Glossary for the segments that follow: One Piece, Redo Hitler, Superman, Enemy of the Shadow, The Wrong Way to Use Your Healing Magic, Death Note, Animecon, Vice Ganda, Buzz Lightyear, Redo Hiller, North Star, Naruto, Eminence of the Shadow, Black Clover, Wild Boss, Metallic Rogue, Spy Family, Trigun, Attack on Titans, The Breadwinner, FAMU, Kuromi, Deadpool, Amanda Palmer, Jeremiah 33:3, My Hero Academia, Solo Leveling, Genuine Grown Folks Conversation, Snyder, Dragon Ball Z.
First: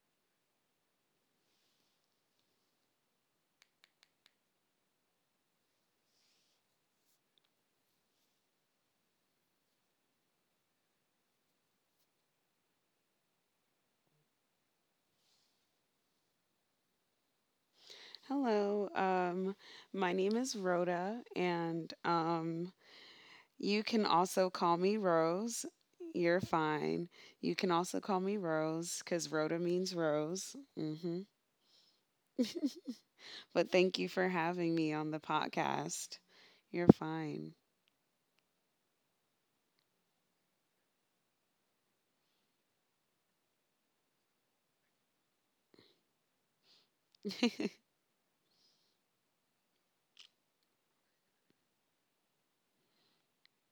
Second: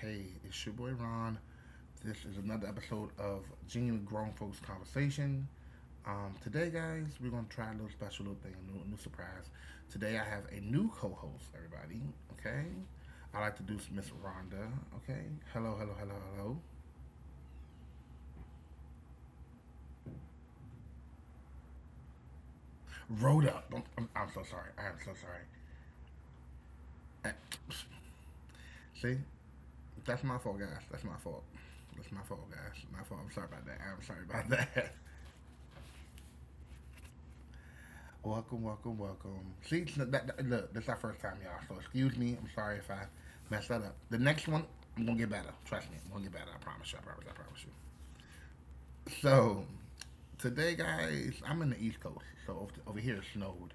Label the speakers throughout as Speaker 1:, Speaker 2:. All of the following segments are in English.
Speaker 1: Hey, it's your boy Ron. This is another episode of Genuine Grown Folks Conversation. Today, guys, we're gonna try a little special little thing, a new surprise. Today, I have a new co-host, everybody. Okay, I like to do Miss Rhonda. Okay, hello, hello, hello, hello.
Speaker 2: Hello. My name is Rhoda, and
Speaker 1: Rhoda, I'm,
Speaker 2: you can
Speaker 1: I'm, I'm so
Speaker 2: also
Speaker 1: sorry.
Speaker 2: call
Speaker 1: I am
Speaker 2: me
Speaker 1: so sorry.
Speaker 2: Rose. You're fine. You can also call me Rose
Speaker 1: See,
Speaker 2: because Rhoda means
Speaker 1: that's my
Speaker 2: Rose.
Speaker 1: fault, guys. That's my
Speaker 2: Hmm.
Speaker 1: fault. That's my fault, guys. My fault. I'm sorry about
Speaker 2: But
Speaker 1: that.
Speaker 2: thank
Speaker 1: I'm
Speaker 2: you
Speaker 1: sorry
Speaker 2: for
Speaker 1: about
Speaker 2: having me
Speaker 1: that.
Speaker 2: on the podcast. You're fine.
Speaker 1: Welcome, welcome, welcome. See, look, this is our first time, y'all. So excuse me. I'm sorry if I messed that up. The next one, I'm gonna get better. Trust me, I'm gonna get better. I promise you. I promise. I promise you. So today, guys, I'm in the East Coast. So over here, it snowed,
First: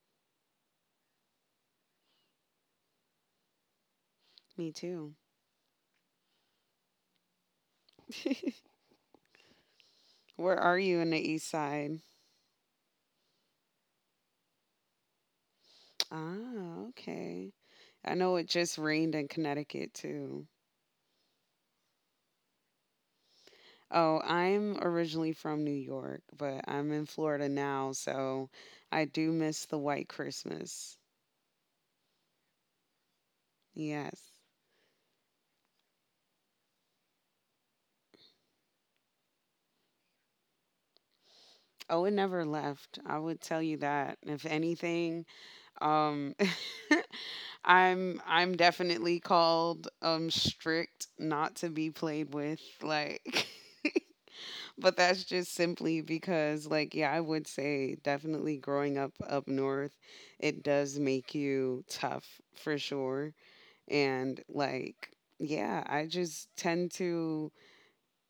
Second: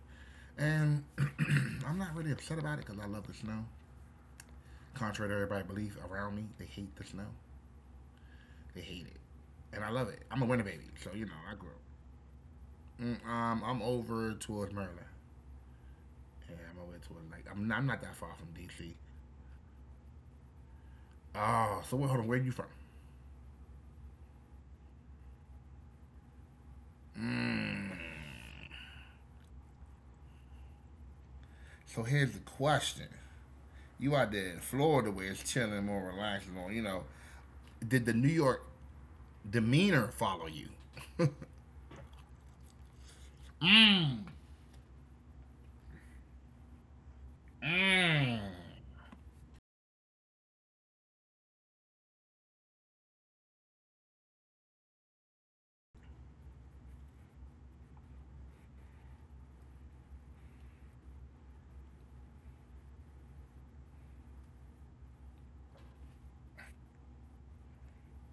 Speaker 1: and I'm not really upset about it because I love the snow.
Speaker 2: Me too.
Speaker 1: Contrary to everybody's belief around me, they hate the snow. They hate it, and I love it. I'm a
Speaker 2: Where
Speaker 1: winter
Speaker 2: are
Speaker 1: baby,
Speaker 2: you in
Speaker 1: so
Speaker 2: the
Speaker 1: you know
Speaker 2: East
Speaker 1: I grew up.
Speaker 2: Side?
Speaker 1: I'm over towards Maryland. Yeah, I'm
Speaker 2: Ah,
Speaker 1: over towards like
Speaker 2: okay.
Speaker 1: I'm not that
Speaker 2: I
Speaker 1: far
Speaker 2: know it
Speaker 1: from
Speaker 2: just
Speaker 1: DC.
Speaker 2: rained in Connecticut too.
Speaker 1: Oh, so wait, hold on. Where you from?
Speaker 2: Oh, I'm originally from New York, but I'm in Florida
Speaker 1: Mm.
Speaker 2: now, so I do miss the white Christmas.
Speaker 1: So here's the question: you out
Speaker 2: Yes.
Speaker 1: there in Florida, where it's chilling, more relaxed, more you know. Did the New York demeanor follow you?
Speaker 2: Oh, it never left. I would tell you
Speaker 1: Mm.
Speaker 2: that. If anything, um I'm
Speaker 1: Mm.
Speaker 2: I'm definitely called strict, not to be played with, like but that's just simply because, like, yeah, I would say definitely growing up north, it does make you tough, for sure. And like, yeah, I just tend to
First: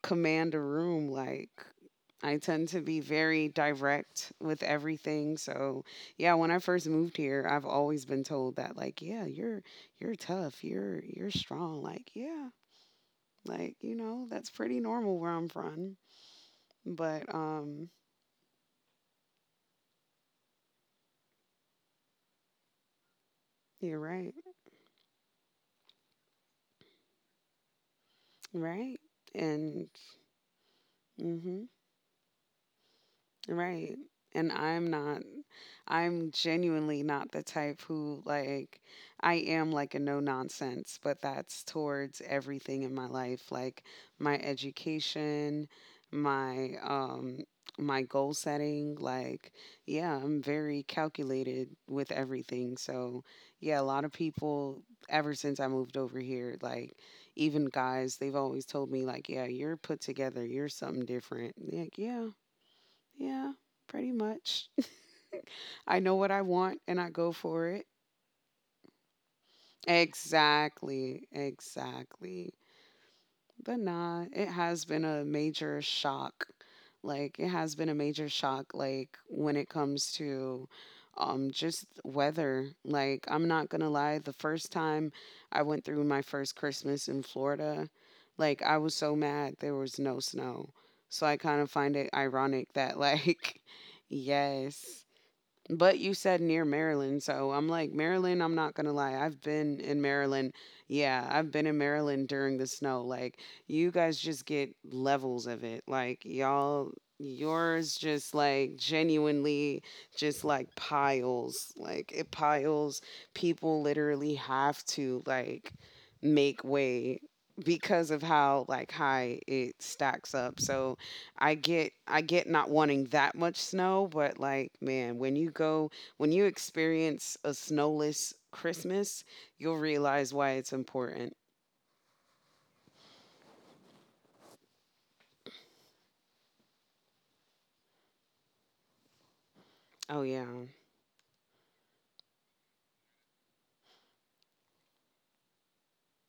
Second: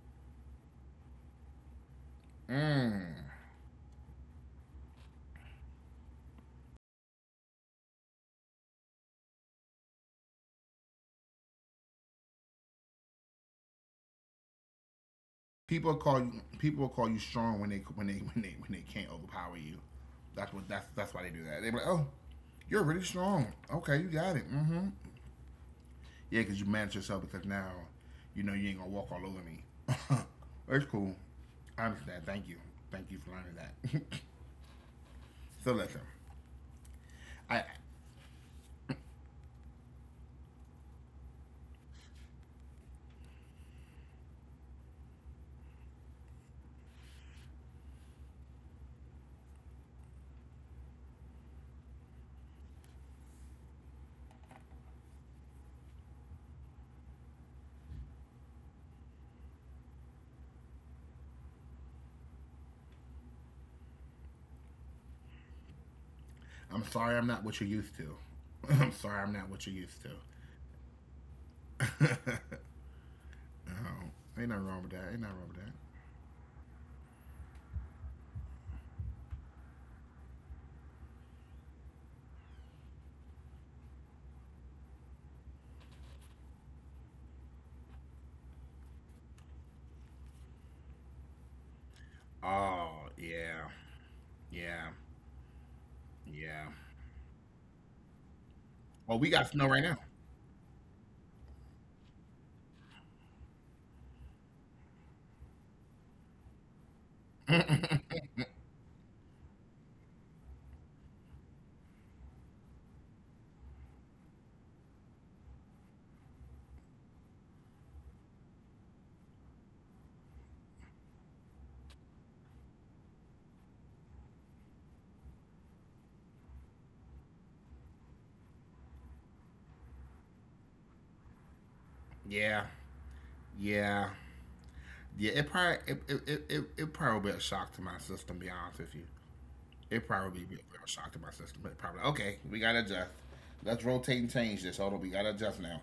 Speaker 2: command a room. Like, I tend to be
Speaker 1: Mm.
Speaker 2: very direct with everything. So, yeah, when I first moved here, I've always been told that, like, yeah, you're tough, you're strong. Like, yeah, like, you know, that's pretty normal where I'm from.
Speaker 1: People call you
Speaker 2: But
Speaker 1: strong when they when they can't overpower you. That's that's why they do that. They be like, oh, you're really strong.
Speaker 2: you're
Speaker 1: Okay, you
Speaker 2: right.
Speaker 1: got it. Mm-hmm. Yeah, because you manage yourself because now you know you ain't gonna
Speaker 2: Right.
Speaker 1: walk all over me.
Speaker 2: And
Speaker 1: It's cool.
Speaker 2: mhm.
Speaker 1: I understand. Thank you. Thank you for learning
Speaker 2: Right.
Speaker 1: that.
Speaker 2: And
Speaker 1: So listen,
Speaker 2: I'm genuinely not the
Speaker 1: I
Speaker 2: type who, like, I am like a no nonsense, but that's towards everything in my life, like my education, my, my goal setting, like, yeah, I'm very calculated with everything. So yeah, a lot of people, ever since I moved over here, like, even guys, they've always told me, like, yeah, you're put together, you're something different. Like, yeah, yeah, pretty much. I know what I want
Speaker 1: I'm
Speaker 2: and I
Speaker 1: sorry
Speaker 2: go
Speaker 1: I'm not
Speaker 2: for
Speaker 1: what you're
Speaker 2: it.
Speaker 1: used to. I'm sorry I'm not what you're used to.
Speaker 2: Exactly, exactly. But
Speaker 1: No,
Speaker 2: nah, it
Speaker 1: ain't nothing
Speaker 2: has
Speaker 1: wrong with
Speaker 2: been
Speaker 1: that.
Speaker 2: a
Speaker 1: Ain't nothing wrong with
Speaker 2: major
Speaker 1: that.
Speaker 2: shock. Like, it has been a major shock, like when it comes to just weather. Like, I'm not going to lie, the first time I went through my first Christmas in Florida, like, I was so mad there was no snow. So I kind of find it ironic that,
Speaker 1: Oh
Speaker 2: like,
Speaker 1: yeah,
Speaker 2: yes.
Speaker 1: yeah,
Speaker 2: But you said near
Speaker 1: yeah.
Speaker 2: Maryland, so I'm like, Maryland, I'm not gonna lie,
Speaker 1: Well,
Speaker 2: I've
Speaker 1: we got
Speaker 2: been
Speaker 1: snow right
Speaker 2: in
Speaker 1: now.
Speaker 2: Maryland. Yeah, I've been in Maryland during the snow. Like, you guys just get levels of it. Like, y'all, yours just, like, genuinely just, like, piles. Like, it piles. People literally have to, like, make way because of how, like, high it stacks up. So I get not wanting that much snow, but like, man, when you go, when you experience a snowless Christmas, you'll realize why it's important.
Speaker 1: Yeah, yeah, yeah. It probably it probably be a shock to my system. Be honest with you. It
Speaker 2: Oh yeah.
Speaker 1: probably would be a little shock to my system. But probably okay, we gotta adjust. Let's rotate and change this. Hold on, we gotta adjust now.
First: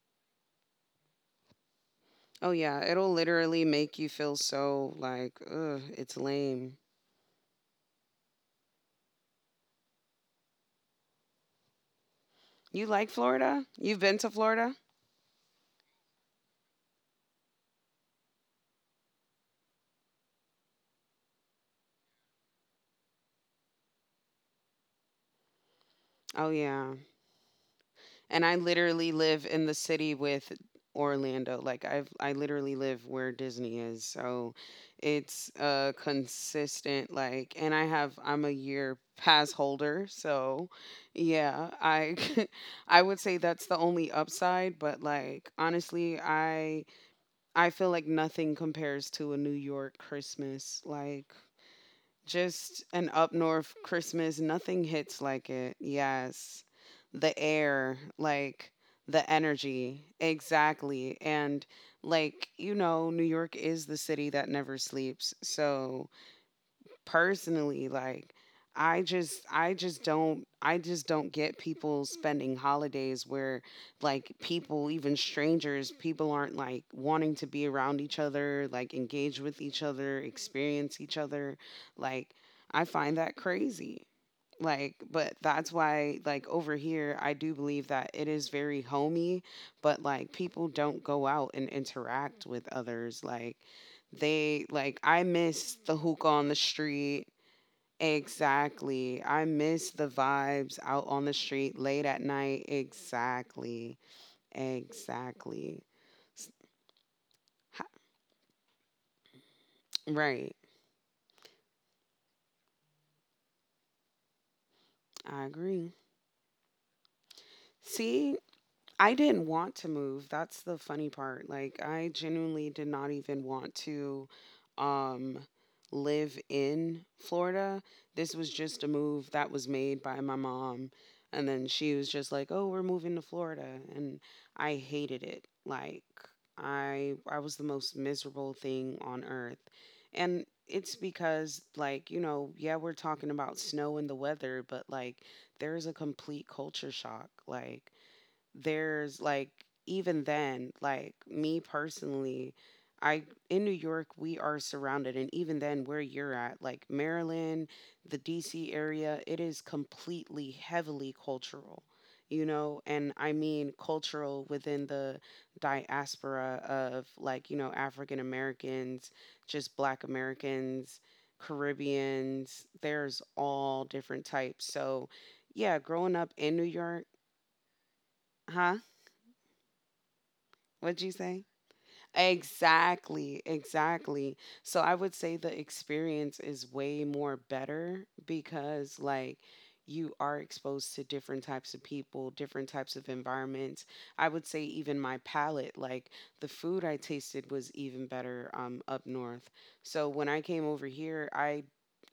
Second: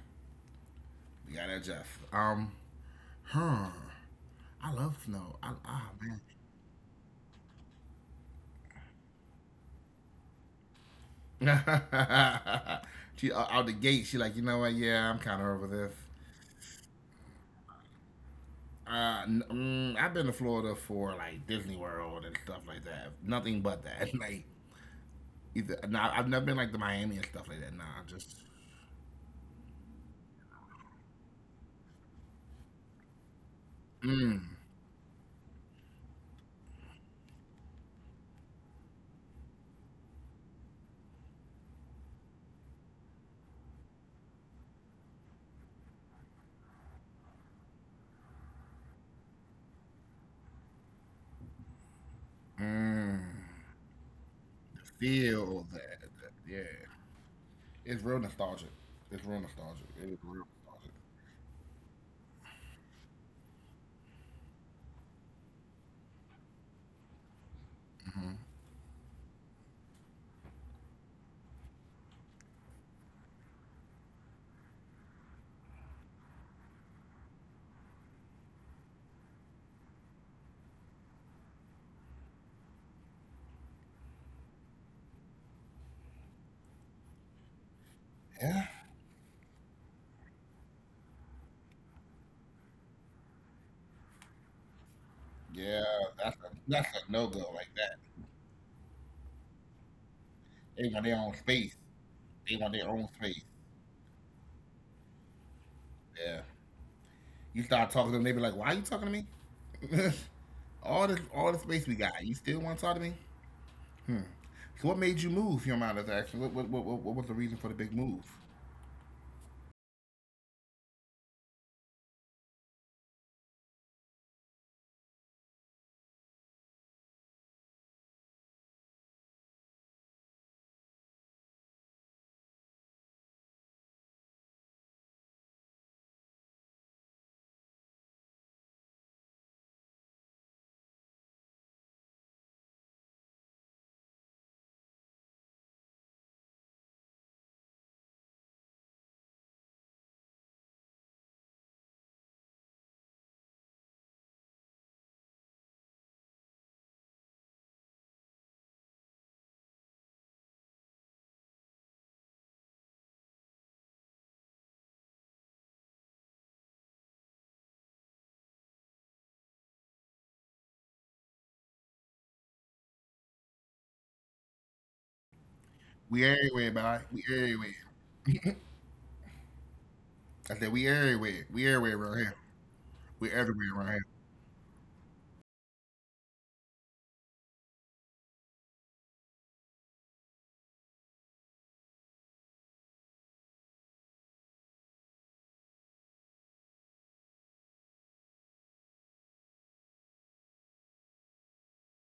Speaker 1: We gotta adjust.
Speaker 2: Oh yeah, it'll literally make you
Speaker 1: Huh?
Speaker 2: feel so, like,
Speaker 1: I love
Speaker 2: ugh,
Speaker 1: snow.
Speaker 2: it's
Speaker 1: I, ah
Speaker 2: lame.
Speaker 1: man.
Speaker 2: You like Florida? You've been to Florida?
Speaker 1: She out the gate. She like, you know what? Yeah, I'm kind of over this. Uh, n- I've been to Florida for like Disney World and stuff like that. Nothing but that. Like
Speaker 2: Oh yeah.
Speaker 1: either. Nah, I've never been like to
Speaker 2: And I
Speaker 1: Miami and stuff like
Speaker 2: literally
Speaker 1: that. Nah,
Speaker 2: live
Speaker 1: I
Speaker 2: in the
Speaker 1: just
Speaker 2: city with Orlando. Like, I literally live where Disney is. So it's
Speaker 1: mm,
Speaker 2: consistent, like, and I'm a year pass holder, so yeah, I I would say that's the only upside, but like, honestly, I feel like nothing compares to a New York Christmas. Like, just an up north
Speaker 1: mm,
Speaker 2: Christmas. Nothing hits like it.
Speaker 1: feel
Speaker 2: Yes.
Speaker 1: that.
Speaker 2: The
Speaker 1: Yeah.
Speaker 2: air, like,
Speaker 1: It's real
Speaker 2: the
Speaker 1: nostalgic.
Speaker 2: energy.
Speaker 1: It's real nostalgic. It is
Speaker 2: Exactly.
Speaker 1: real
Speaker 2: And
Speaker 1: nostalgic.
Speaker 2: like, you know, New York is the city that never sleeps. So personally, like,
Speaker 1: Mm-hmm.
Speaker 2: I just don't get people spending holidays where, like, people, even strangers, people aren't like wanting to be around each other, like engage with each other, experience each other, like, I find that crazy. Like, but that's why, like, over here I do believe that it is very
Speaker 1: Yeah,
Speaker 2: homey, but like people don't go out and interact with others, like, they like, I miss
Speaker 1: yeah.
Speaker 2: the hookah on
Speaker 1: That's
Speaker 2: the
Speaker 1: a that's a
Speaker 2: street,
Speaker 1: no go like that.
Speaker 2: exactly, I miss the vibes
Speaker 1: They
Speaker 2: out
Speaker 1: want their
Speaker 2: on the
Speaker 1: own space.
Speaker 2: street late at
Speaker 1: They
Speaker 2: night,
Speaker 1: want their own space.
Speaker 2: exactly, exactly.
Speaker 1: Yeah.
Speaker 2: S-
Speaker 1: You start
Speaker 2: ha-
Speaker 1: talking to them, they be like, "Why you talking to me?
Speaker 2: right,
Speaker 1: All this all the space we got, you still want to talk to me?" So what
Speaker 2: I
Speaker 1: made you
Speaker 2: agree.
Speaker 1: move? Your mind is action. What was the reason for the big
Speaker 2: See,
Speaker 1: move?
Speaker 2: I didn't want to move. That's the funny part. Like, I genuinely did not even want to um live in Florida. This was just a move that was made by my mom, and then she was just like, "Oh, we're moving to Florida." And I hated it. Like, I was the most miserable thing on earth. And it's because, like, you know, yeah, we're talking about snow and the weather, but like, there is a complete culture shock. Like, there's like, even then, like, me personally, I in New York we are surrounded, and even then where you're at, like, Maryland, the DC area, it is completely heavily cultural, you know, and I mean cultural within the diaspora of, like, you know, African Americans, just Black Americans, Caribbeans, there's all different types. So yeah, growing up
Speaker 1: We
Speaker 2: in New
Speaker 1: everywhere,
Speaker 2: York.
Speaker 1: by we everywhere.
Speaker 2: Huh?
Speaker 1: I said
Speaker 2: What'd
Speaker 1: we
Speaker 2: you say?
Speaker 1: everywhere. We everywhere around here.
Speaker 2: Exactly,
Speaker 1: We everywhere around here.
Speaker 2: exactly. So I would say the experience is way more better because, like, you are exposed to different types of people, different types of environments. I would say, even my palate, like, the food I tasted was even better up north. So when I came over here,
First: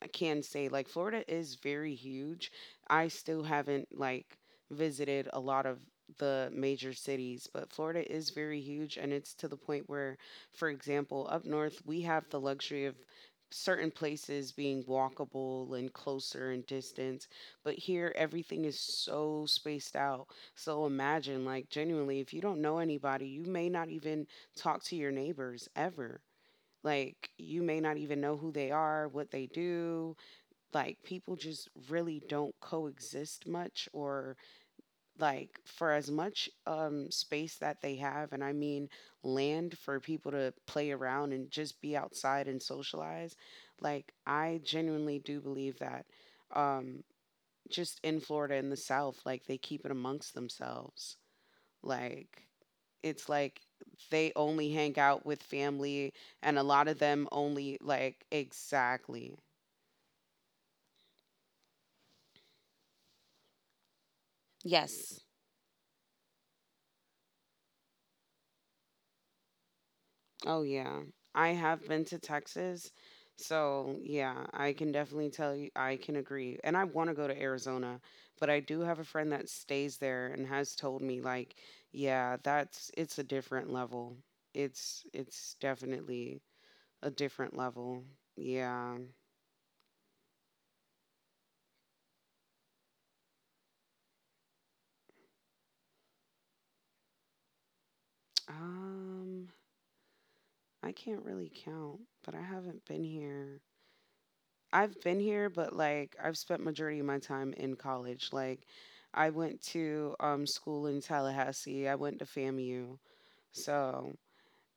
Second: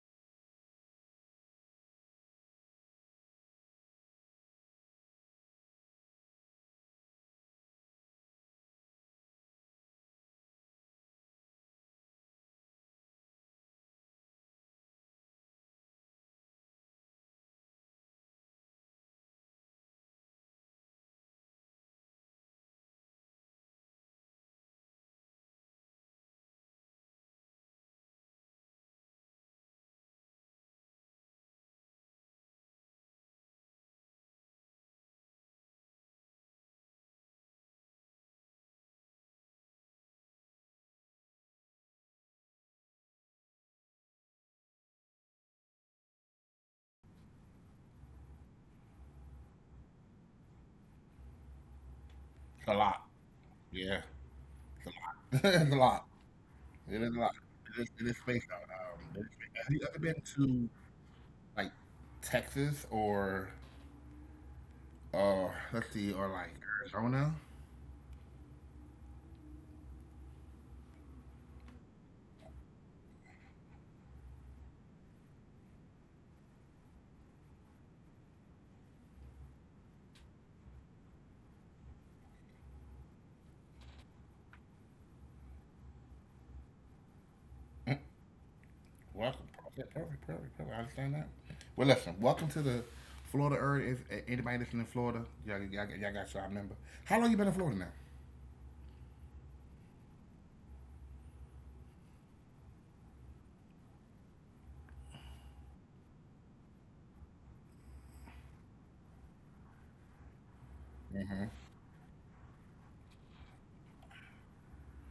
Speaker 2: I can say, like, Florida is very huge. I still haven't, like, visited a lot of the major cities, but Florida is very huge and it's to the point where, for example, up north, we have the luxury of certain places being walkable and closer in distance, but here everything is so spaced out. So imagine, like, genuinely, if you don't know anybody, you may not even talk to your neighbors ever. Like, you may not even know who they are, what they do. Like, people just really don't coexist much, or like, for as much space that they have, and I mean land, for people to play around and just be outside and socialize, like, I genuinely do believe that um just in Florida, in the south, like, they keep it amongst themselves, like,
Speaker 1: It's a lot.
Speaker 2: it's like,
Speaker 1: Yeah,
Speaker 2: they
Speaker 1: it's a
Speaker 2: only hang out
Speaker 1: lot.
Speaker 2: with
Speaker 1: It's a lot.
Speaker 2: family, and a
Speaker 1: It
Speaker 2: lot
Speaker 1: is
Speaker 2: of
Speaker 1: a lot.
Speaker 2: them
Speaker 1: It is,
Speaker 2: only,
Speaker 1: it is
Speaker 2: like,
Speaker 1: spaced out. It is spaced
Speaker 2: exactly.
Speaker 1: out. Have you ever been to like Texas or
Speaker 2: Yes.
Speaker 1: uh, let's see, or like Arizona?
Speaker 2: Oh yeah, I have been to Texas, so yeah, I can definitely tell you. I can agree, and I want to go to Arizona, but I do have a friend that stays there and has told me, like, yeah, that's, it's a different level. It's definitely a different level. Yeah.
Speaker 1: Welcome. Perfect, perfect, perfect, perfect. I understand that. Well, listen. Welcome to the Florida area. If anybody listening in Florida, y'all got your number. How long you been in Florida now?
Speaker 2: Um, I can't really count, but I haven't been here. I've been here, but like, I've spent majority of my time in college. Like, I went to school in
Speaker 1: Hmm.
Speaker 2: Tallahassee. I went to FAMU. So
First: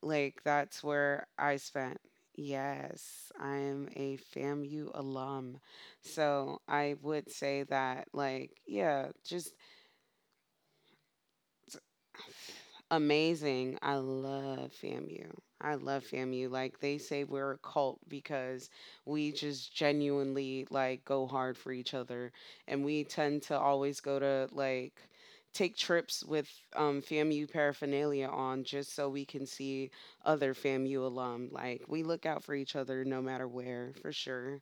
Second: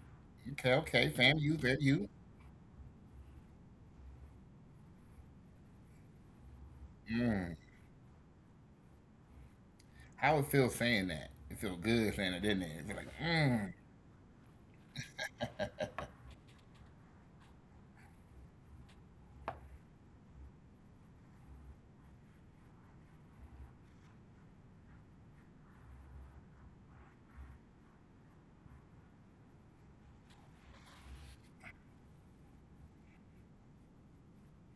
Speaker 2: like,
Speaker 1: Okay,
Speaker 2: that's
Speaker 1: okay,
Speaker 2: where
Speaker 1: fam. You,
Speaker 2: I
Speaker 1: fam,
Speaker 2: spent.
Speaker 1: you.
Speaker 2: Yes, I am a FAMU alum. So I would
Speaker 1: Mm.
Speaker 2: say that like, yeah, just
Speaker 1: How it feels saying that? It feels good saying it, didn't it? It feel like, mm.
Speaker 2: amazing. I love FAMU. I love FAMU. Like, they say we're a cult because we just genuinely like go hard for each other, and we tend to always go to, like, take trips with FAMU paraphernalia on just so we can see other FAMU alum. Like, we look out for each other no matter where, for sure.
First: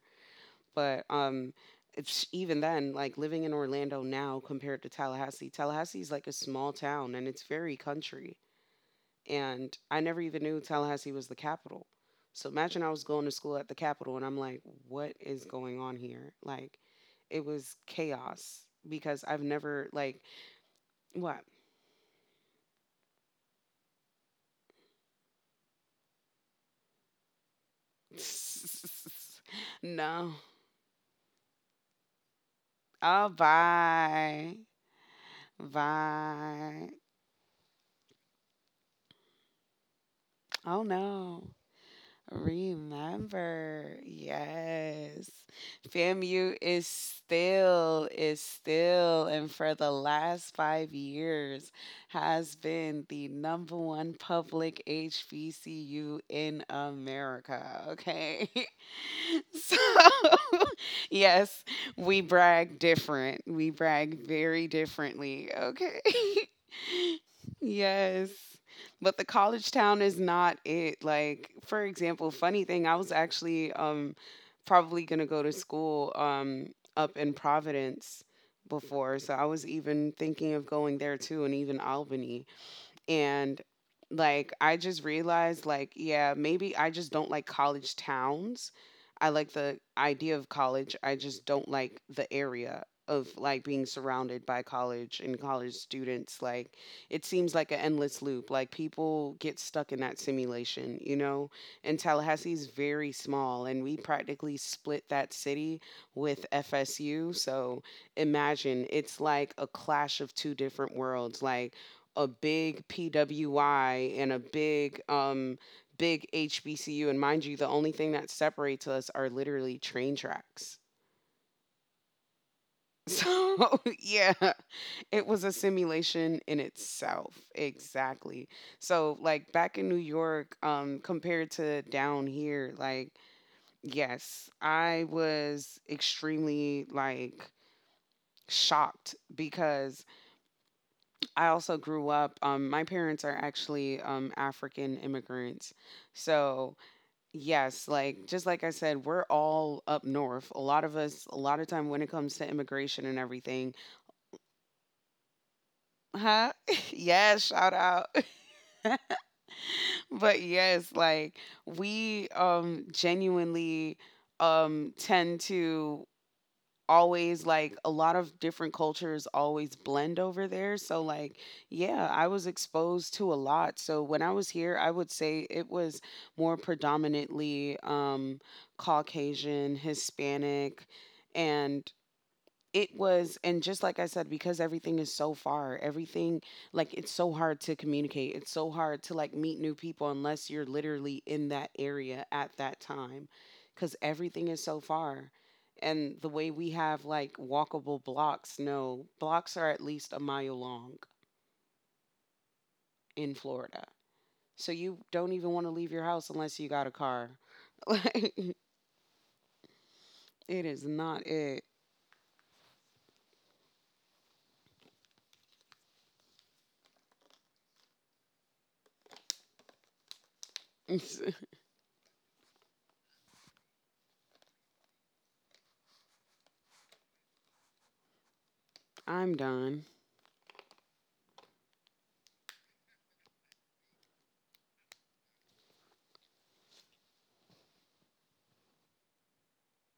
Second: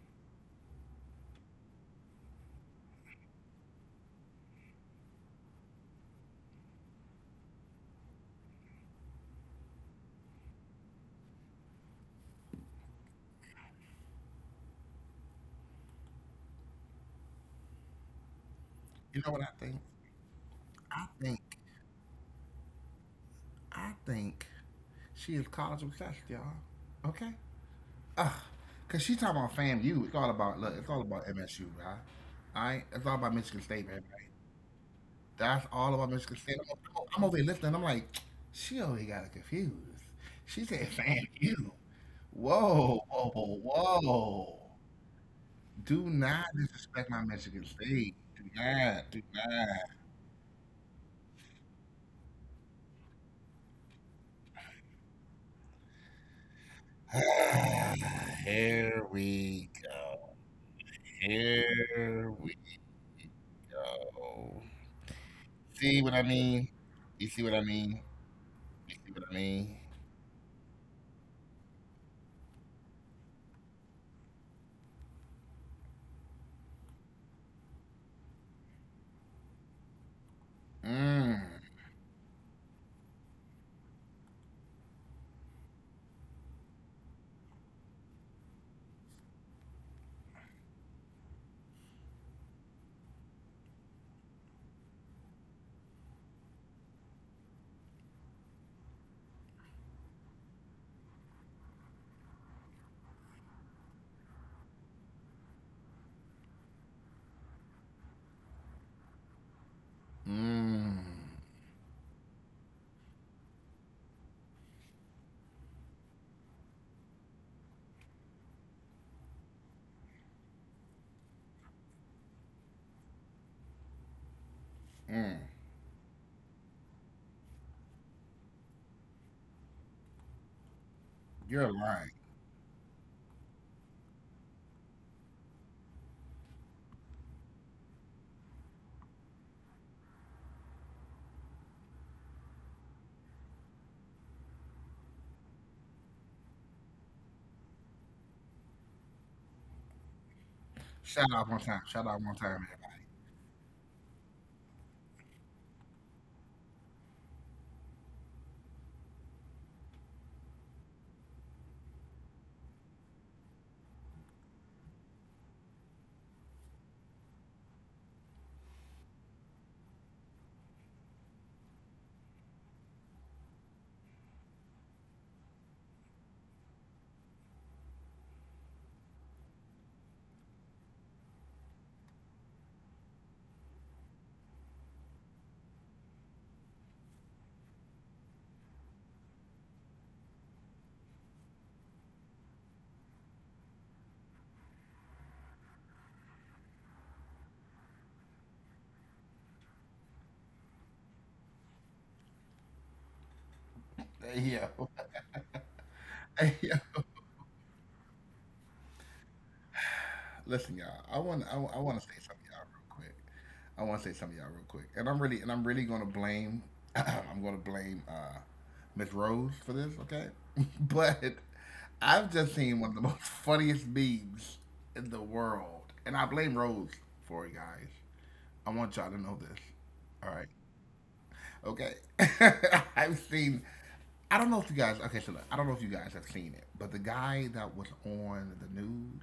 Speaker 2: But it's even then, like, living in Orlando now compared to Tallahassee. Tallahassee is like a small town and it's very country. And I never even knew Tallahassee was the capital. So imagine I was going to school at the capital and I'm like, what is going on here? Like, it was chaos
Speaker 1: You
Speaker 2: because
Speaker 1: know what
Speaker 2: I've
Speaker 1: I think?
Speaker 2: never like—
Speaker 1: I think
Speaker 2: What?
Speaker 1: I think she is college obsessed, y'all. Okay? Ugh. Cause she talking about FAMU. It's all
Speaker 2: No.
Speaker 1: about look, it's all about MSU, right? All right, it's all about
Speaker 2: Oh
Speaker 1: Michigan State, baby.
Speaker 2: bye.
Speaker 1: That's all about Michigan State. I'm,
Speaker 2: Bye.
Speaker 1: I'm, I'm over here listening. I'm like, she already got it confused. She said
Speaker 2: Oh no.
Speaker 1: FAMU. Whoa, whoa,
Speaker 2: Remember,
Speaker 1: whoa.
Speaker 2: yes.
Speaker 1: Do not disrespect my Michigan State. Do
Speaker 2: Is
Speaker 1: not, do
Speaker 2: still, and for the last five years has been the number one public HBCU in
Speaker 1: not.
Speaker 2: America. Okay.
Speaker 1: Here we
Speaker 2: So,
Speaker 1: go.
Speaker 2: yes,
Speaker 1: Here
Speaker 2: we
Speaker 1: we
Speaker 2: brag different. We brag
Speaker 1: go.
Speaker 2: very differently.
Speaker 1: See
Speaker 2: Okay.
Speaker 1: what I mean? You see what I mean?
Speaker 2: Yes.
Speaker 1: You see what
Speaker 2: But
Speaker 1: I
Speaker 2: the
Speaker 1: mean?
Speaker 2: college town is not it. Like, for example, funny thing, I was actually probably gonna go to school up in Providence before. So I was even thinking of going there
Speaker 1: Mmm.
Speaker 2: too, and even Albany, and like, I just realized like, yeah, maybe I just don't like college towns. I like the idea of college. I just don't like the area of, like, being surrounded by college and college students. Like, it seems like an endless loop. Like, people get stuck in that simulation, you know? And Tallahassee is very small and we practically split that city with FSU. So imagine it's like a clash of two different
Speaker 1: Mmm.
Speaker 2: worlds. Like, a big PWI and a big HBCU, and mind you, the only thing that separates us are literally train tracks. So yeah, it
Speaker 1: Mmm.
Speaker 2: was a simulation in itself. Exactly. So like, back in New York, compared
Speaker 1: You're
Speaker 2: to
Speaker 1: lying.
Speaker 2: down here, like, yes, I was extremely, like, shocked because I also grew up. My parents are actually African immigrants, so yes, like, just like I said, we're all up north. A lot of us, a
Speaker 1: Shout
Speaker 2: lot
Speaker 1: out
Speaker 2: of
Speaker 1: one
Speaker 2: time,
Speaker 1: time.
Speaker 2: when it
Speaker 1: Shout out
Speaker 2: comes
Speaker 1: one
Speaker 2: to
Speaker 1: time.
Speaker 2: immigration and everything, huh? Yes, shout out. But yes, like we genuinely tend to always like a lot of different cultures always blend over there, so like yeah, I was exposed to a lot. So when I was here, I would say it was more predominantly Caucasian, Hispanic. And it was, and just like I said, because everything is so far, everything, like it's so hard to communicate, it's so hard to like meet new people unless you're literally in that area at that time, because everything is so far. And the way we have like walkable blocks, no, blocks are at least a mile long in Florida. So
Speaker 1: Hey,
Speaker 2: you
Speaker 1: yo.
Speaker 2: don't even want to leave your house unless you
Speaker 1: Hey,
Speaker 2: got a
Speaker 1: yo.
Speaker 2: car. Like it is
Speaker 1: Listen, y'all.
Speaker 2: not
Speaker 1: I
Speaker 2: it
Speaker 1: want. I want to say something, y'all, real quick. I want to say something, y'all, real quick. And I'm really. And I'm really gonna blame. I'm gonna blame Miss Rose for this. Okay. But I've just seen one of the most funniest memes in the world, and I blame Rose for it, guys. I want
Speaker 2: I'm
Speaker 1: y'all to know
Speaker 2: done.
Speaker 1: this. All right. Okay. I've seen. I don't know if you guys. Okay, so look, I don't know if you guys have seen it, but the guy that was on the news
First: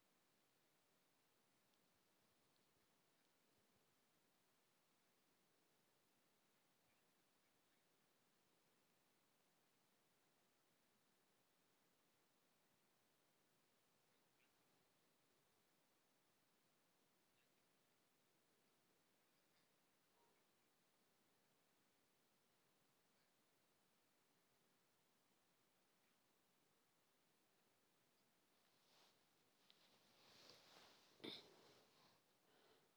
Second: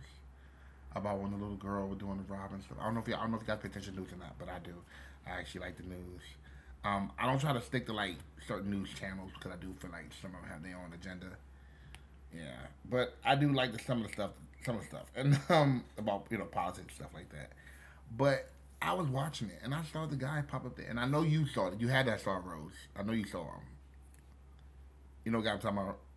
Speaker 1: about when the little girl was doing the robbing stuff. I don't know if you guys pay attention to news or not, but I do. I actually like the news. I don't try to stick to like certain news channels because I do feel like some of them have their own agenda. Yeah, but I do like some of the stuff, some of the stuff, and about you know politics and stuff like that. But I was watching it, and I saw the guy pop up there, and I know you saw it. You had that star Rose. I know you saw him. You know, the guy I'm talking about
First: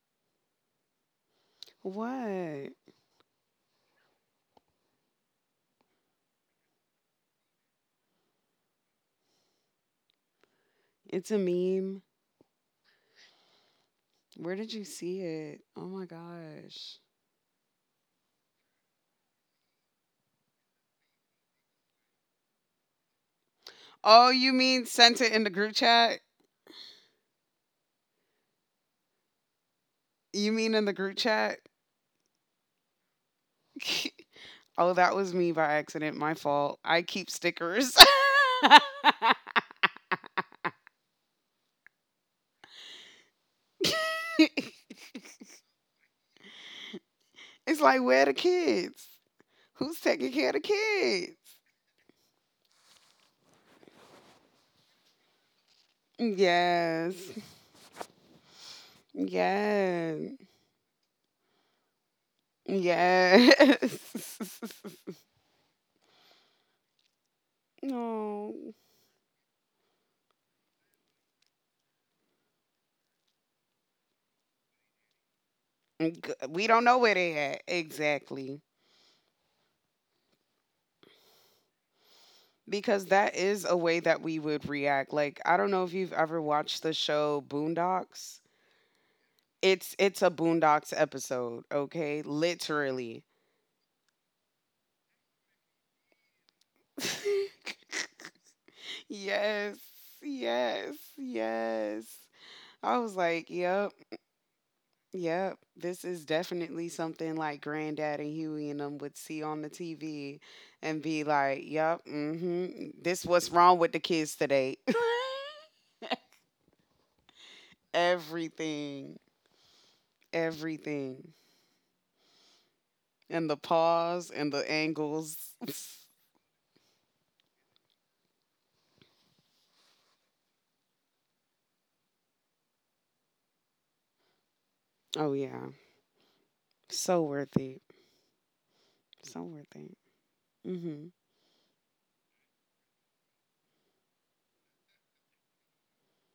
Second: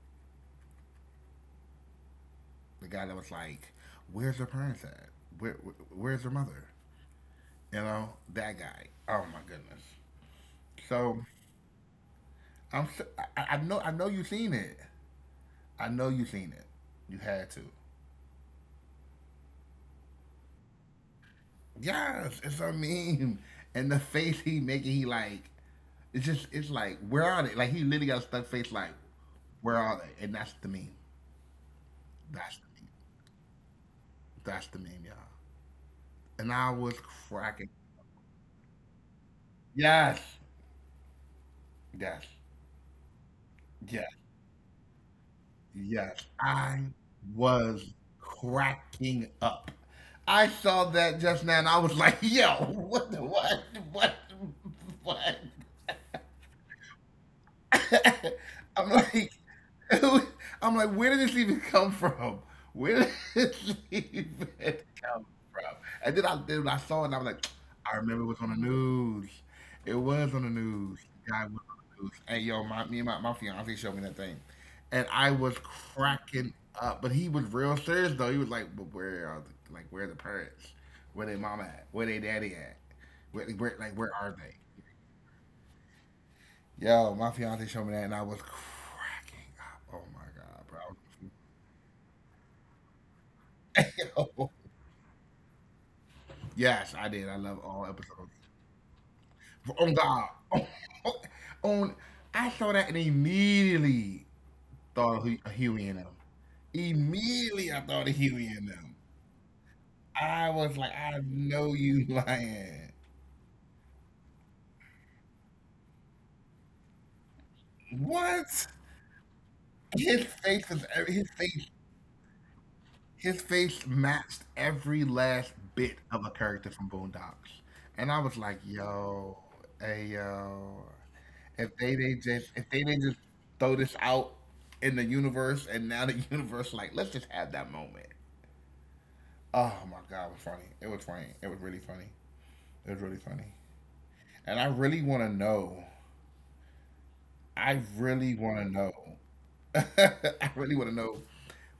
Speaker 1: the guy that was like, "Where's her parents at?
Speaker 2: What?
Speaker 1: Where where's her mother?" You know that guy. Oh my goodness. So I know you seen it. I know you seen it. You had to.
Speaker 2: It's a meme. Where did you see it? Oh my gosh.
Speaker 1: Yes, it's a meme. And the face he making, he like, it's just, it's like, where are they?
Speaker 2: Oh,
Speaker 1: Like he
Speaker 2: you
Speaker 1: literally got a
Speaker 2: mean
Speaker 1: stuck
Speaker 2: sent it
Speaker 1: face,
Speaker 2: in the
Speaker 1: like,
Speaker 2: group chat?
Speaker 1: where are they? And that's the meme. That's the meme.
Speaker 2: You
Speaker 1: That's
Speaker 2: mean
Speaker 1: the
Speaker 2: in the
Speaker 1: meme, y'all.
Speaker 2: group chat?
Speaker 1: And I was cracking.
Speaker 2: Oh, that
Speaker 1: Yes,
Speaker 2: was me by accident. My fault.
Speaker 1: yes,
Speaker 2: I keep stickers.
Speaker 1: yes, yes. I was cracking up. I saw that
Speaker 2: It's
Speaker 1: just now, and I was like, yo, what the what,
Speaker 2: like, where are the
Speaker 1: what?
Speaker 2: kids? Who's taking care of the kids?
Speaker 1: I'm like, who- I'm like, where did this even come from? Where did this
Speaker 2: Yes.
Speaker 1: even come from? And then I saw it and
Speaker 2: Yes.
Speaker 1: I was like, I remember it was on the news. It was on the
Speaker 2: Yes.
Speaker 1: news. The guy was on the news. Hey, yo, me and my fiance showed me that thing. And I was
Speaker 2: No.
Speaker 1: cracking up. But he was real serious, though. He was like, but where are the, like, where are the parents? Where they mama at? Where they daddy at?
Speaker 2: G-
Speaker 1: Like,
Speaker 2: We
Speaker 1: where
Speaker 2: don't
Speaker 1: are
Speaker 2: know
Speaker 1: they?
Speaker 2: where they at. Exactly.
Speaker 1: Yo, my fiance showed me that, and I was cracking up. Oh my
Speaker 2: Because that
Speaker 1: god,
Speaker 2: is a way that we would react. Like, I don't know if you've ever
Speaker 1: bro!
Speaker 2: watched the
Speaker 1: Yo.
Speaker 2: show Boondocks.
Speaker 1: Yes, I did. I
Speaker 2: It's
Speaker 1: love
Speaker 2: it's a
Speaker 1: all episodes.
Speaker 2: Boondocks episode, okay?
Speaker 1: Oh God,
Speaker 2: Literally.
Speaker 1: on, on I saw that and immediately thought of Huey and them.
Speaker 2: Yes.
Speaker 1: Immediately, I thought of Huey
Speaker 2: Yes.
Speaker 1: and them.
Speaker 2: Yes.
Speaker 1: I
Speaker 2: I was
Speaker 1: was like,
Speaker 2: like,
Speaker 1: I
Speaker 2: "Yep.
Speaker 1: know you lying.
Speaker 2: Yep. This is definitely something like Granddad and Huey and them would see on the TV and
Speaker 1: What?
Speaker 2: be like, "Yep. Mhm. This what's
Speaker 1: His
Speaker 2: wrong with the
Speaker 1: face.
Speaker 2: kids today."
Speaker 1: His face matched every last bit of a character
Speaker 2: Everything.
Speaker 1: from Boondocks. And I was like,
Speaker 2: Everything
Speaker 1: yo, hey
Speaker 2: and the
Speaker 1: yo.
Speaker 2: pause and the
Speaker 1: If they they
Speaker 2: angles.
Speaker 1: just if they they just throw this out in the universe and now the universe like, let's just have that moment. Oh my god, it was funny.
Speaker 2: Oh
Speaker 1: It was
Speaker 2: yeah,
Speaker 1: funny. It was really funny.
Speaker 2: so
Speaker 1: It was
Speaker 2: worth
Speaker 1: really
Speaker 2: it.
Speaker 1: funny. And I
Speaker 2: So
Speaker 1: really
Speaker 2: worth
Speaker 1: wanna
Speaker 2: it.
Speaker 1: know.
Speaker 2: Hmm.
Speaker 1: I really wanna know. I really wanna know.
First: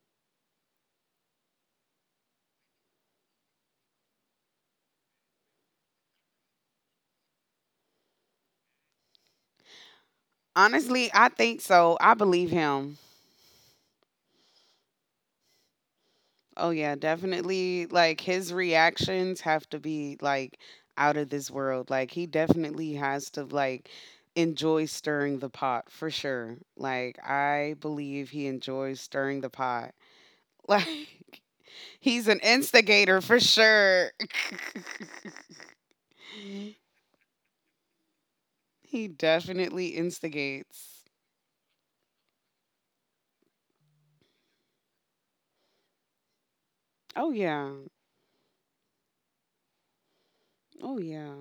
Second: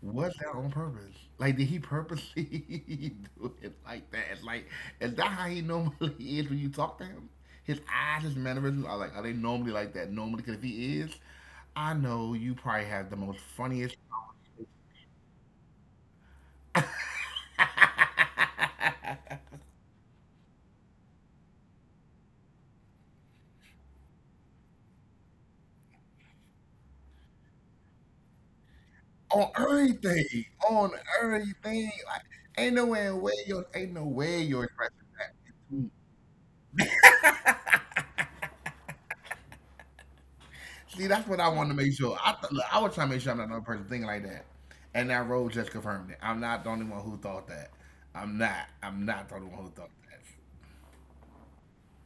Speaker 1: Was that on purpose? Like, did he purposely do it like that? It's like, is that how he normally is when you talk to him? His eyes, his mannerisms are like, are they normally like that? Normally, because if he
Speaker 2: Honestly,
Speaker 1: is,
Speaker 2: I think
Speaker 1: I
Speaker 2: so. I
Speaker 1: know
Speaker 2: believe
Speaker 1: you probably
Speaker 2: him.
Speaker 1: have the most funniest
Speaker 2: Oh
Speaker 1: on
Speaker 2: yeah, definitely. Like his reactions have to be like out of this world. Like he definitely has to like enjoy stirring the pot for sure. Like I believe he enjoys stirring the pot.
Speaker 1: everything, on
Speaker 2: Like
Speaker 1: everything. Like,
Speaker 2: he's an instigator
Speaker 1: ain't
Speaker 2: for
Speaker 1: no way your
Speaker 2: sure.
Speaker 1: expression.
Speaker 2: He definitely
Speaker 1: See, that's what I wanted to
Speaker 2: instigates.
Speaker 1: make sure. Look, I was trying to make sure I'm not the only person thinking like that, and that role just confirmed it. I'm not the only one who thought that.
Speaker 2: Oh
Speaker 1: I'm
Speaker 2: yeah.
Speaker 1: not. I'm not the only one who thought that.
Speaker 2: Oh yeah.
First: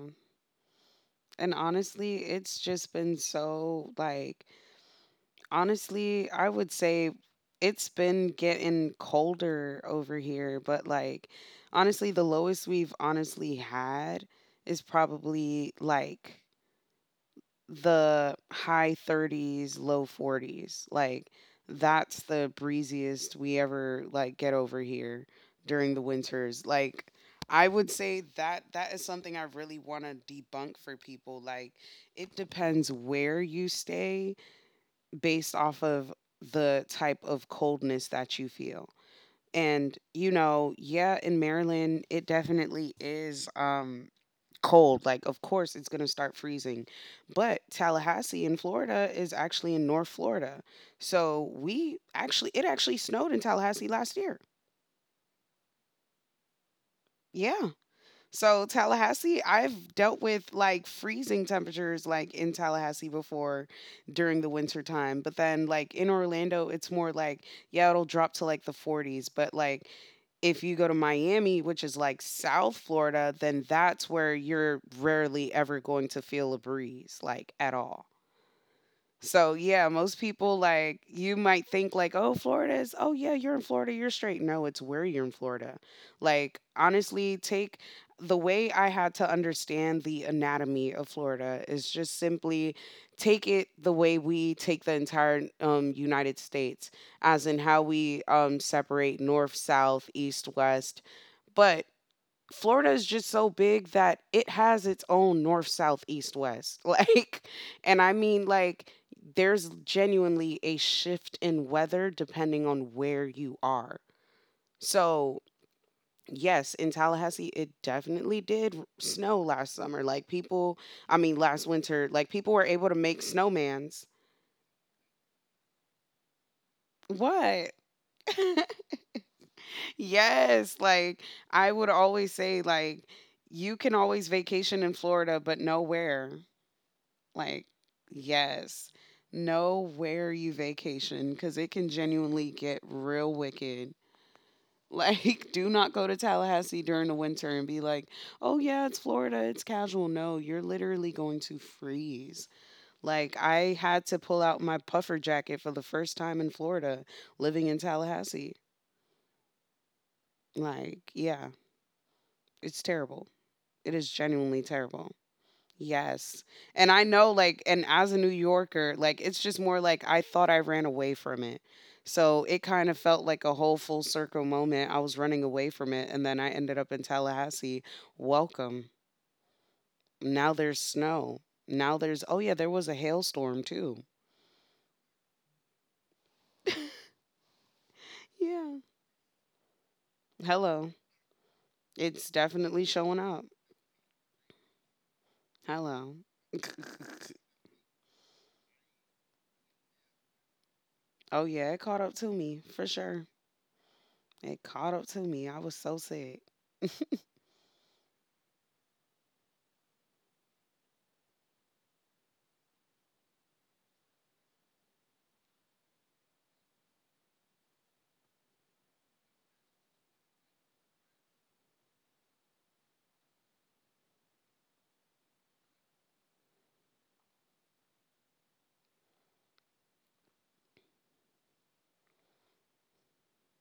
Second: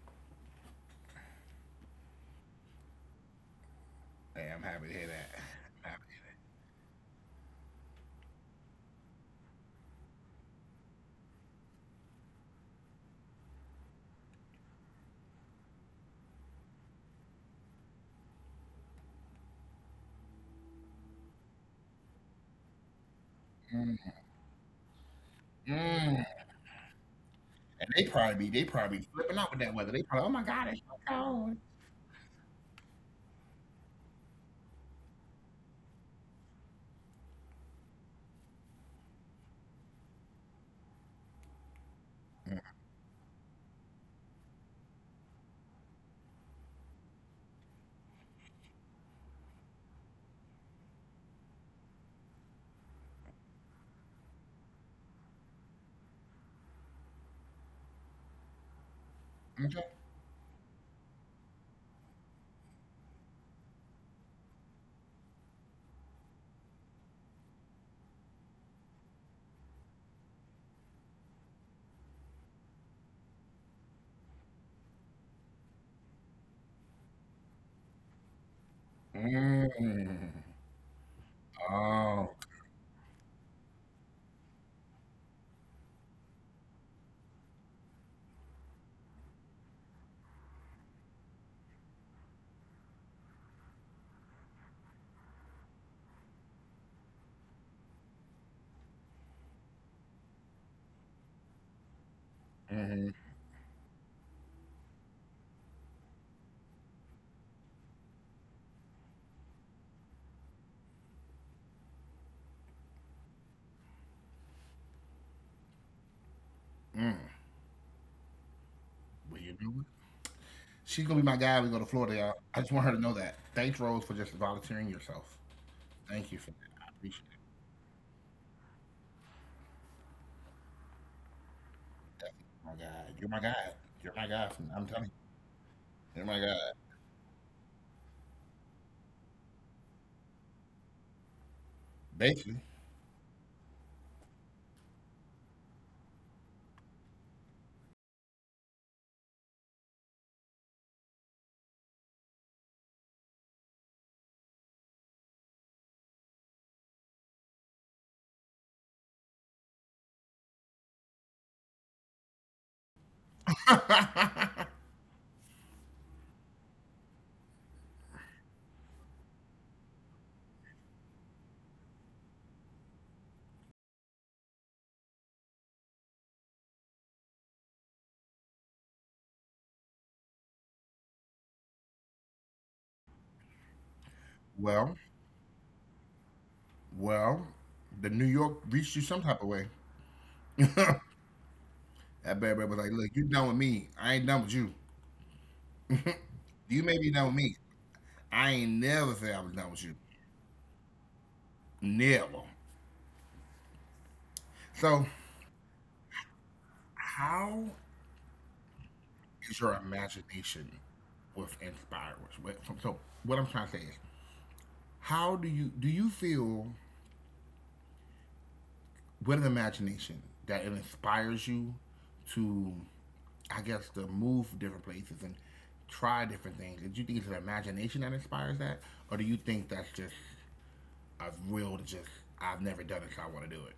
Speaker 2: And honestly, it's just been so like,
Speaker 1: Hey, I'm happy to hear that. I'm happy
Speaker 2: honestly, I would say it's been getting colder over here, but like honestly, the lowest we've honestly had is probably like the high 30s, low 40s. Like that's the breeziest we
Speaker 1: to
Speaker 2: ever
Speaker 1: hear
Speaker 2: like
Speaker 1: that.
Speaker 2: get over here during the
Speaker 1: Mm, mm.
Speaker 2: winters. Like I would
Speaker 1: And
Speaker 2: say
Speaker 1: they
Speaker 2: that
Speaker 1: probably be
Speaker 2: that is something I
Speaker 1: flipping
Speaker 2: really
Speaker 1: out with
Speaker 2: want
Speaker 1: that
Speaker 2: to
Speaker 1: weather. They probably, oh my
Speaker 2: debunk for
Speaker 1: god, it's so
Speaker 2: people. Like
Speaker 1: cold.
Speaker 2: it depends where you stay based off of the type of coldness that you feel. And you know, yeah, in Maryland it definitely
Speaker 1: Mm,
Speaker 2: is cold. Like, of course, it's going to start freezing. But Tallahassee in Florida is actually in North Florida. So we actually, it actually snowed in Tallahassee last year. Yeah. So Tallahassee, I've dealt
Speaker 1: okay.
Speaker 2: with like freezing temperatures like in Tallahassee before during the winter time. But then like in Orlando, it's more like, yeah, it'll drop to like the 40s. But like, if you go to Miami, which is like South Florida, then that's where you're rarely ever going to feel a breeze, like at all. So yeah, most people like
Speaker 1: Mm.
Speaker 2: you might think like, oh, Florida is, oh
Speaker 1: Oh.
Speaker 2: yeah, you're in Florida, you're straight. No, it's where you're in Florida. Like honestly, take the way I had to understand the anatomy of Florida is just simply take it the way we take the entire United States, as in how we separate north, south, east, west, but Florida is just so big
Speaker 1: Mm-hmm.
Speaker 2: that it has its own north, south, east, west. Like, and I mean, like, there's genuinely a shift in weather depending on where you are. So, yes, in Tallahassee, it
Speaker 1: Mm.
Speaker 2: definitely did snow last summer. Like,
Speaker 1: Well, you
Speaker 2: people,
Speaker 1: know what?
Speaker 2: I mean, last winter,
Speaker 1: She's
Speaker 2: like,
Speaker 1: gonna be
Speaker 2: people
Speaker 1: my
Speaker 2: were
Speaker 1: guy.
Speaker 2: able
Speaker 1: We
Speaker 2: to
Speaker 1: go to
Speaker 2: make
Speaker 1: Florida, y'all. I just
Speaker 2: snowmans.
Speaker 1: want her to know that. Thanks, Rose, for just volunteering yourself. Thank you for
Speaker 2: What?
Speaker 1: that. I appreciate.
Speaker 2: Yes. Like, I would always say, like,
Speaker 1: My
Speaker 2: you can
Speaker 1: God. You're
Speaker 2: always
Speaker 1: my God.
Speaker 2: vacation in
Speaker 1: You're my
Speaker 2: Florida,
Speaker 1: God.
Speaker 2: but
Speaker 1: From, I'm telling you.
Speaker 2: nowhere.
Speaker 1: You're my God.
Speaker 2: Like, yes, know where you vacation because it can genuinely get real
Speaker 1: Basically.
Speaker 2: wicked. Like, do not go to Tallahassee during the winter and be like, oh, yeah, it's Florida, it's casual. No, you're literally going to freeze. Like, I had to pull out my puffer jacket for the first time in Florida living in Tallahassee. Like, yeah, it's terrible. It is genuinely terrible. Yes. And I know, like, and as a New Yorker, like it's just more like I thought I ran away from it. So it kind of felt like a whole full circle moment. I was running away from it and then I ended up in Tallahassee. Welcome. Now there's snow. Now there's, oh yeah, there was a hailstorm too.
Speaker 1: well, well, the New York
Speaker 2: Yeah.
Speaker 1: reached you some type of way.
Speaker 2: Hello.
Speaker 1: That
Speaker 2: It's
Speaker 1: bad boy was
Speaker 2: definitely
Speaker 1: like, look,
Speaker 2: showing
Speaker 1: you
Speaker 2: up.
Speaker 1: done with me. I ain't done with you.
Speaker 2: Hello.
Speaker 1: You may be done with me. I ain't never say I was done with you.
Speaker 2: Oh yeah, it caught up to
Speaker 1: Never.
Speaker 2: me for sure. It caught up
Speaker 1: So
Speaker 2: to me. I was so sick.
Speaker 1: how is your imagination with inspirers? So, what I'm trying to say is, how do you feel with an imagination that it inspires you to, I guess, to move different places and try different things. Do you think it's an imagination that inspires that, or do you think that's just a will to just I've never done it, so I want to do it?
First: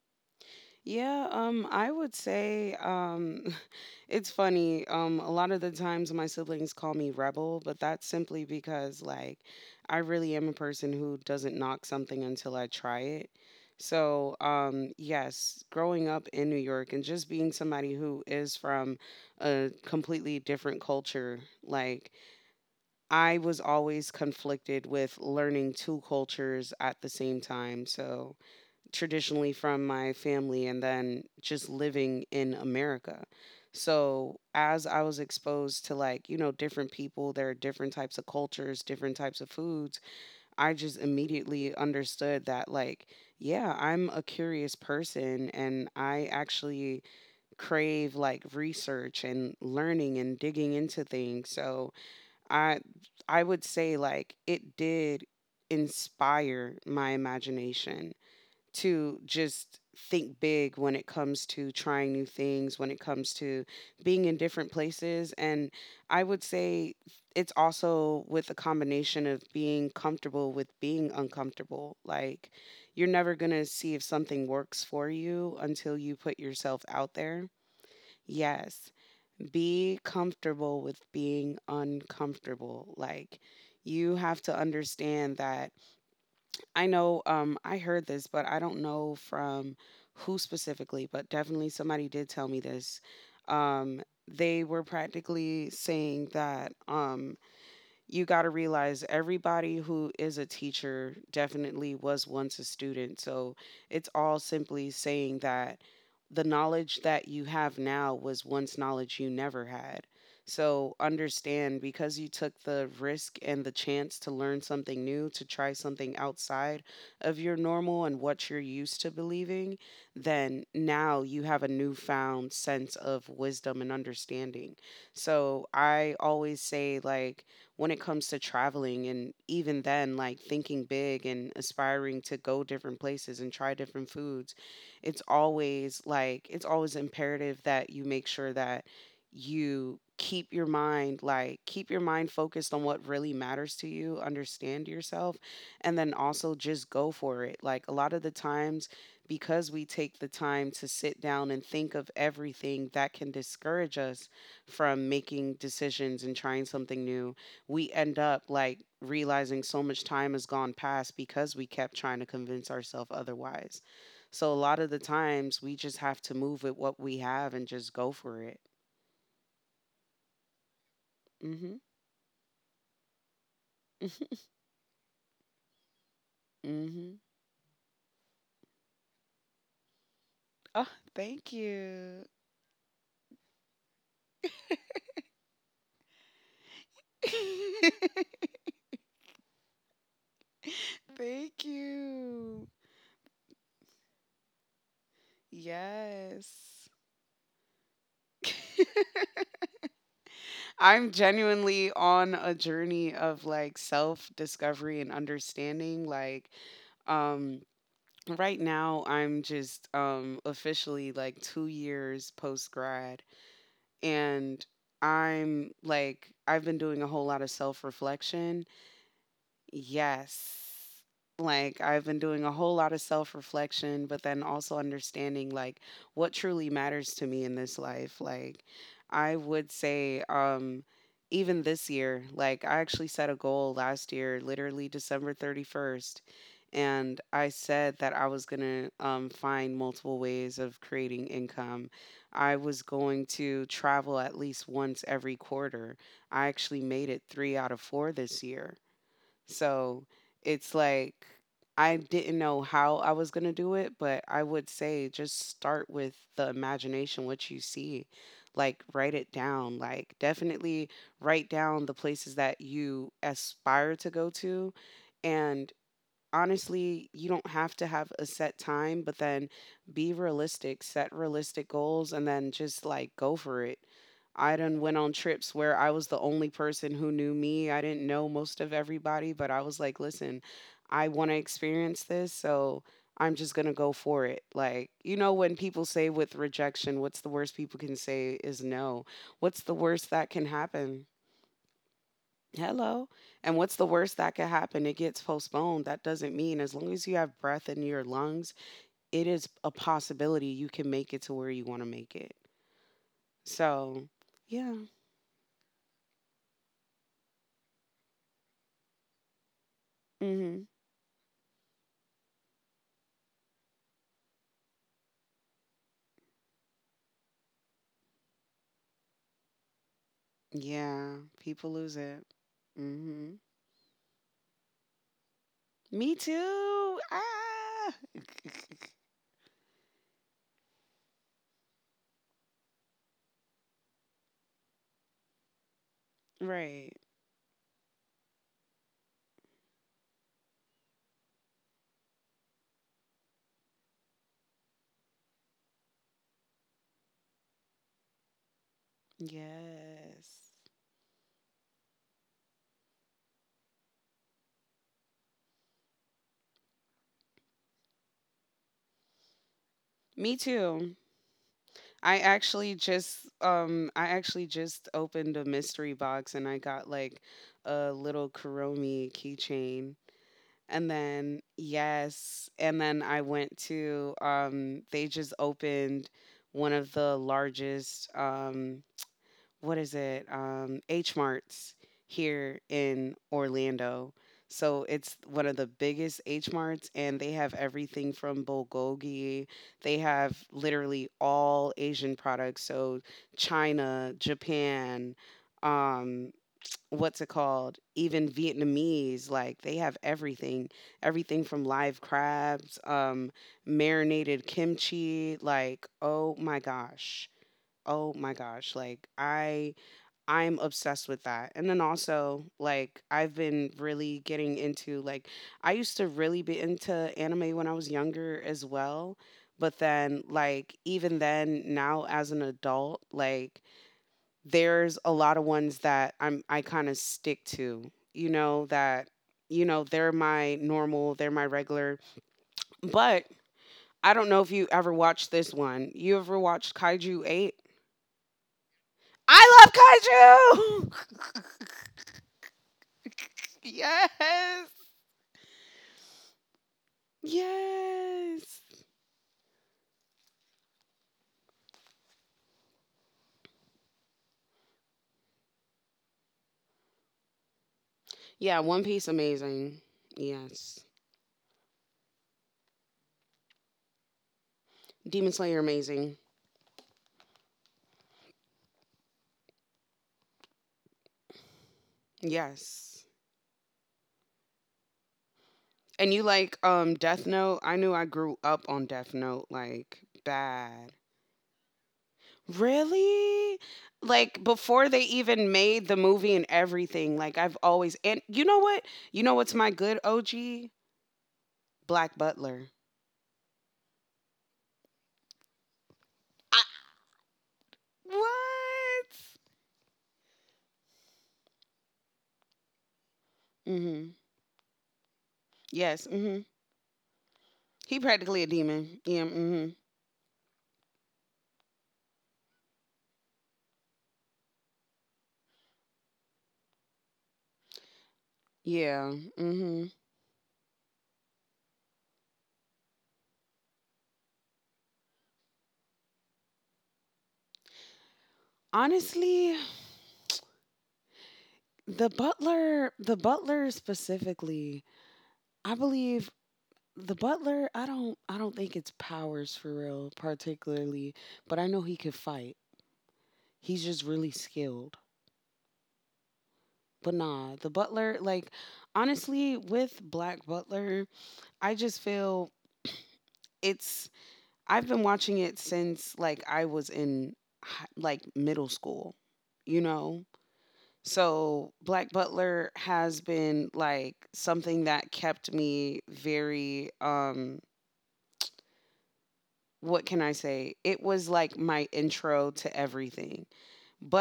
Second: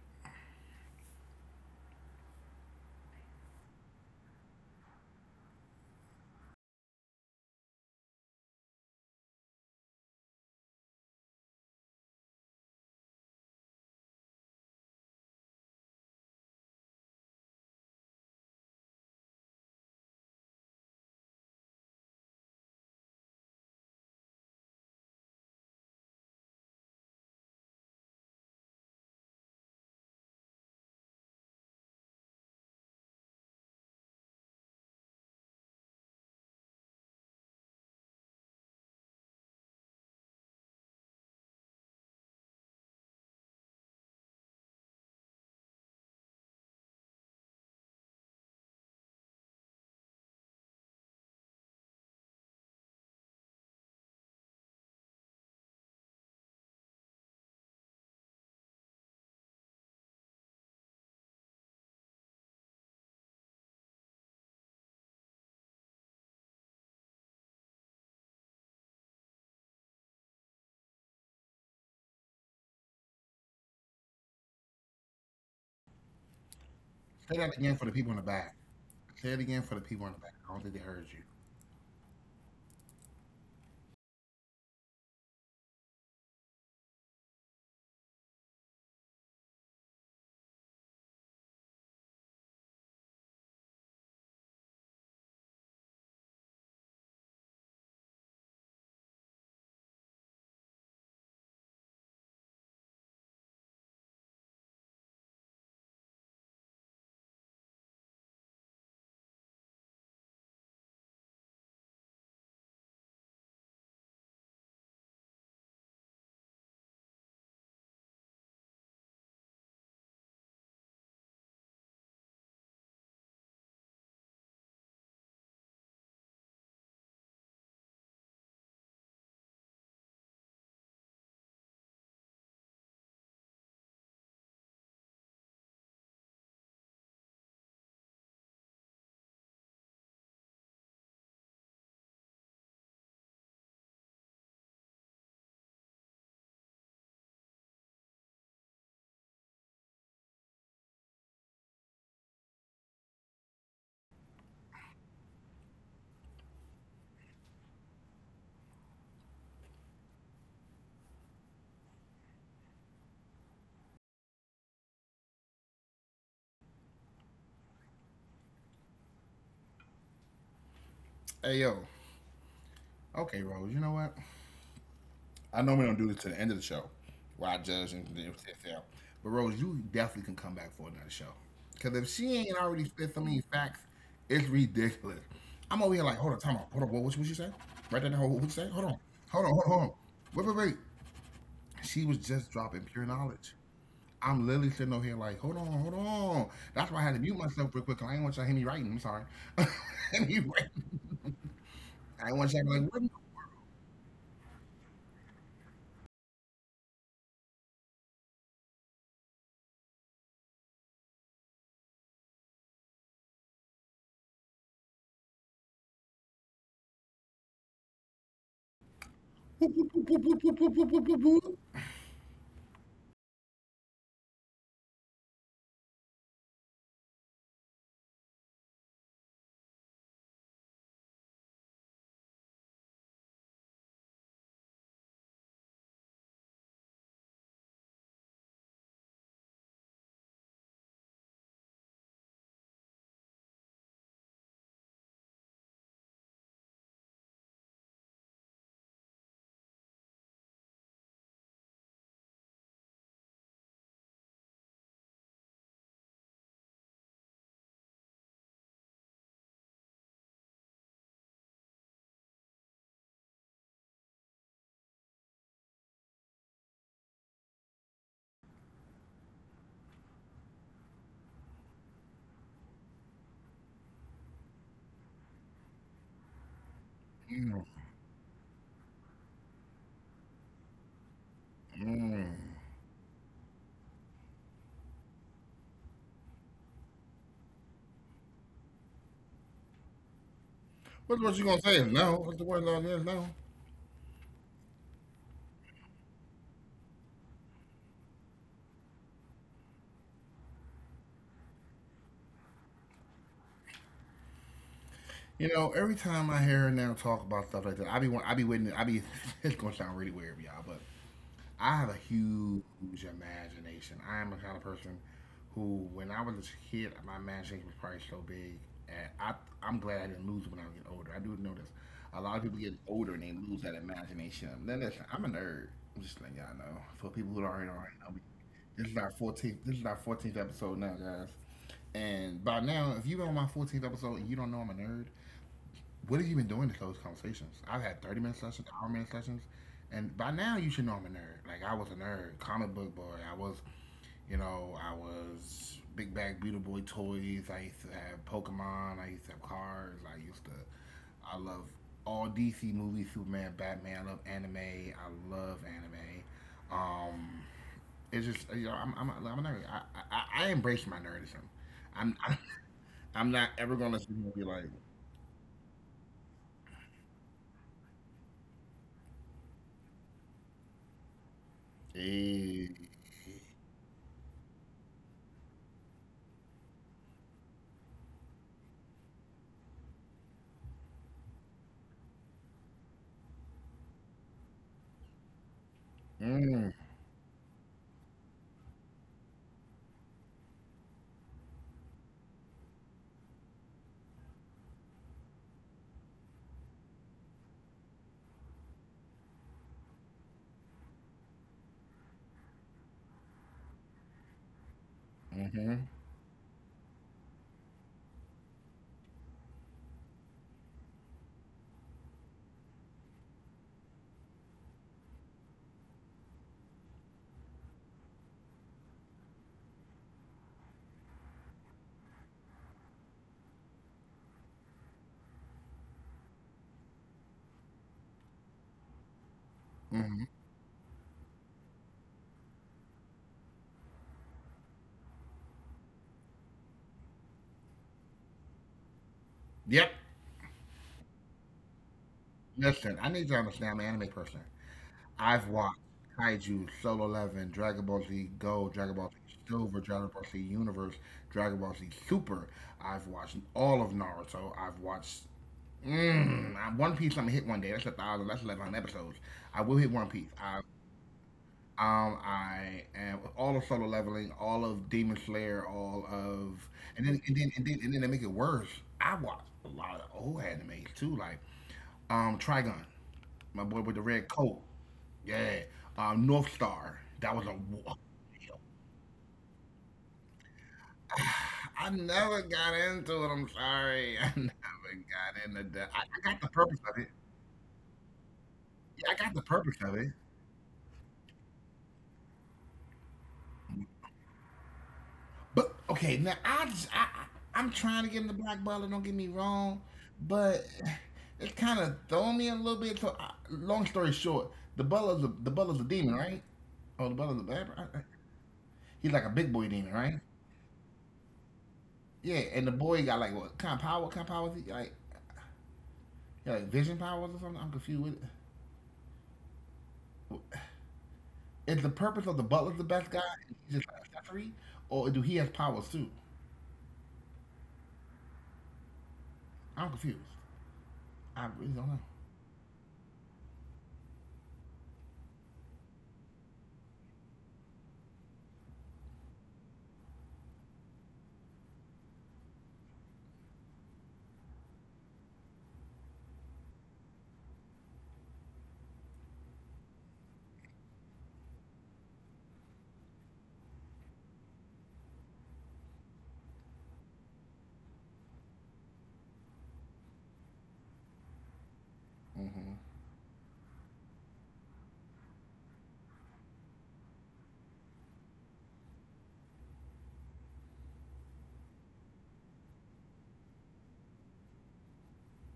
Speaker 2: Yeah, I would say it's funny. A lot of the times my siblings call me rebel, but that's simply because like I really am a person who doesn't knock something until I try it. So, yes, growing up in New York and just being somebody who is from a completely different culture, like I was always conflicted with learning two cultures at the same time. So, traditionally from my family and then just living in America. So as I was exposed to like, you know, different people, there are different types of cultures, different types of foods, I just immediately understood that like, yeah, I'm a curious person and I actually crave like research and learning and digging into things. So I I would say like it did inspire my imagination to just think big when it comes to trying new things, when it comes to being in different places. And I would say it's also with a combination of being comfortable with being uncomfortable. Like, you're never going to see if something works for you until you put yourself
Speaker 1: Say that
Speaker 2: out
Speaker 1: again for the
Speaker 2: there.
Speaker 1: people in the back. Say it
Speaker 2: Yes,
Speaker 1: again for the people in the back.
Speaker 2: be
Speaker 1: I don't think they heard you.
Speaker 2: comfortable with being uncomfortable. Like, you have to understand that I know I heard this, but I don't know from who specifically, but definitely somebody did tell me this. Um they were practically saying that you got to realize everybody who is a teacher definitely was once a student. So it's all simply saying that the knowledge that you have now was once knowledge you never had. So understand, because you took the risk and the chance to learn something new, to try something outside of your normal and what you're used to believing, then now you have a newfound sense of wisdom and understanding. So I always say, like, when it comes to traveling. And even then, like thinking big and aspiring to go different places and try different foods, it's always like, it's always imperative that you make sure that you keep your mind, like keep your mind focused on what really matters, to you understand yourself, and then also just go for it. Like a lot of the times, because we take the time to sit down and think of everything that can discourage us from making decisions and trying something new, we end up like realizing so much time has gone past because we kept trying to convince ourselves otherwise. So a lot of the times we just have to move with what we have and just go for it.
Speaker 1: Hey yo,
Speaker 2: Mhm.
Speaker 1: okay, Rose. You know what? I normally don't do this to the end of the show where I judge and do
Speaker 2: Mhm.
Speaker 1: sit down. But Rose, you definitely can come back for another show. Because
Speaker 2: Oh,
Speaker 1: if she ain't
Speaker 2: thank
Speaker 1: already spit so
Speaker 2: you.
Speaker 1: many facts, it's ridiculous. I'm over here like, hold on, time out. Hold on, what you say? Right there, hold, on. What you say? Hold on. Hold on, hold on, hold on. Wait, wait, wait. She was just dropping
Speaker 2: Thank
Speaker 1: pure knowledge.
Speaker 2: you.
Speaker 1: I'm literally sitting over here like, hold on, hold on. That's why I had to mute myself real quick. 'Cause
Speaker 2: Yes.
Speaker 1: I didn't want y'all to hear me writing. I'm sorry. I didn't want
Speaker 2: I'm
Speaker 1: y'all to be like, what?
Speaker 2: genuinely on a journey of like self discovery and understanding, like um right now, I'm just officially like 2 years post grad, and I'm like, I've been doing a whole lot of self reflection. Yes. Like I've been doing a whole lot of self-reflection, but then also understanding like what truly matters to me in this life. Like I would say even this year, like I actually set a goal last year, literally December 31st, and I said that I was going to find multiple ways of creating income. I was going to travel at least once every quarter. I actually made it 3 out of 4 this year. So it's like I didn't know how I was going to do it, but I would say just start with the imagination, what you see. Like, write it down. Like, definitely write down the places that you aspire to go to. And honestly, you don't have to have a set time, but then be realistic, set realistic goals, and then just like go for it. I done went on trips where I was the only person who knew me. I didn't know most of everybody, but I was like, listen,
Speaker 1: Mm,
Speaker 2: I
Speaker 1: mm.
Speaker 2: want to experience this, so I'm just gonna go for it. Like, you know, when people say with rejection, what's the worst people can say is no. What's the
Speaker 1: What
Speaker 2: worst
Speaker 1: what you
Speaker 2: that
Speaker 1: gonna
Speaker 2: can
Speaker 1: say is no?
Speaker 2: happen?
Speaker 1: What the word law is no?
Speaker 2: Hello. And what's the worst that could happen? It gets postponed. That doesn't mean, as long as you have breath in your lungs, it is a possibility you can make it to where you want to make it. So,
Speaker 1: You know, every
Speaker 2: yeah.
Speaker 1: time I hear her now talk about stuff like that, I be waiting. I be it's gonna sound really weird, y'all, but I
Speaker 2: Mhm.
Speaker 1: have a huge imagination. I am the kind of person who, when I was a kid, my imagination was probably so big, and I'm glad I didn't lose it when I get older. I do notice a
Speaker 2: Yeah,
Speaker 1: lot of people get
Speaker 2: people
Speaker 1: older
Speaker 2: lose
Speaker 1: and they
Speaker 2: it.
Speaker 1: lose that imagination.
Speaker 2: Mhm.
Speaker 1: Then listen, I'm a nerd. I'm just letting y'all know. For people
Speaker 2: Me
Speaker 1: who already know
Speaker 2: too.
Speaker 1: me, this is our
Speaker 2: Ah.
Speaker 1: 14th. This is our 14th episode now, guys. And by now, if you've been on my 14th episode and you don't know I'm a nerd, what have you been doing to those conversations? I've had
Speaker 2: Right.
Speaker 1: 30-minute minute sessions, hour minute sessions, and by now you should know I'm a nerd. Like I was a nerd, comic book boy. I was, I was big bag beauty boy toys. I used to have Pokemon. I used to have cards. I used to. I love
Speaker 2: Yes.
Speaker 1: all DC movies, Superman, Batman. I love anime. I love anime. Um, it's just I'm a nerd. I embrace my nerdism.
Speaker 2: Me too.
Speaker 1: I'm I'm
Speaker 2: I
Speaker 1: not ever gonna
Speaker 2: actually
Speaker 1: sit here and
Speaker 2: just
Speaker 1: be like,
Speaker 2: um I actually just opened a mystery box and I got like a little Kuromi keychain. And then
Speaker 1: hey,
Speaker 2: yes, and then I went to they just opened one of the largest what is it? H Marts here in Orlando. So it's
Speaker 1: mm,
Speaker 2: one of the biggest H Marts, and they have everything from bulgogi. They have literally all Asian products. So China, Japan, um, what's it called? Even Vietnamese. Like they have everything, everything from live crabs,
Speaker 1: mm-hmm,
Speaker 2: marinated kimchi. Like oh my gosh, oh my gosh! Like I'm obsessed with that. And then also, like, I've been really getting into, like, I used to really be into anime when I was younger as well. But then, like, even then, now as an adult, like, there's a lot of ones that I kind of stick to, you know,
Speaker 1: mm-hmm.
Speaker 2: that, they're my normal, they're my regular. But I don't know if you ever watched this one. You ever watched Kaiju 8?
Speaker 1: Yep.
Speaker 2: I love Kaiju!
Speaker 1: Listen, I need you to understand I'm an anime person. I've watched
Speaker 2: Yes!
Speaker 1: Kaiju, Solo Eleven, Dragon Ball Z Go, Dragon Ball Z Silver,
Speaker 2: Yes.
Speaker 1: Dragon Ball Z Universe, Dragon Ball Z Super. I've watched all of Naruto. I've watched One Piece. I'm gonna hit one day. That's 1,000. That's 11 episodes. I will
Speaker 2: Yeah,
Speaker 1: hit One
Speaker 2: One
Speaker 1: Piece.
Speaker 2: Piece
Speaker 1: I've
Speaker 2: amazing. Yes.
Speaker 1: I am all of Solo Leveling, all of Demon Slayer, all of
Speaker 2: Demon Slayer
Speaker 1: and then and
Speaker 2: amazing.
Speaker 1: then and then and then to make it worse, I watch a lot of old animes too, like Trigun, my boy with the red
Speaker 2: Yes.
Speaker 1: coat, yeah, North Star. That
Speaker 2: And
Speaker 1: was
Speaker 2: you
Speaker 1: a
Speaker 2: like Death Note? I knew I grew up on Death Note like
Speaker 1: I
Speaker 2: bad.
Speaker 1: never got into it. I'm sorry, I never
Speaker 2: Really?
Speaker 1: got into
Speaker 2: Like
Speaker 1: that. I,
Speaker 2: before
Speaker 1: I
Speaker 2: they
Speaker 1: got the purpose
Speaker 2: even
Speaker 1: of it.
Speaker 2: made the movie and everything, like I've
Speaker 1: Yeah, I
Speaker 2: always
Speaker 1: got the
Speaker 2: and you
Speaker 1: purpose
Speaker 2: know
Speaker 1: of it.
Speaker 2: what? You know what's my good OG? Black Butler.
Speaker 1: But okay, now I just I- I'm
Speaker 2: I,
Speaker 1: trying to give him the black butler. Don't get me wrong,
Speaker 2: what?
Speaker 1: but it kind of thrown me a little bit. So, I, long story short, the butler's a, the
Speaker 2: Mhm.
Speaker 1: butler's a demon, right? Oh, the butler's
Speaker 2: Yes,
Speaker 1: a bad.
Speaker 2: mhm.
Speaker 1: He's like a
Speaker 2: He
Speaker 1: big boy
Speaker 2: practically a
Speaker 1: demon, right?
Speaker 2: demon. Yeah, mhm.
Speaker 1: Yeah, and the boy got like what kind of power? What kind of powers? He like vision powers or something? I'm confused with it.
Speaker 2: Yeah, mhm.
Speaker 1: Is the purpose of the butler the best guy? And he's just an accessory, or do he has powers too? I'm confused.
Speaker 2: Honestly,
Speaker 1: I really don't know.
Speaker 2: the butler, the butler specifically, I believe the butler, I don't think it's powers for real particularly, but I know he could fight. He's just really skilled. But nah, the butler like honestly with Black Butler, I just feel it's I've been watching it since like I was in like middle school, you know. So Black Butler has been like something that kept me very what can I say? It was like my intro to everything.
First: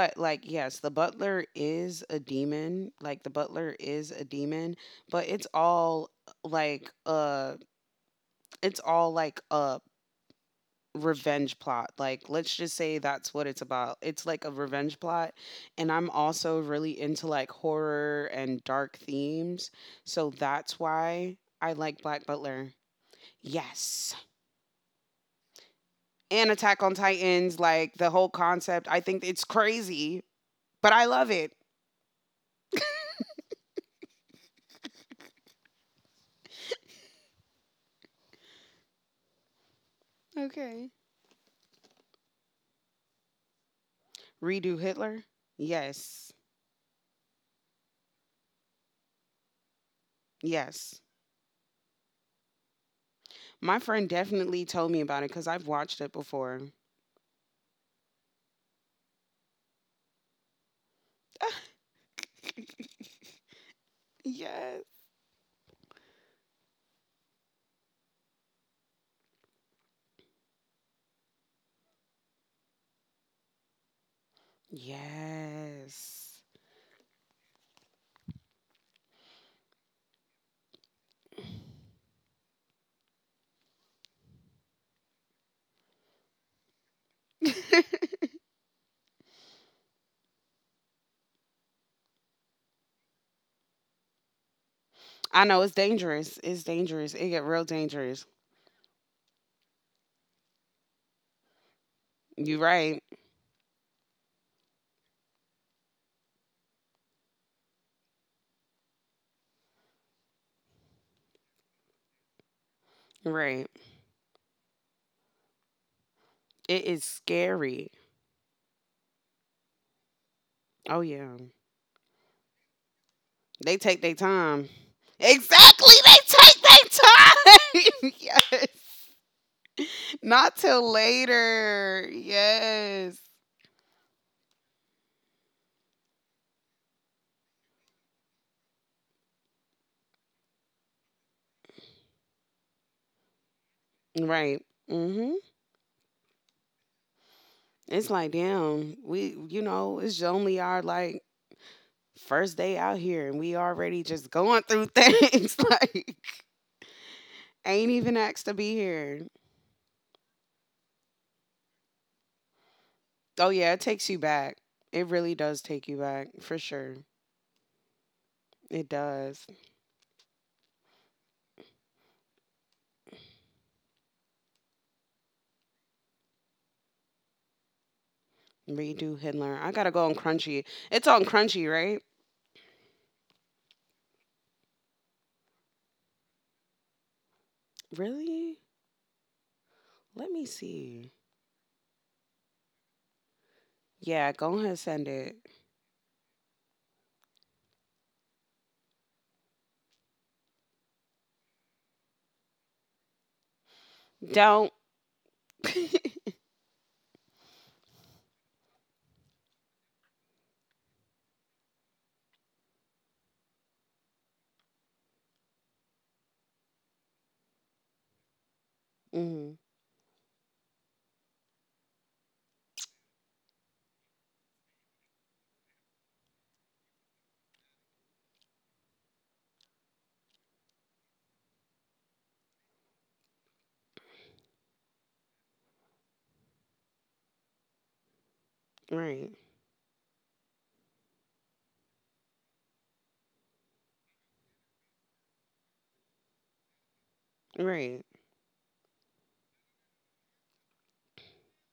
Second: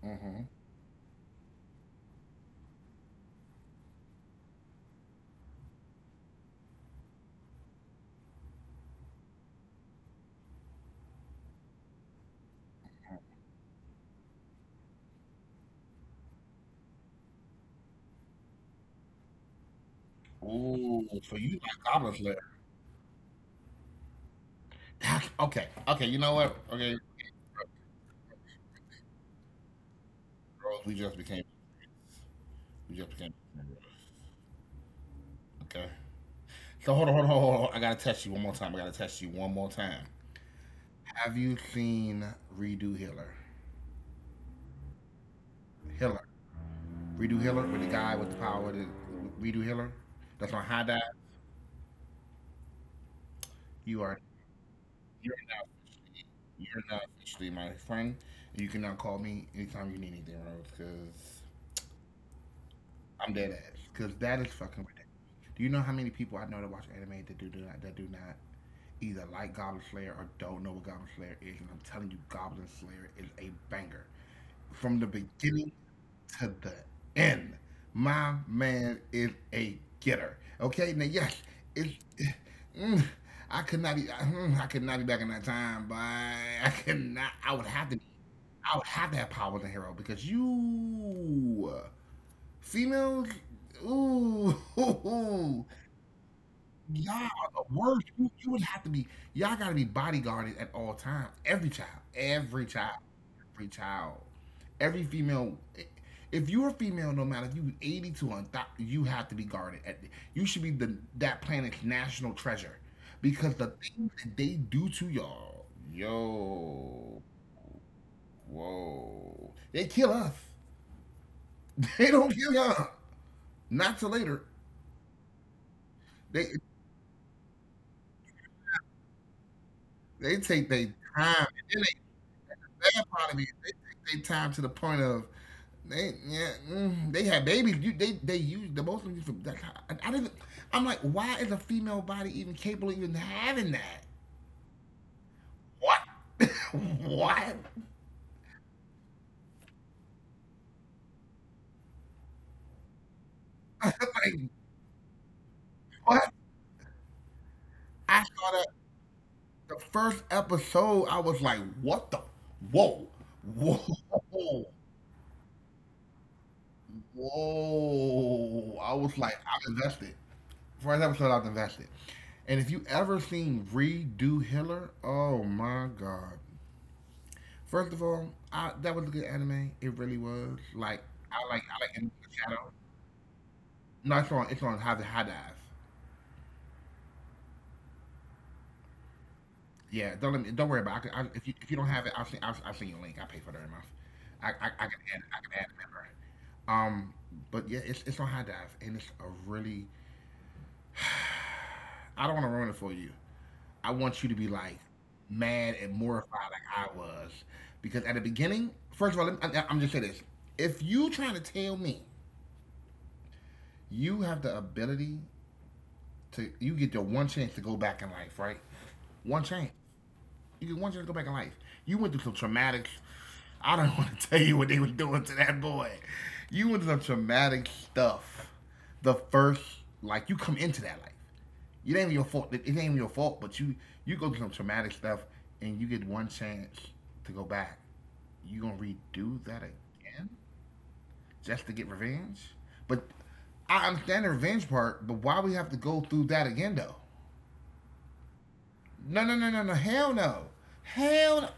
Speaker 1: Hmm, hmm.
Speaker 2: like yes, the butler is a demon. Like the butler is a demon, but it's all like it's all like a revenge plot. Like, let's just say that's what it's about. It's like a revenge plot. And I'm also really into like horror and dark themes. So that's
Speaker 1: Ooh,
Speaker 2: why
Speaker 1: so you
Speaker 2: I
Speaker 1: like
Speaker 2: like Black
Speaker 1: goblin.
Speaker 2: Butler. Yes.
Speaker 1: Okay, okay. You know
Speaker 2: And
Speaker 1: what?
Speaker 2: Attack on
Speaker 1: Okay,
Speaker 2: Titans, like the whole concept. I think it's crazy,
Speaker 1: bros,
Speaker 2: but
Speaker 1: we
Speaker 2: I
Speaker 1: just
Speaker 2: love
Speaker 1: became,
Speaker 2: it.
Speaker 1: we just became. Okay. So hold on, hold on, hold on. Hold on. I gotta test you one more time. I gotta test you one more time.
Speaker 2: Okay.
Speaker 1: Have you seen Redo Hiller?
Speaker 2: Redo Hitler?
Speaker 1: Hiller,
Speaker 2: Yes.
Speaker 1: Redo Hiller, with the guy with the power, the Redo Hiller. That's on high dive.
Speaker 2: Yes. My
Speaker 1: You
Speaker 2: friend
Speaker 1: are,
Speaker 2: definitely told me about it
Speaker 1: you're
Speaker 2: because
Speaker 1: now,
Speaker 2: I've watched it before.
Speaker 1: you're now officially my friend. You can now call me anytime you need anything, Rose, because I'm dead ass. Because that is fucking ridiculous.
Speaker 2: Yes.
Speaker 1: Do you know how many people I know that watch anime that do not either like Goblin Slayer or don't know what Goblin Slayer is, and I'm telling you, Goblin Slayer is a banger. From the beginning
Speaker 2: Yes.
Speaker 1: to the end, my man is a getter. Okay, now yes, it's. Mm, I could not be. I could not be back in that time, but I could not. I would have to. I would have to have power as hero because you females. Ooh, ooh,
Speaker 2: I
Speaker 1: ooh,
Speaker 2: know it's dangerous. It's
Speaker 1: y'all
Speaker 2: dangerous. It get
Speaker 1: are
Speaker 2: real
Speaker 1: the worst.
Speaker 2: dangerous.
Speaker 1: You would have to be. Y'all got to be bodyguarded at all times. Every child.
Speaker 2: You
Speaker 1: Every child.
Speaker 2: right.
Speaker 1: Every child. Every female. If you're a female, no matter if you 80 to 1,000, you have to be guarded. At, you should be the that planet's national treasure. Because the
Speaker 2: Right.
Speaker 1: things that they do to y'all,
Speaker 2: It is
Speaker 1: yo,
Speaker 2: scary.
Speaker 1: whoa. They kill us.
Speaker 2: Oh yeah.
Speaker 1: They don't kill y'all.
Speaker 2: They take their
Speaker 1: Not till
Speaker 2: time.
Speaker 1: later.
Speaker 2: Exactly. They take
Speaker 1: They
Speaker 2: their time. Yes.
Speaker 1: they
Speaker 2: Not
Speaker 1: take
Speaker 2: till
Speaker 1: their time. And then
Speaker 2: later. Yes.
Speaker 1: bad part of me. Is they take their time to the point of they yeah they had babies. You, they use the most. Of you for- Like, I didn't. I'm like, why is a female body even capable of even having that?
Speaker 2: Right. Mhm.
Speaker 1: What? What?
Speaker 2: It's like damn. We it's only our like first day out here and we already just
Speaker 1: Like,
Speaker 2: going through things like
Speaker 1: what?
Speaker 2: ain't even
Speaker 1: I
Speaker 2: asked
Speaker 1: saw
Speaker 2: to
Speaker 1: that
Speaker 2: be here.
Speaker 1: the first episode. I was like, what the? Whoa,
Speaker 2: Oh yeah, it takes you back.
Speaker 1: whoa,
Speaker 2: It really does take you back for sure.
Speaker 1: whoa!
Speaker 2: It
Speaker 1: I was like,
Speaker 2: does.
Speaker 1: I'm invested. First episode, I was invested. And if you ever seen Redo Hiller, oh my god, first of all, I, that was a
Speaker 2: Redo
Speaker 1: good
Speaker 2: Hitler. I
Speaker 1: anime.
Speaker 2: gotta
Speaker 1: It
Speaker 2: go on
Speaker 1: really was.
Speaker 2: Crunchy.
Speaker 1: Like
Speaker 2: It's on
Speaker 1: I like
Speaker 2: Crunchy,
Speaker 1: I like
Speaker 2: right?
Speaker 1: Enemy of the Shadow. No, it's on High Dive.
Speaker 2: Really?
Speaker 1: Yeah,
Speaker 2: Let
Speaker 1: don't let
Speaker 2: me
Speaker 1: me, don't worry about.
Speaker 2: see.
Speaker 1: It. I, if you don't have it, I'll send you a link. I pay for it every month.
Speaker 2: Yeah, go ahead and send it.
Speaker 1: I can add a member. Um, but yeah, it's on High Dive, and it's a really. I don't want to ruin it for you. I want you to be
Speaker 2: Don't.
Speaker 1: like mad and mortified like I was, because at the beginning, first of all, let me, I, I'm just say this: if you trying to tell me you have the ability to you get your one chance to go back in life, right? One
Speaker 2: Mhm.
Speaker 1: chance. You get one chance to go back in life. You went through some traumatic. I don't want to tell you what they were doing to that boy. You went through some traumatic stuff. The first, like you come into that life. It ain't even your fault. It ain't even your fault, but you go through some traumatic stuff, and you get one chance to go back. You gonna
Speaker 2: Right.
Speaker 1: redo that again just to get revenge? But I understand the revenge part, but why we have to go through that again though?
Speaker 2: Right.
Speaker 1: No, no, no, no, no. Hell no. Hell no.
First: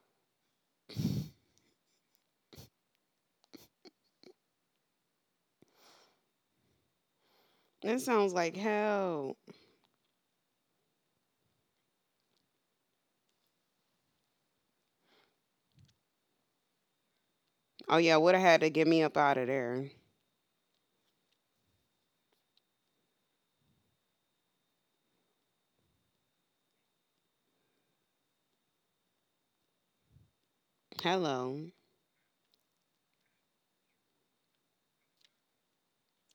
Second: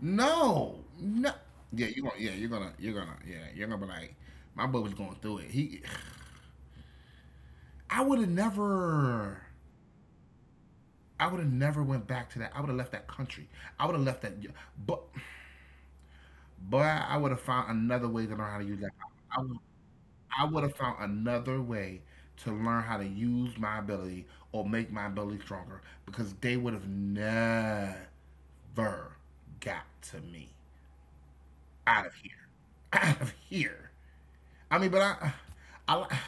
Speaker 1: No. No. Yeah, you gonna. Yeah, you're gonna. You're gonna. Yeah, you're gonna be like, my boy was going through it. He.
Speaker 2: That
Speaker 1: I would have
Speaker 2: sounds like hell.
Speaker 1: never. I would have never went back to that. I would have left that country. I would have left that. But, but I would have found
Speaker 2: Oh yeah,
Speaker 1: another
Speaker 2: would
Speaker 1: way
Speaker 2: have
Speaker 1: to learn
Speaker 2: had
Speaker 1: how
Speaker 2: to
Speaker 1: to
Speaker 2: get
Speaker 1: use that.
Speaker 2: me up out of
Speaker 1: I would.
Speaker 2: there.
Speaker 1: I would have found another way to learn how to use my ability or make my ability stronger because they would have never got to me.
Speaker 2: Hello.
Speaker 1: Out of here, out of here. I mean, but I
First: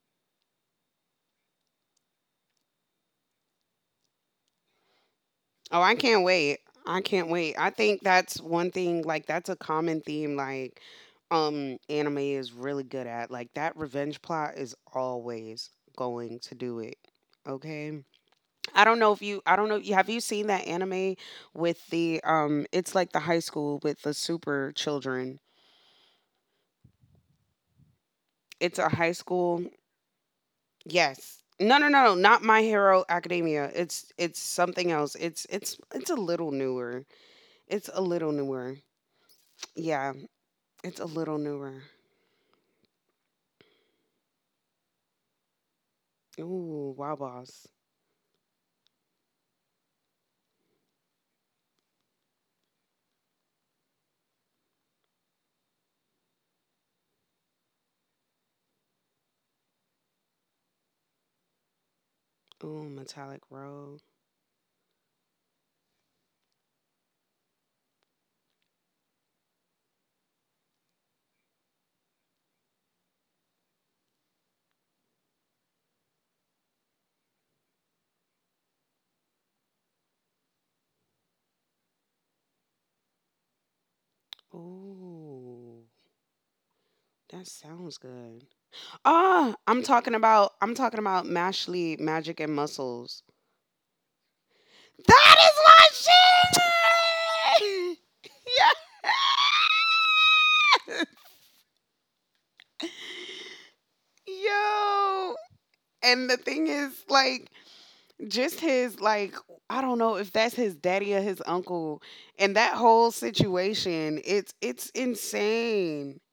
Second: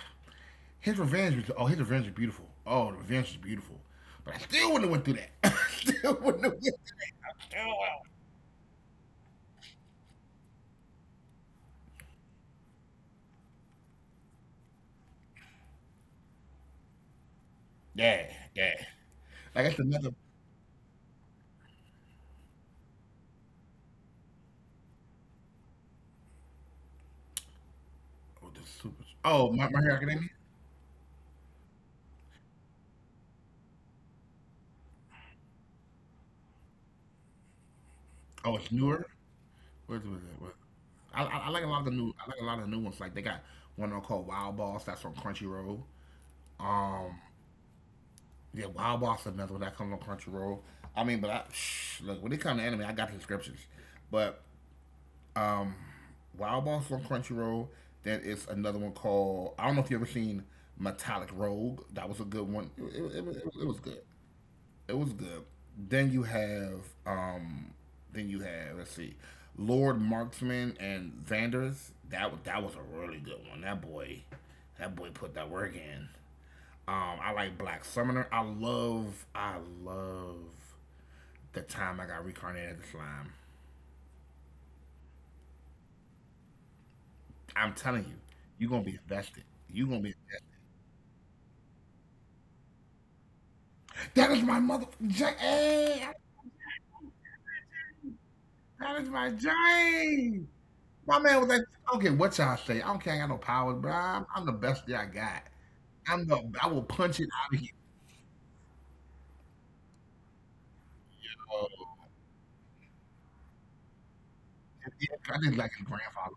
Speaker 1: his revenge was beautiful. Oh, the revenge was beautiful, but I still wouldn't have went through that.
Speaker 2: Oh, I
Speaker 1: still
Speaker 2: can't
Speaker 1: wouldn't have
Speaker 2: wait.
Speaker 1: went through
Speaker 2: I can't wait. I
Speaker 1: that.
Speaker 2: think that's one thing like that's a common theme like anime is really good at. Like that revenge plot is always going to do it. Okay?
Speaker 1: Yeah, yeah.
Speaker 2: I don't know if you I
Speaker 1: Like that's
Speaker 2: don't know
Speaker 1: another.
Speaker 2: have you seen that anime with the it's like the high school with the super children.
Speaker 1: Oh, the
Speaker 2: It's a
Speaker 1: super.
Speaker 2: high
Speaker 1: Oh, my,
Speaker 2: school.
Speaker 1: my hair academy.
Speaker 2: Yes. No, no, no, no, not My Hero Academia. It's something else. It's a little newer. It's a little
Speaker 1: Oh, it's
Speaker 2: newer.
Speaker 1: newer. Where's was
Speaker 2: Yeah.
Speaker 1: it? What?
Speaker 2: It's a
Speaker 1: I
Speaker 2: little
Speaker 1: like a lot of the
Speaker 2: newer.
Speaker 1: new. I like a lot of the new ones. Like they got one on called Wild Boss. That's on Crunchyroll.
Speaker 2: Ooh,
Speaker 1: Um,
Speaker 2: Wawa's.
Speaker 1: yeah, Wild Boss is another one that comes on Crunchyroll. I mean, but I shh, look, when it comes to anime, I got the subscriptions. But Um, Wild Boss is on Crunchyroll. Then it's another one called, I don't know if you ever seen Metallic Rogue. That was a good one. It,
Speaker 2: Ooh,
Speaker 1: it, it, was- it
Speaker 2: metallic
Speaker 1: was good.
Speaker 2: road.
Speaker 1: It was good. Then you have then you have let's see, Lord Marksman and Vanders. That that was a really good one. That boy put that work in. I like Black Summoner. I love the time I got reincarnated as a slime.
Speaker 2: Ooh, that
Speaker 1: I'm telling you,
Speaker 2: sounds good.
Speaker 1: you're gonna be invested.
Speaker 2: Ah,
Speaker 1: You're
Speaker 2: I'm
Speaker 1: gonna be
Speaker 2: talking about I'm talking about Mashley Magic and Muscles.
Speaker 1: That is my mother.
Speaker 2: That
Speaker 1: Hey,
Speaker 2: is my shit. Yeah.
Speaker 1: that is my James. My man was like, I don't care what y'all say. I don't care. I got no powers, bro. I'm the best that I
Speaker 2: Yo.
Speaker 1: got. I'm
Speaker 2: And
Speaker 1: the.
Speaker 2: the
Speaker 1: I
Speaker 2: thing
Speaker 1: will
Speaker 2: is,
Speaker 1: punch it out
Speaker 2: like,
Speaker 1: of you.
Speaker 2: just his, like, I don't know if that's his daddy or his
Speaker 1: Uh,
Speaker 2: uncle, and that whole situation, it's
Speaker 1: yeah, I think like his
Speaker 2: insane.
Speaker 1: grandfather.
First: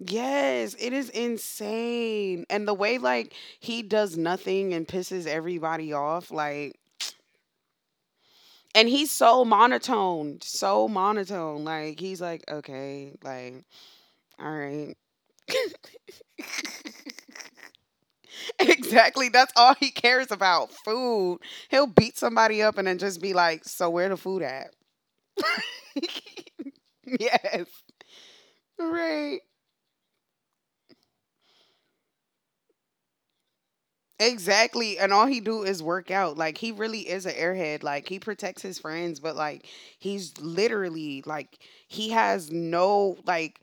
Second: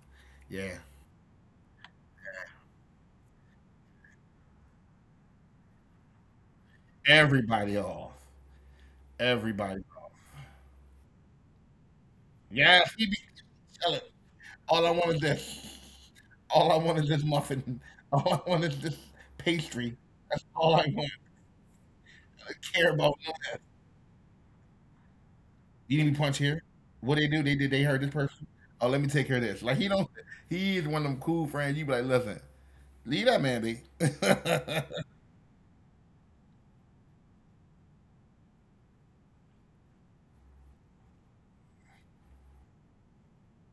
Speaker 2: Yes,
Speaker 1: Yeah.
Speaker 2: it is insane. And the way like he does nothing and pisses everybody off, like
Speaker 1: Everybody off.
Speaker 2: and he's so
Speaker 1: Everybody.
Speaker 2: monotone, so monotone. Like he's like,
Speaker 1: Yeah, he
Speaker 2: okay,
Speaker 1: be
Speaker 2: like,
Speaker 1: telling.
Speaker 2: all
Speaker 1: All I
Speaker 2: right.
Speaker 1: want is this. All I want is this muffin. All I want is this
Speaker 2: Exactly. That's all he
Speaker 1: pastry.
Speaker 2: cares
Speaker 1: That's
Speaker 2: about.
Speaker 1: all I want.
Speaker 2: Food. He'll beat
Speaker 1: I
Speaker 2: somebody
Speaker 1: don't
Speaker 2: up and
Speaker 1: care
Speaker 2: then
Speaker 1: about.
Speaker 2: just be like, so where the food at?
Speaker 1: You need me punch here. What they do? They
Speaker 2: Yes.
Speaker 1: did. They hurt this person. Oh, let me take care of
Speaker 2: Right.
Speaker 1: this. Like he don't. He is one of them cool friends. You be like, listen, leave that man be.
Speaker 2: Exactly, and all he do is work out. Like he really is an airhead. Like he protects his friends, but like he's literally like he has no like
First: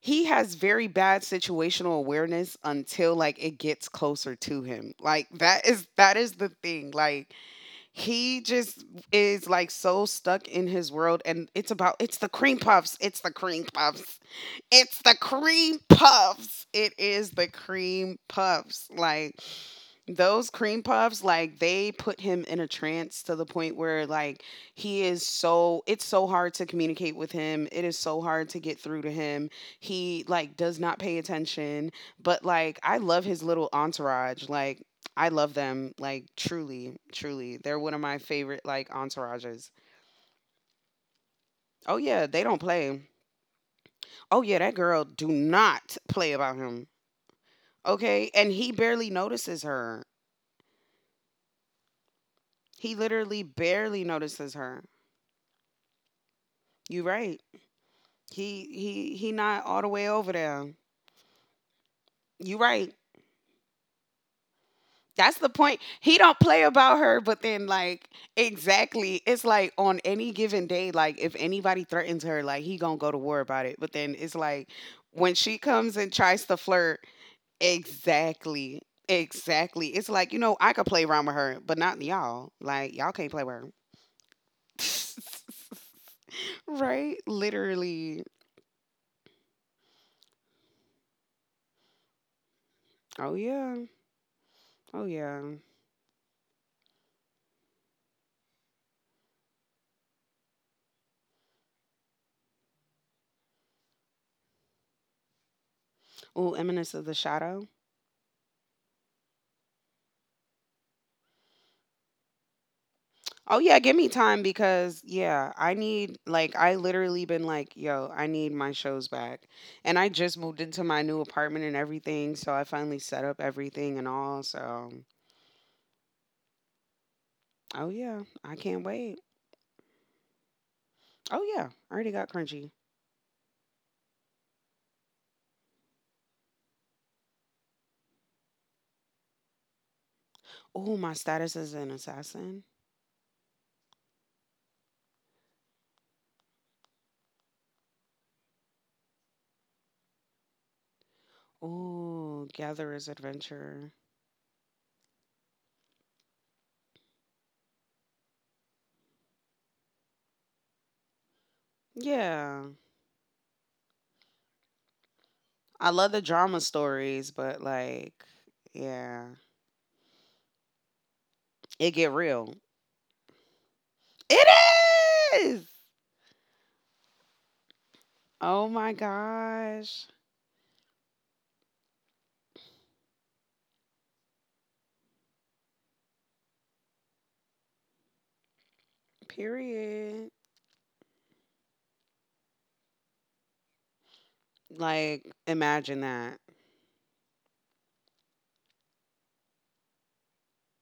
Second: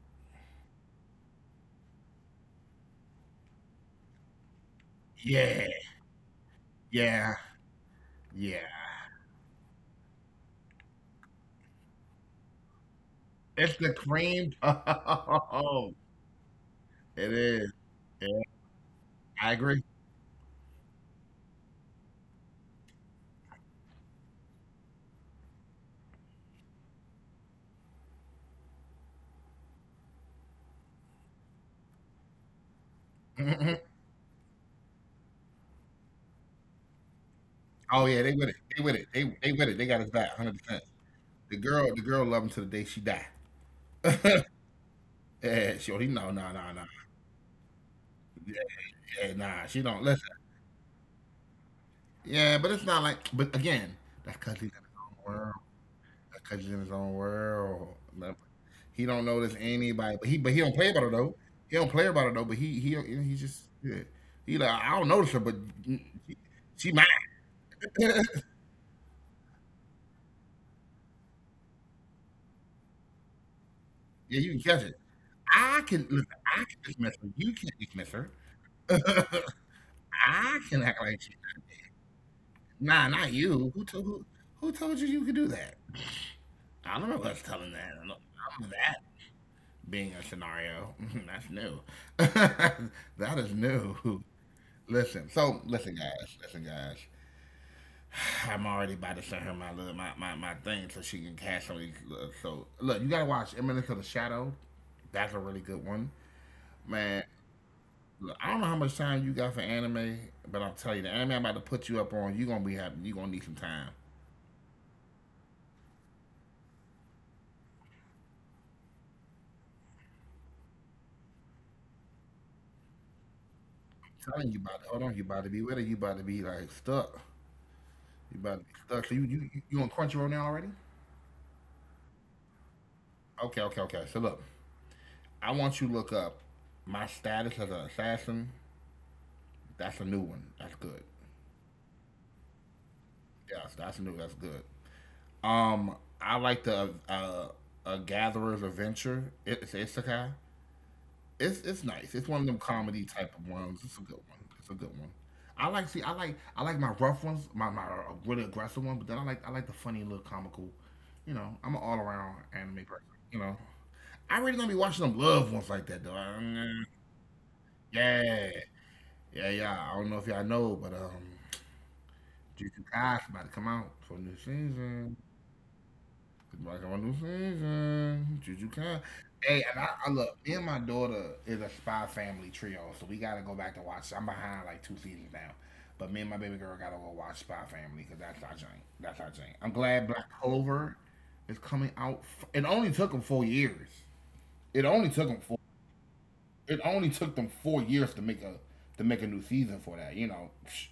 Speaker 2: he has very bad situational awareness until like it gets closer to him. Like
Speaker 1: Yeah,
Speaker 2: that is the thing.
Speaker 1: yeah,
Speaker 2: Like he
Speaker 1: yeah.
Speaker 2: just is like so stuck in his world and it's about it's the cream puffs. It's the cream
Speaker 1: It's the
Speaker 2: puffs.
Speaker 1: cream.
Speaker 2: It's the cream
Speaker 1: Oh,
Speaker 2: puffs. It
Speaker 1: it
Speaker 2: is the
Speaker 1: is.
Speaker 2: cream
Speaker 1: Yeah,
Speaker 2: puffs. Like
Speaker 1: I agree.
Speaker 2: those cream puffs, like they put him in a trance to the point where like he is so it's so hard to communicate with him. It is so hard to get through to him. He like does not pay attention, but like I love his little
Speaker 1: Mhm.
Speaker 2: entourage. Like I love them like truly, truly. They're one of my
Speaker 1: Oh yeah,
Speaker 2: favorite
Speaker 1: they with
Speaker 2: like
Speaker 1: it. They with it. They
Speaker 2: entourages.
Speaker 1: they with it. They got his back, 100%.
Speaker 2: Oh
Speaker 1: The
Speaker 2: yeah,
Speaker 1: girl,
Speaker 2: they
Speaker 1: the
Speaker 2: don't
Speaker 1: girl, love him
Speaker 2: play.
Speaker 1: to the day she die.
Speaker 2: Oh yeah, that girl do not play
Speaker 1: Yeah, she. Oh,
Speaker 2: about
Speaker 1: he. No,
Speaker 2: him.
Speaker 1: no, no, no.
Speaker 2: Okay? And he barely
Speaker 1: Yeah,
Speaker 2: notices
Speaker 1: yeah,
Speaker 2: her.
Speaker 1: nah, she don't listen.
Speaker 2: He
Speaker 1: Yeah,
Speaker 2: literally
Speaker 1: but it's not like.
Speaker 2: barely
Speaker 1: But
Speaker 2: notices
Speaker 1: again,
Speaker 2: her.
Speaker 1: that's because he's in his own world.
Speaker 2: You
Speaker 1: Cause he's
Speaker 2: right.
Speaker 1: in his own world. Like,
Speaker 2: He not
Speaker 1: he
Speaker 2: all
Speaker 1: don't
Speaker 2: the way
Speaker 1: notice
Speaker 2: over there.
Speaker 1: anybody, but he don't play about it though. He don't
Speaker 2: You
Speaker 1: play about it
Speaker 2: right.
Speaker 1: though. But he just yeah. He like,
Speaker 2: That's
Speaker 1: I
Speaker 2: the
Speaker 1: don't notice
Speaker 2: point.
Speaker 1: her, but
Speaker 2: He don't
Speaker 1: mm,
Speaker 2: play
Speaker 1: she,
Speaker 2: about her,
Speaker 1: she
Speaker 2: but
Speaker 1: mine.
Speaker 2: then like
Speaker 1: Yeah,
Speaker 2: exactly, it's like on any given day, like if anybody threatens her, like he gonna go to war about it. But then it's
Speaker 1: you
Speaker 2: like
Speaker 1: can catch it.
Speaker 2: when she
Speaker 1: I
Speaker 2: comes
Speaker 1: can
Speaker 2: and
Speaker 1: listen.
Speaker 2: tries to
Speaker 1: I can
Speaker 2: flirt,
Speaker 1: dismiss her. You can't dismiss her.
Speaker 2: exactly, exactly. It's like you know
Speaker 1: I
Speaker 2: I
Speaker 1: can
Speaker 2: could play
Speaker 1: act like
Speaker 2: around
Speaker 1: she,
Speaker 2: with her, but not y'all. Like y'all
Speaker 1: nah,
Speaker 2: can't
Speaker 1: not
Speaker 2: play with her.
Speaker 1: you. Who told you you could do that? I don't
Speaker 2: Right?
Speaker 1: know what's telling that. I don't
Speaker 2: Literally.
Speaker 1: know that being a scenario. That's new.
Speaker 2: Oh
Speaker 1: That is
Speaker 2: yeah.
Speaker 1: new.
Speaker 2: Oh
Speaker 1: Listen,
Speaker 2: yeah.
Speaker 1: so listen, guys, listen, guys. I'm already about to send her my little my, my, my thing so she can cast some of these. So look, you gotta watch Eminence of the Shadow. That's a really good one,
Speaker 2: Oh, eminence of the
Speaker 1: man.
Speaker 2: shadow.
Speaker 1: Look, I don't know how much time you got for anime, but I'm telling you, the anime I'm about to put you up on, you gonna be happy. You gonna need some
Speaker 2: Oh yeah,
Speaker 1: time.
Speaker 2: give me time because yeah, I need like I literally been like, yo, I need my shows back. And I just moved into my new apartment and everything, so I finally set up everything and
Speaker 1: I'm
Speaker 2: all.
Speaker 1: telling you, about to
Speaker 2: So,
Speaker 1: hold on. You about to be with it. You about to be like stuck.
Speaker 2: oh yeah,
Speaker 1: You about to
Speaker 2: I
Speaker 1: be
Speaker 2: can't
Speaker 1: stuck. So you
Speaker 2: wait.
Speaker 1: you you you on Crunchyroll now already?
Speaker 2: Oh yeah, I already got crunchy.
Speaker 1: Okay, okay, okay. So look, I want you to look up my status as an assassin. That's a new one. That's good.
Speaker 2: Oh, my status is an assassin.
Speaker 1: Yes, that's new. That's good. I like the a Gatherer's Adventure. It's isekai. It's nice. It's one of
Speaker 2: Oh,
Speaker 1: them comedy
Speaker 2: gatherer's
Speaker 1: type of ones.
Speaker 2: adventure.
Speaker 1: It's a good one. It's a good one. I like see. I like my rough ones. My really aggressive one. But then I like the funny little comical. You know, I'm an all around
Speaker 2: Yeah.
Speaker 1: anime person. You know, I really don't be watching them love ones like
Speaker 2: I
Speaker 1: that though.
Speaker 2: love the drama
Speaker 1: Mm,
Speaker 2: stories, but like
Speaker 1: yeah,
Speaker 2: yeah,
Speaker 1: yeah, yeah. I don't know if y'all know, but
Speaker 2: it get real.
Speaker 1: Jujutsu Kaisen about to come out for a new season.
Speaker 2: It is.
Speaker 1: Back on my new season. Juju
Speaker 2: Oh my
Speaker 1: Khan. Hey, and I
Speaker 2: gosh.
Speaker 1: look, me and my daughter is a Spy Family trio, so we gotta go back to watch. I'm behind like two seasons now, but me and my baby girl gotta go watch Spy Family because that's our thing. That's our thing. I'm glad Black
Speaker 2: Period.
Speaker 1: Clover is coming out. It only took them 4 years. It only took
Speaker 2: Like,
Speaker 1: them four.
Speaker 2: imagine that.
Speaker 1: It only took them 4 years to make a new season for that. You know, psh,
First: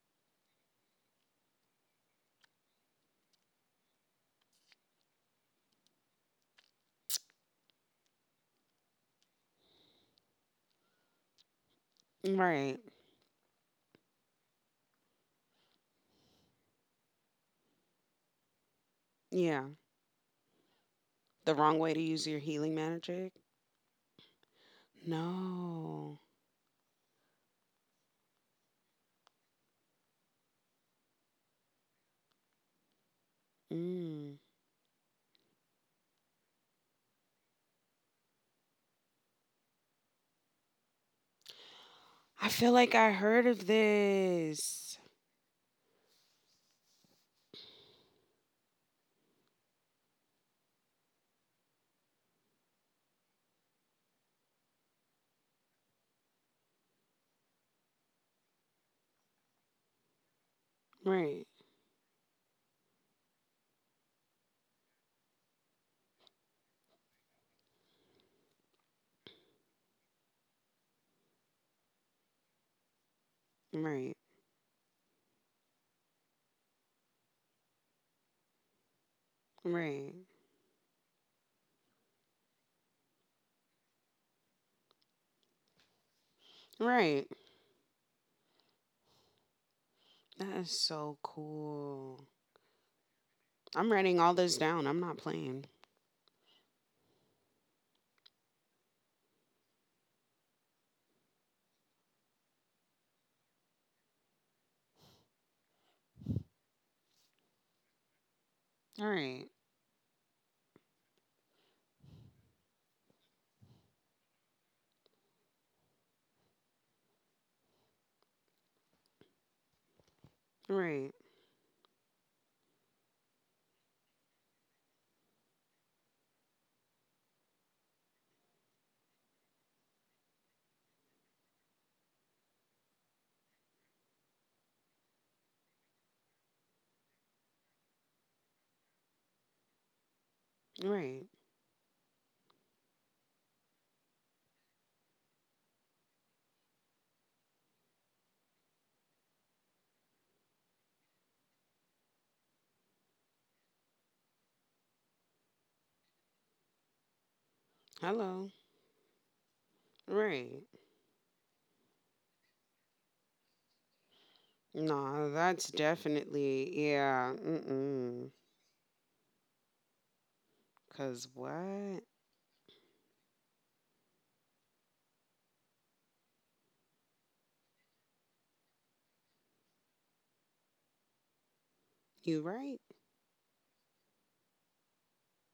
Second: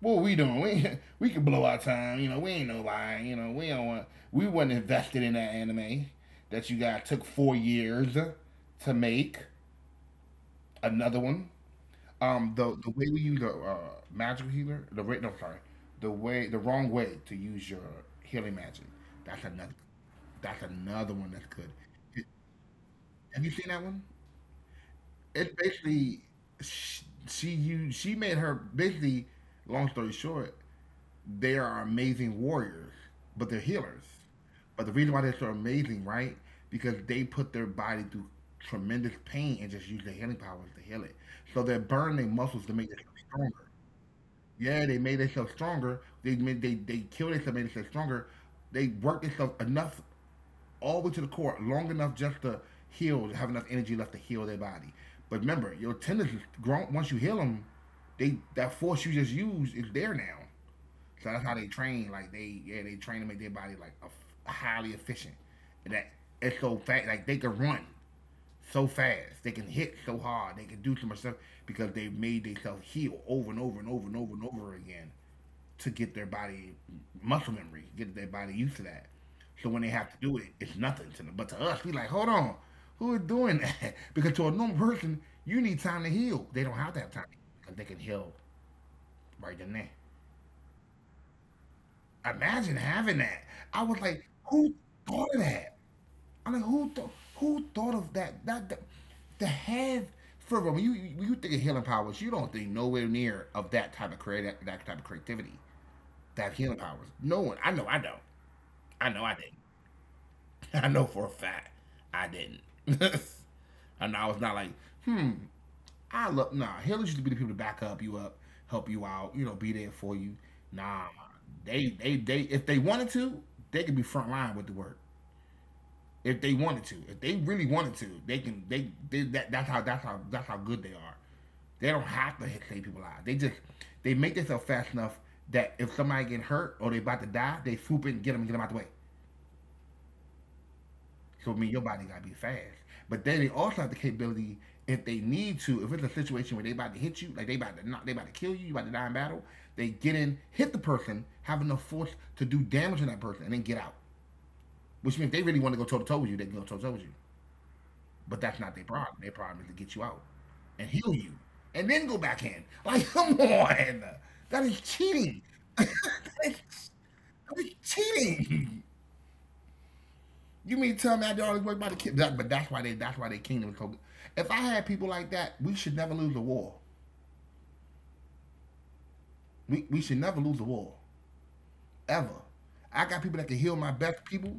Speaker 1: what we doing? We we could blow our time. You know, we ain't nobody. You know, we don't want. We wasn't invested in that anime that you guys took 4 years to make. Another one. The
Speaker 2: Right.
Speaker 1: the way we use the magical healer, the no, sorry, the way the wrong way to use your healing magic. That's
Speaker 2: Yeah.
Speaker 1: another. That's another one that's
Speaker 2: The
Speaker 1: good.
Speaker 2: wrong way to use your healing magic?
Speaker 1: Have you seen that one? It's
Speaker 2: No.
Speaker 1: basically she made her basically. Long story short, they are amazing warriors, but they're healers.
Speaker 2: Mm.
Speaker 1: But the reason why they're so amazing, right? Because they put their body through tremendous pain and just use their healing powers to heal it. So they burn their
Speaker 2: I
Speaker 1: muscles
Speaker 2: feel
Speaker 1: to make
Speaker 2: like I
Speaker 1: themselves
Speaker 2: heard
Speaker 1: stronger.
Speaker 2: of
Speaker 1: Yeah,
Speaker 2: this.
Speaker 1: they made themselves stronger. They made they killed themselves, made themselves stronger. They worked themselves enough all the way to the core, long enough just to heal, to have enough energy left to heal their body. But remember, your tendons is, once you heal them, they that force you just used is there now. So that's
Speaker 2: Right.
Speaker 1: how they train. Like they, yeah, they train to make their body like a, highly efficient. And that it's so fast. Like they can run so fast. They can hit so hard. They can do so much stuff because they've made themselves heal over and over and over
Speaker 2: Right.
Speaker 1: and over and over again to get their body muscle memory, get their body used to that. So when they have
Speaker 2: Right.
Speaker 1: to do it, it's nothing to them. But to us, we like, hold on, who is doing that? Because to a normal person, you need time to heal. They don't have to have time
Speaker 2: Right.
Speaker 1: to heal because they can heal right then and there.
Speaker 2: That is so cool.
Speaker 1: Imagine having that. I
Speaker 2: I'm
Speaker 1: was
Speaker 2: writing
Speaker 1: like,
Speaker 2: all this
Speaker 1: who
Speaker 2: down. I'm not
Speaker 1: thought of
Speaker 2: playing.
Speaker 1: that? I'm like, who thought of that? To have, for real, when you think of healing powers, you don't think nowhere near of that type of creative that type of creativity. To have healing powers, no one. I know. I know.
Speaker 2: All
Speaker 1: I know. I
Speaker 2: right.
Speaker 1: didn't. I know for a fact I didn't. And I was not like, hmm. I love, nah. Healers used to be the people to back up you up, help you out, you know, be there for you. Nah,
Speaker 2: Right.
Speaker 1: they if they wanted to, they could be front line with the work. If they wanted to, if they really wanted to, they can. They That's how good they are. They don't have to hit save people out. They make themselves fast enough that if somebody get hurt or they about to die, they swoop in, get them, and get them out the way.
Speaker 2: Right.
Speaker 1: So it mean your body gotta be fast. But then they also have the capability if they need to, if it's a situation where they about to hit you, like they about to knock, they about to kill you, you about to die in battle, they get in, hit the person, have enough force to do damage to that person, and then get out. Which means if they really want to go toe to toe with you, they can go toe to toe with you.
Speaker 2: Hello.
Speaker 1: But that's not their problem. Their problem is to get you out
Speaker 2: Right.
Speaker 1: and heal you, and then go back in. Like, come on, that is
Speaker 2: No, that's
Speaker 1: cheating. that,
Speaker 2: definitely yeah.
Speaker 1: is, that is
Speaker 2: Mm-mm.
Speaker 1: cheating.
Speaker 2: Cause
Speaker 1: You mean tell me I
Speaker 2: what?
Speaker 1: do all this work about the kid? But that's why they kingdom is called. If I had people like that, we should never lose a war. We should never lose a war,
Speaker 2: You right.
Speaker 1: ever. I got people that can heal my best people,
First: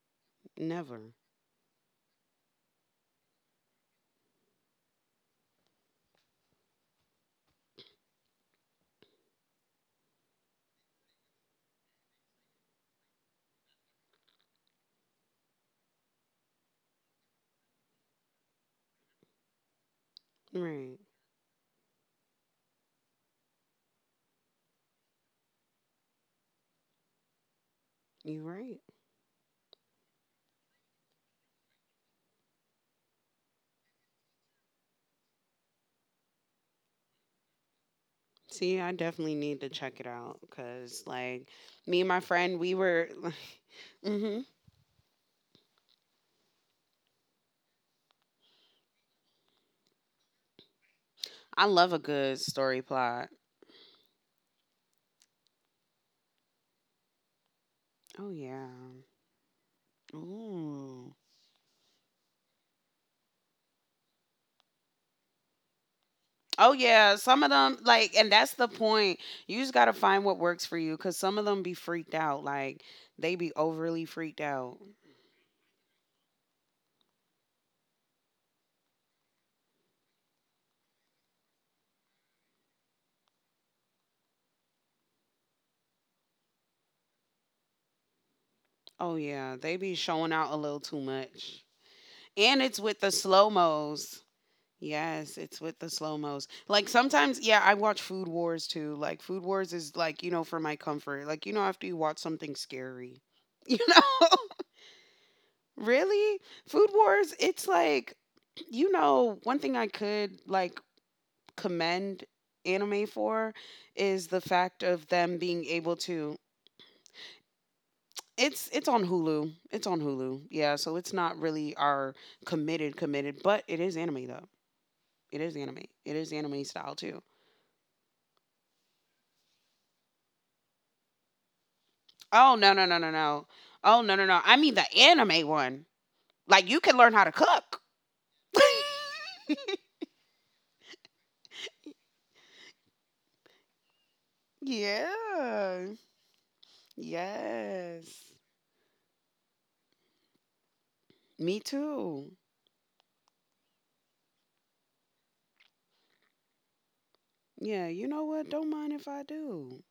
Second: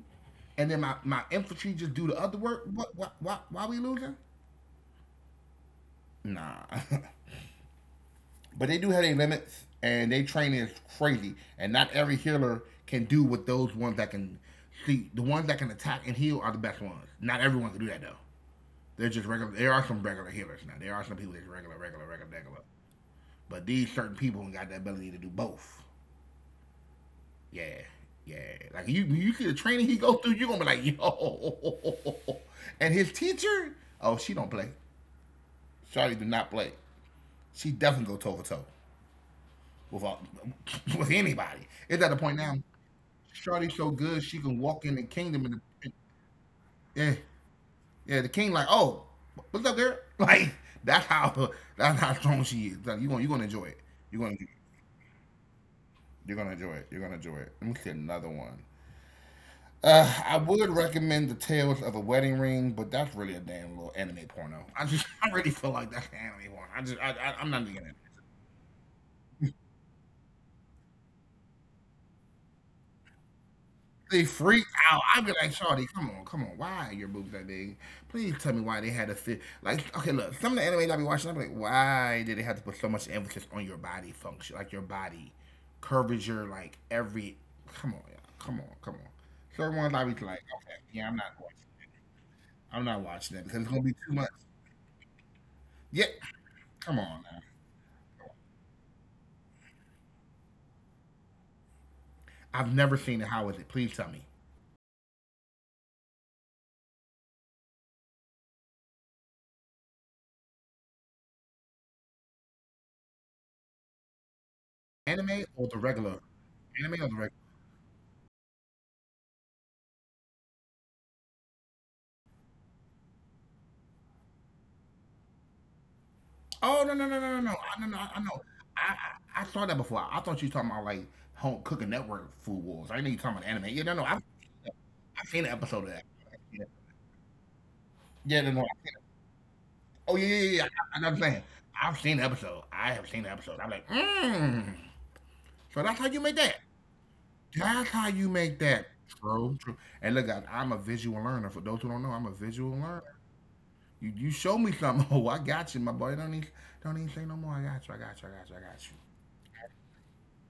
Speaker 1: and then my,
Speaker 2: Never.
Speaker 1: my infantry just do the other work. Why we losing? Nah. But they do have their limits, and they training is crazy. And not every healer can do what those ones that can see, the ones that can attack and heal are the best ones. Not everyone can do that though. They're just regular. There are some regular
Speaker 2: Right.
Speaker 1: healers now. There are some people that's regular, regular, regular, regular. But these certain people got the ability to do both. Yeah,
Speaker 2: You're right.
Speaker 1: yeah. Like you see the training he go through, you are gonna be like, yo. And his teacher, oh, she don't play. Charlie do not play. She
Speaker 2: See, I
Speaker 1: definitely go toe for
Speaker 2: definitely
Speaker 1: toe
Speaker 2: need to check it out
Speaker 1: with all,
Speaker 2: because, like,
Speaker 1: with
Speaker 2: me and my
Speaker 1: anybody.
Speaker 2: friend,
Speaker 1: It's
Speaker 2: we
Speaker 1: at the point
Speaker 2: were.
Speaker 1: now. Charlie's
Speaker 2: Hmm.
Speaker 1: so good she can walk in the kingdom and yeah, yeah, the king like, oh, what's up, girl? Like that's
Speaker 2: I
Speaker 1: how
Speaker 2: love a
Speaker 1: that's
Speaker 2: good
Speaker 1: how strong
Speaker 2: story
Speaker 1: she is.
Speaker 2: plot.
Speaker 1: Like, you gonna enjoy it. You're gonna you're gonna enjoy it. You're gonna enjoy it. Let me see
Speaker 2: Oh,
Speaker 1: another
Speaker 2: yeah.
Speaker 1: one. I would
Speaker 2: Ooh.
Speaker 1: recommend the Tales of a Wedding Ring, but that's really a damn little anime porno. I just I really feel like that's an anime
Speaker 2: Oh,
Speaker 1: porno. I just
Speaker 2: yeah. Some
Speaker 1: I
Speaker 2: of
Speaker 1: I'm
Speaker 2: them,
Speaker 1: not digging it.
Speaker 2: like, and that's the point. You just got to find what works for you because some of them be freaked out. Like, they be overly
Speaker 1: They
Speaker 2: freaked out.
Speaker 1: freaked out. I'd be like, Shawty, come on, come on. Why are your boobs that big? Please tell me why they had to fit. Like, okay, look, some of the anime I be watching, I'm like, why did they have to put so much emphasis on your body function? Like, your body curvature, like, every. Come on, y'all. Come on, come
Speaker 2: Oh,
Speaker 1: on.
Speaker 2: yeah. They
Speaker 1: Certain
Speaker 2: be
Speaker 1: ones I be
Speaker 2: showing
Speaker 1: like,
Speaker 2: out a little
Speaker 1: okay,
Speaker 2: too
Speaker 1: yeah, I'm not
Speaker 2: much.
Speaker 1: watching.
Speaker 2: And it's with
Speaker 1: I'm
Speaker 2: the
Speaker 1: not
Speaker 2: slow
Speaker 1: watching that because it's going to be
Speaker 2: mos.
Speaker 1: too much.
Speaker 2: Yes, it's with the slow
Speaker 1: Yeah,
Speaker 2: mos. Like
Speaker 1: come on
Speaker 2: sometimes,
Speaker 1: now.
Speaker 2: yeah, I watch Food Wars too. Like Food Wars is like, you know, for my comfort. Like, you know, after you watch something
Speaker 1: I've never
Speaker 2: scary,
Speaker 1: seen it. How is
Speaker 2: you
Speaker 1: it? Please tell
Speaker 2: know?
Speaker 1: me.
Speaker 2: Really? Food Wars, it's like, you know, one thing I could like commend anime for is the fact of them
Speaker 1: Anime
Speaker 2: being
Speaker 1: or the
Speaker 2: able
Speaker 1: regular?
Speaker 2: to
Speaker 1: Anime or the regular?
Speaker 2: it's on Hulu. It's on Hulu. Yeah, so it's not really our committed, but it is anime though. It is anime. It is anime
Speaker 1: Oh
Speaker 2: style
Speaker 1: no no
Speaker 2: too.
Speaker 1: no no no no I- no no I I know I, I saw that before. I thought you were talking about like home cooking network
Speaker 2: Oh
Speaker 1: food
Speaker 2: no no
Speaker 1: wars.
Speaker 2: no
Speaker 1: I know
Speaker 2: no
Speaker 1: you talking about
Speaker 2: no.
Speaker 1: anime. Yeah no no
Speaker 2: Oh no
Speaker 1: I've
Speaker 2: no no. I mean the
Speaker 1: I've seen an
Speaker 2: anime
Speaker 1: episode of
Speaker 2: one.
Speaker 1: that. Yeah,
Speaker 2: Like you can learn how to cook.
Speaker 1: yeah no no. I've seen it. Oh yeah, I know what I'm saying. I've seen the episode. I have seen the episode. I'm like mmm. So that's how you make
Speaker 2: Yeah.
Speaker 1: that. That's how you make
Speaker 2: Yes.
Speaker 1: that. True. And look, guys, I'm a visual learner. For those who don't know,
Speaker 2: Me
Speaker 1: I'm a visual
Speaker 2: too.
Speaker 1: learner. You show me something. Oh, I got you, my boy. Don't even say no more. I got you. I got you. I
Speaker 2: Yeah,
Speaker 1: got you. I
Speaker 2: you know
Speaker 1: got you.
Speaker 2: what? Don't mind if I do.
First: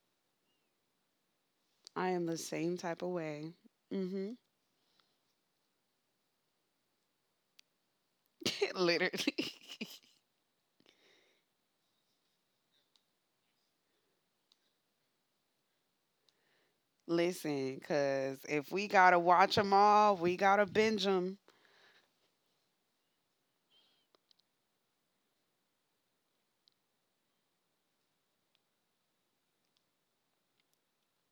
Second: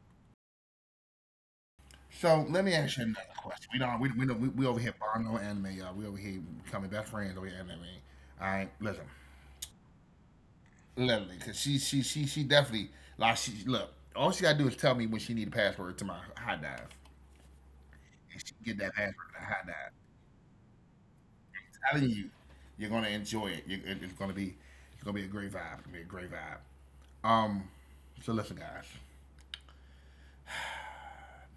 Speaker 2: I am the
Speaker 1: So let me
Speaker 2: same
Speaker 1: ask
Speaker 2: type
Speaker 1: you
Speaker 2: of
Speaker 1: another
Speaker 2: way.
Speaker 1: question. We don't. We know
Speaker 2: Mhm.
Speaker 1: we over here bond no anime, y'all. We over here becoming best friends over here anime. All right, listen,
Speaker 2: Literally.
Speaker 1: literally, cause she definitely like she look. All she gotta do is tell me when she need a password to my high dive,
Speaker 2: Listen,
Speaker 1: and
Speaker 2: cuz
Speaker 1: she get
Speaker 2: if
Speaker 1: that
Speaker 2: we got
Speaker 1: password
Speaker 2: to
Speaker 1: to high
Speaker 2: watch them
Speaker 1: dive.
Speaker 2: all, we got to binge them.
Speaker 1: I'm telling you, you're gonna enjoy it. It's gonna be a great vibe. It's gonna be a great vibe. Um, so listen, guys.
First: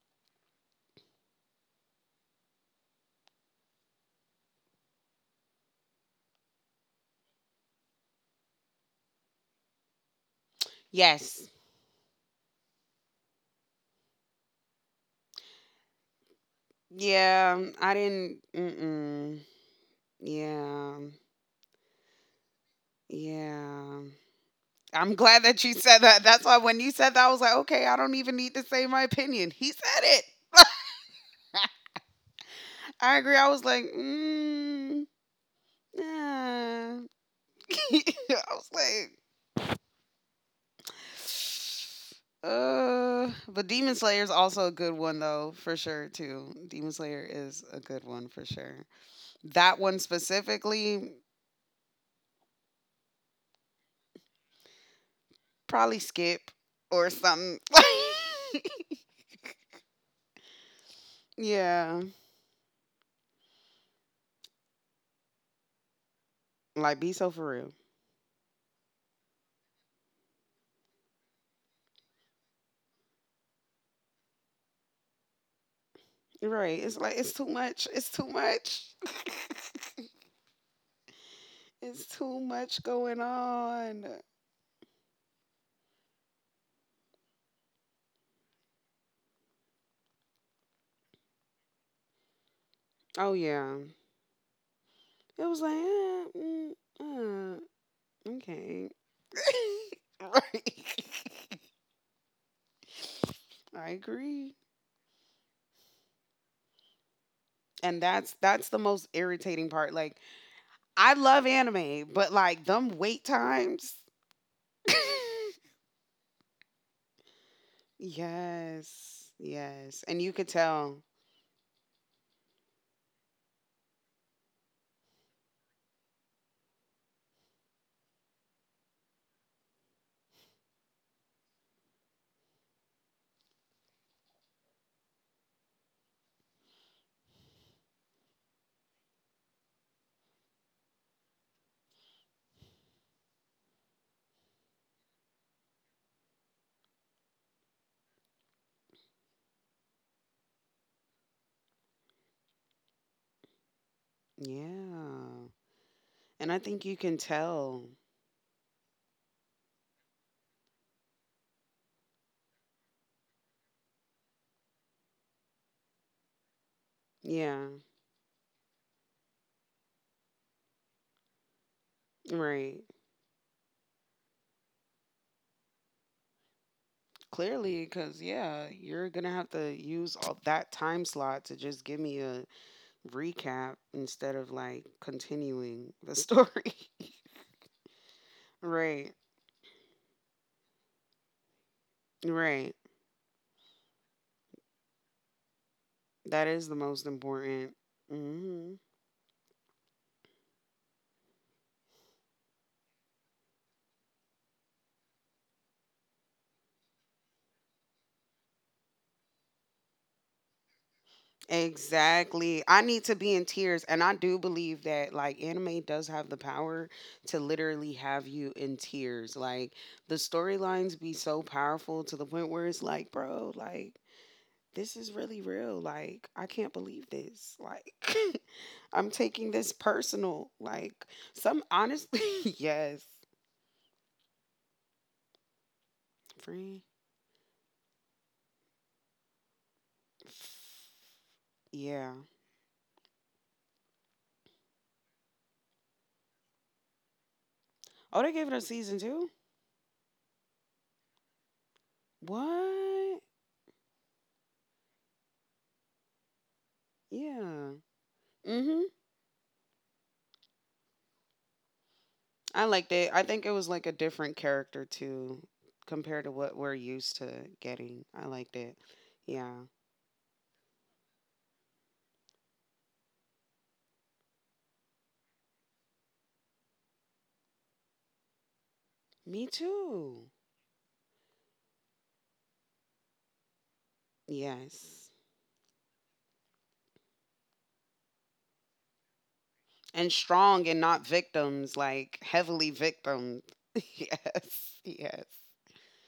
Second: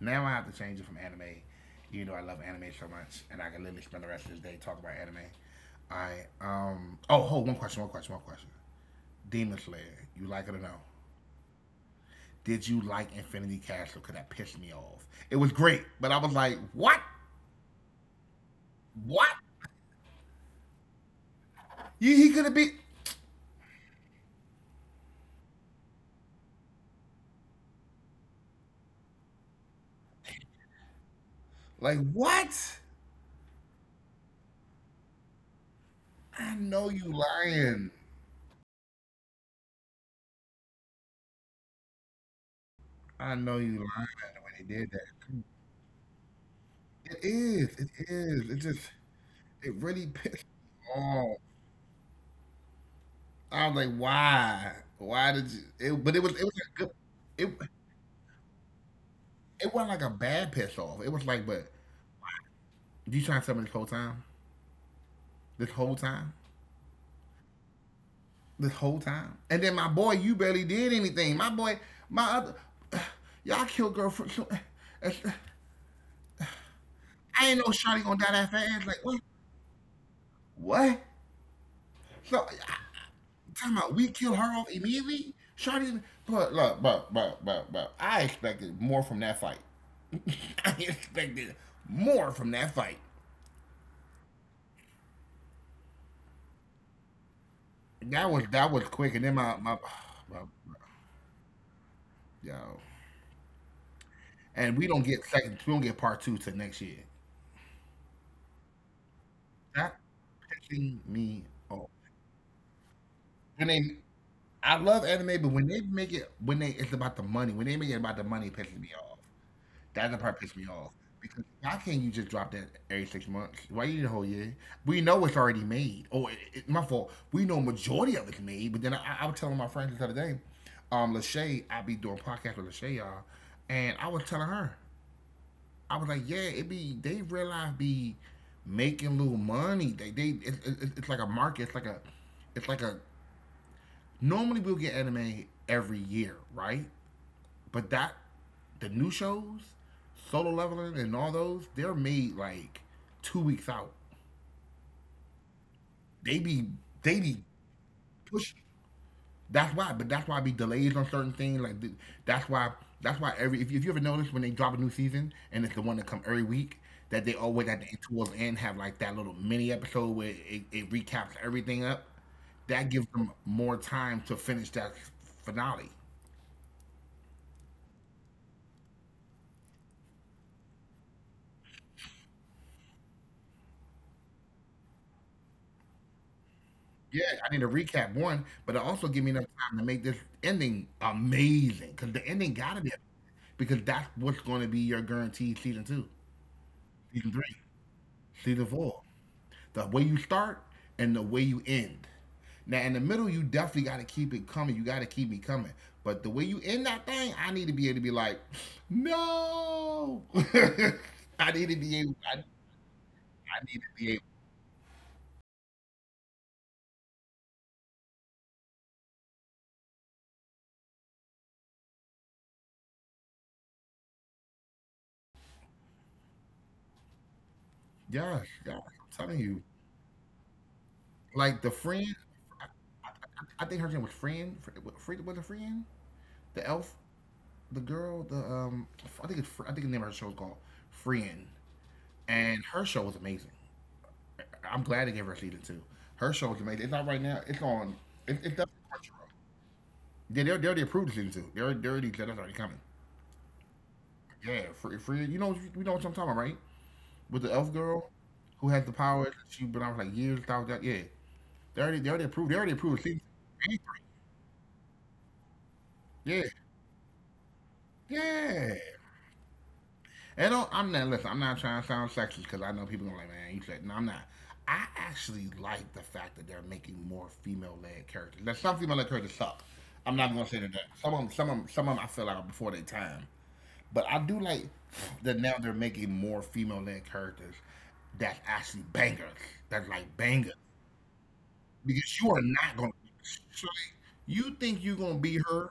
Speaker 1: Now I have to change it from anime. You know I love anime so much, and I can literally spend the rest of this day talking about anime. I um oh hold one question, one question, one question. Demon Slayer, you like it or no?
Speaker 2: Yes.
Speaker 1: Did you like Infinity Castle? Cause that pissed me off. It was great, but I was like, what?
Speaker 2: Yeah, I didn't.
Speaker 1: What?
Speaker 2: Mm-mm. Yeah.
Speaker 1: You, he could have been
Speaker 2: Yeah. I'm glad that you said that. That's why when you said that, I was like, okay, I don't even need to say my opinion. He said it.
Speaker 1: like what?
Speaker 2: I agree. I was like, mm,
Speaker 1: I know you
Speaker 2: yeah.
Speaker 1: lying.
Speaker 2: I was like,
Speaker 1: I know
Speaker 2: but
Speaker 1: you
Speaker 2: Demon Slayer is
Speaker 1: lying when
Speaker 2: also a
Speaker 1: they did
Speaker 2: good one
Speaker 1: that.
Speaker 2: though, for sure too. Demon
Speaker 1: It
Speaker 2: Slayer is
Speaker 1: is.
Speaker 2: a
Speaker 1: It
Speaker 2: good one for
Speaker 1: is. It
Speaker 2: sure.
Speaker 1: just. It
Speaker 2: That one
Speaker 1: really pissed me
Speaker 2: specifically,
Speaker 1: off. I was like, why? Why did you?
Speaker 2: probably
Speaker 1: It, but it was it
Speaker 2: skip
Speaker 1: was like good,
Speaker 2: or something.
Speaker 1: it it wasn't like a bad piss off. It was like, but
Speaker 2: Yeah,
Speaker 1: you trying to tell me this whole time, this whole time,
Speaker 2: like be so for real.
Speaker 1: this whole time, and then my boy, you barely did anything. My boy, my other, y'all killed girlfriend. So,
Speaker 2: Right? It's like it's too much.
Speaker 1: I ain't
Speaker 2: It's
Speaker 1: no
Speaker 2: too
Speaker 1: shawty gonna die
Speaker 2: much.
Speaker 1: that fast. Like what? What?
Speaker 2: It's too
Speaker 1: So
Speaker 2: much
Speaker 1: I,
Speaker 2: going
Speaker 1: talking about
Speaker 2: on.
Speaker 1: we kill her off immediately? Shawty, but look, but I expected more from that fight. I expected more from that fight.
Speaker 2: Oh yeah. It was like,
Speaker 1: That was
Speaker 2: okay.
Speaker 1: that was quick, and then my
Speaker 2: Right.
Speaker 1: my yo,
Speaker 2: I agree.
Speaker 1: and we don't get second, we don't get part two till next year.
Speaker 2: And that's the most irritating part.
Speaker 1: That
Speaker 2: Like,
Speaker 1: pissing
Speaker 2: I love
Speaker 1: me off.
Speaker 2: anime, but like them wait
Speaker 1: When
Speaker 2: times.
Speaker 1: they, I love anime, but when they make it, when they, it's about the money. When they make it about the money, it pisses me off.
Speaker 2: Yes. Yes.
Speaker 1: That's
Speaker 2: And
Speaker 1: the
Speaker 2: you
Speaker 1: part that
Speaker 2: could
Speaker 1: pissed me off.
Speaker 2: tell.
Speaker 1: Because why can't you just drop that every 6 months? Why you need a whole year? We know it's already made. Oh, my fault. We know majority of it's made. But then I was telling my friends the other day, Lachey, I be doing podcast with Lachey, y'all, and I was telling her, I was like, yeah, it be they realize be making little money. It's like a market. It's like a normally we'll get anime every year, right? But that the new shows, solo leveling and all those, they're made like 2 weeks out.
Speaker 2: Yeah.
Speaker 1: They
Speaker 2: And I
Speaker 1: be
Speaker 2: think you can
Speaker 1: they be
Speaker 2: tell.
Speaker 1: push. That's why, but that's why I be delays on certain things. That's why that's why every if you ever notice when they drop a new season and it's the one that come every week that they always
Speaker 2: Yeah.
Speaker 1: at the end towards the end have like that little mini episode where it recaps everything up.
Speaker 2: Right.
Speaker 1: That gives them more time to finish that finale.
Speaker 2: Clearly, because yeah, you're gonna have to use all that time slot to just give me a recap instead of like continuing the story.
Speaker 1: Yeah, I need to recap one, but it also
Speaker 2: Right,
Speaker 1: give me enough time to make this ending amazing because the ending
Speaker 2: right.
Speaker 1: gotta be amazing, because that's what's going to be your guaranteed season two,
Speaker 2: That is the most
Speaker 1: season three,
Speaker 2: important.
Speaker 1: season
Speaker 2: Hmm.
Speaker 1: four. The way you start and the way you end. Now in the middle, you definitely got to keep it coming. You got to keep me coming. But the way you end that thing, I need to be able to be like, no. I need to be able. I
Speaker 2: Exactly. I need to be in
Speaker 1: need to
Speaker 2: tears, and
Speaker 1: be
Speaker 2: I
Speaker 1: able.
Speaker 2: do believe that like anime does have the power to literally have you in tears. Like the storylines be so powerful to the point where it's like, bro, like this is really real. Like, I can't believe this. Like,
Speaker 1: Yes, yes.
Speaker 2: I'm
Speaker 1: I'm telling
Speaker 2: taking
Speaker 1: you.
Speaker 2: this personal. Like, some
Speaker 1: Like the friend,
Speaker 2: honestly,
Speaker 1: I,
Speaker 2: yes.
Speaker 1: I I think her name was friend. Friend was a friend. The
Speaker 2: Free.
Speaker 1: elf, the girl, the I think the name of her show is called Friend,
Speaker 2: Yeah.
Speaker 1: and her show was amazing. I'm glad they gave her a season two. Her show was amazing. It's not right now. It's on.
Speaker 2: Oh, they
Speaker 1: It,
Speaker 2: gave it
Speaker 1: it's
Speaker 2: a
Speaker 1: definitely
Speaker 2: season
Speaker 1: on
Speaker 2: two?
Speaker 1: Crunchyroll. Yeah, they already approved the season two. They already said that's already coming.
Speaker 2: What?
Speaker 1: Yeah, friend, Fran, you know what I'm talking about, right? With the
Speaker 2: Yeah.
Speaker 1: elf girl who has
Speaker 2: Mm-hmm.
Speaker 1: the powers. She been out for like years. Thousand, yeah, they already approved. They
Speaker 2: I
Speaker 1: already
Speaker 2: liked
Speaker 1: approved the
Speaker 2: it.
Speaker 1: season
Speaker 2: I think it was
Speaker 1: two.
Speaker 2: like a different character too, compared to
Speaker 1: Yeah,
Speaker 2: what we're used to getting. I liked
Speaker 1: yeah.
Speaker 2: it. Yeah.
Speaker 1: And don't, I'm not listen. I'm not trying to sound sexist because I know people gonna like, man, you said no. I'm not. I actually like the fact that they're making more female-led characters. Now, some female-led
Speaker 2: Me
Speaker 1: characters suck.
Speaker 2: too.
Speaker 1: I'm not gonna say that. Some of them, some of 'em I feel out before their time. But I do like
Speaker 2: Yes.
Speaker 1: that now they're making more female-led characters that's actually bangers.
Speaker 2: and
Speaker 1: That's like
Speaker 2: strong and
Speaker 1: bangers
Speaker 2: not victims, like
Speaker 1: because you
Speaker 2: heavily
Speaker 1: are not gonna.
Speaker 2: victims.
Speaker 1: Shirley,
Speaker 2: yes,
Speaker 1: you think
Speaker 2: yes.
Speaker 1: you're gonna be her?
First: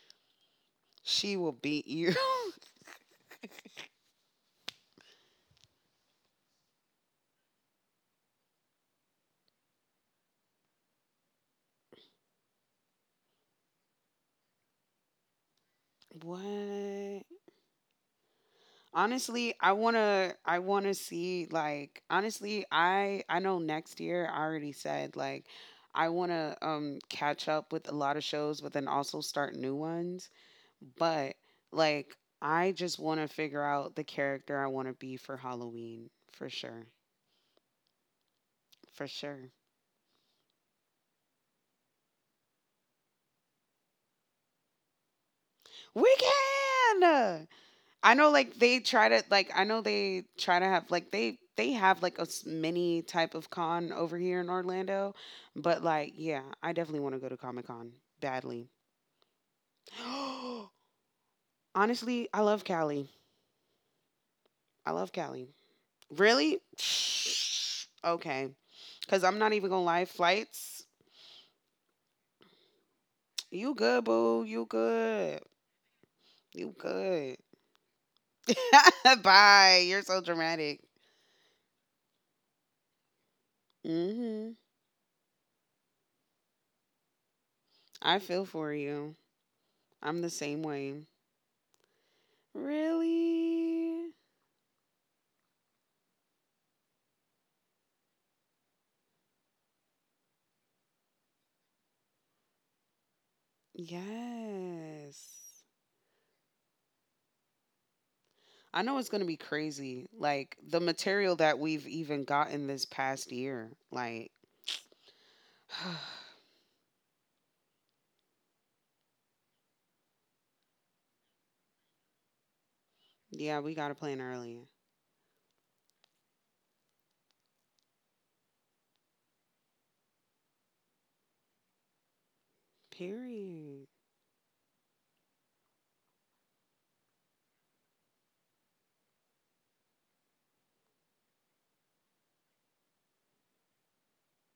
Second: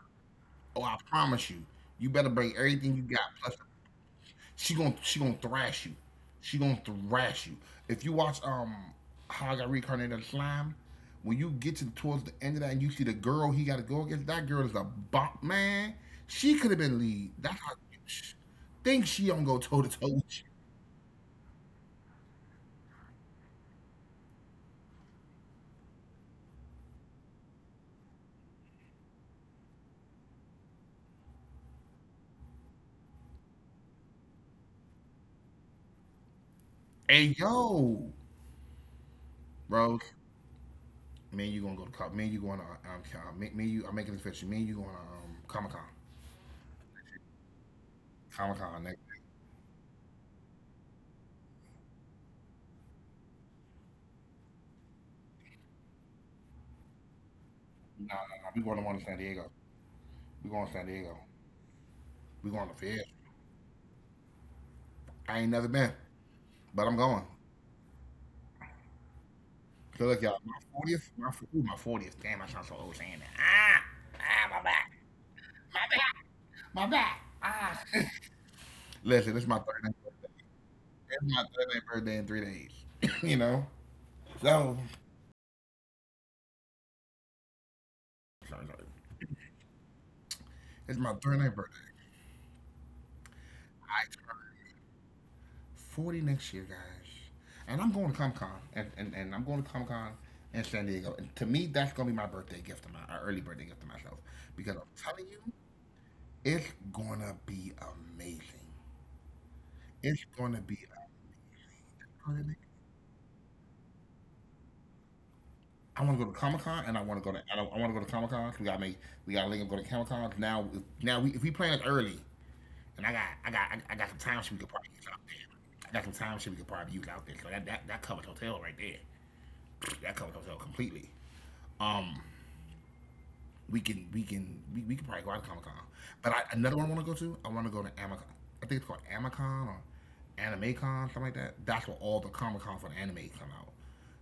Speaker 1: Oh, I
Speaker 2: She
Speaker 1: promise
Speaker 2: will
Speaker 1: you.
Speaker 2: beat
Speaker 1: You
Speaker 2: you.
Speaker 1: better bring everything you got plus. She gonna thrash you. She gonna thrash you. If you watch How I Got Reincarnated as Slime, when you get to towards the end of that and you see the girl he got to go against, that girl is a bop, man. She could have been lead.
Speaker 2: what?
Speaker 1: Sh- think she don't go
Speaker 2: Honestly,
Speaker 1: toe
Speaker 2: I
Speaker 1: to toe with you.
Speaker 2: wanna I wanna see, like, honestly, I know next year. I already said like I wanna catch up with a lot of shows but then also start new ones. But like I just wanna figure out the character I wanna be for Halloween for sure.
Speaker 1: Hey yo,
Speaker 2: For sure.
Speaker 1: bro, me and you gonna go to cop. Me, me and you. I'm making this fiction. Me and you going to Comic Con.
Speaker 2: We can I
Speaker 1: Comic
Speaker 2: know
Speaker 1: Con
Speaker 2: like
Speaker 1: next.
Speaker 2: they try to have like they have like a mini type of con over here in Orlando, but like yeah, I definitely want to go to Comic
Speaker 1: Nah,
Speaker 2: Con
Speaker 1: nah, nah. We going to one
Speaker 2: badly.
Speaker 1: in San Diego. We going to San Diego. We
Speaker 2: Honestly,
Speaker 1: going
Speaker 2: I
Speaker 1: to
Speaker 2: love
Speaker 1: Fair.
Speaker 2: Cali. I
Speaker 1: I
Speaker 2: love
Speaker 1: ain't never
Speaker 2: Cali.
Speaker 1: been, but
Speaker 2: Really?
Speaker 1: I'm going.
Speaker 2: Okay, because I'm not even
Speaker 1: So
Speaker 2: gonna
Speaker 1: look,
Speaker 2: lie.
Speaker 1: y'all, my fortieth,
Speaker 2: Flights,
Speaker 1: my ooh, my 40th. Damn, I sound so old saying that.
Speaker 2: you
Speaker 1: Ah,
Speaker 2: good,
Speaker 1: ah,
Speaker 2: boo? You good?
Speaker 1: my back, my
Speaker 2: You
Speaker 1: back.
Speaker 2: good?
Speaker 1: Ah. Listen, this is my third.
Speaker 2: Bye. You're so dramatic.
Speaker 1: It's my third birthday in 3 days. you know, so
Speaker 2: Hmm. I
Speaker 1: sorry,
Speaker 2: feel
Speaker 1: sorry.
Speaker 2: for you. I'm the same
Speaker 1: It's my
Speaker 2: way.
Speaker 1: third birthday. I turn
Speaker 2: Really?
Speaker 1: 40 next year, guys, and I'm going to Comic Con, and, and I'm going to Comic Con in San Diego. And to me, that's gonna be my birthday gift, to my our early birthday gift to myself, because I'm telling you,
Speaker 2: Yes.
Speaker 1: it's gonna be amazing.
Speaker 2: I know it's going to be
Speaker 1: It's
Speaker 2: crazy.
Speaker 1: gonna
Speaker 2: Like
Speaker 1: be
Speaker 2: the material that we've even
Speaker 1: amazing.
Speaker 2: gotten this past year. Like,
Speaker 1: I want to go to Comic Con and I want to go to I, don't- I want to go to Comic Con. We gotta link up go to Comic Con. Now if we plan it early and I got I
Speaker 2: yeah, we
Speaker 1: got
Speaker 2: got
Speaker 1: I,
Speaker 2: to
Speaker 1: got some
Speaker 2: plan
Speaker 1: time shit we could
Speaker 2: early.
Speaker 1: probably use out there. I got some time shit we could probably use out there. So that covers hotel right there. That covers hotel completely. Um,
Speaker 2: Period.
Speaker 1: we can probably go out to Comic Con. But another one I want to go to. I want to go to Amicon. I think it's called Amicon or Animecon, something like that. That's where all the Comic Con for the anime come out.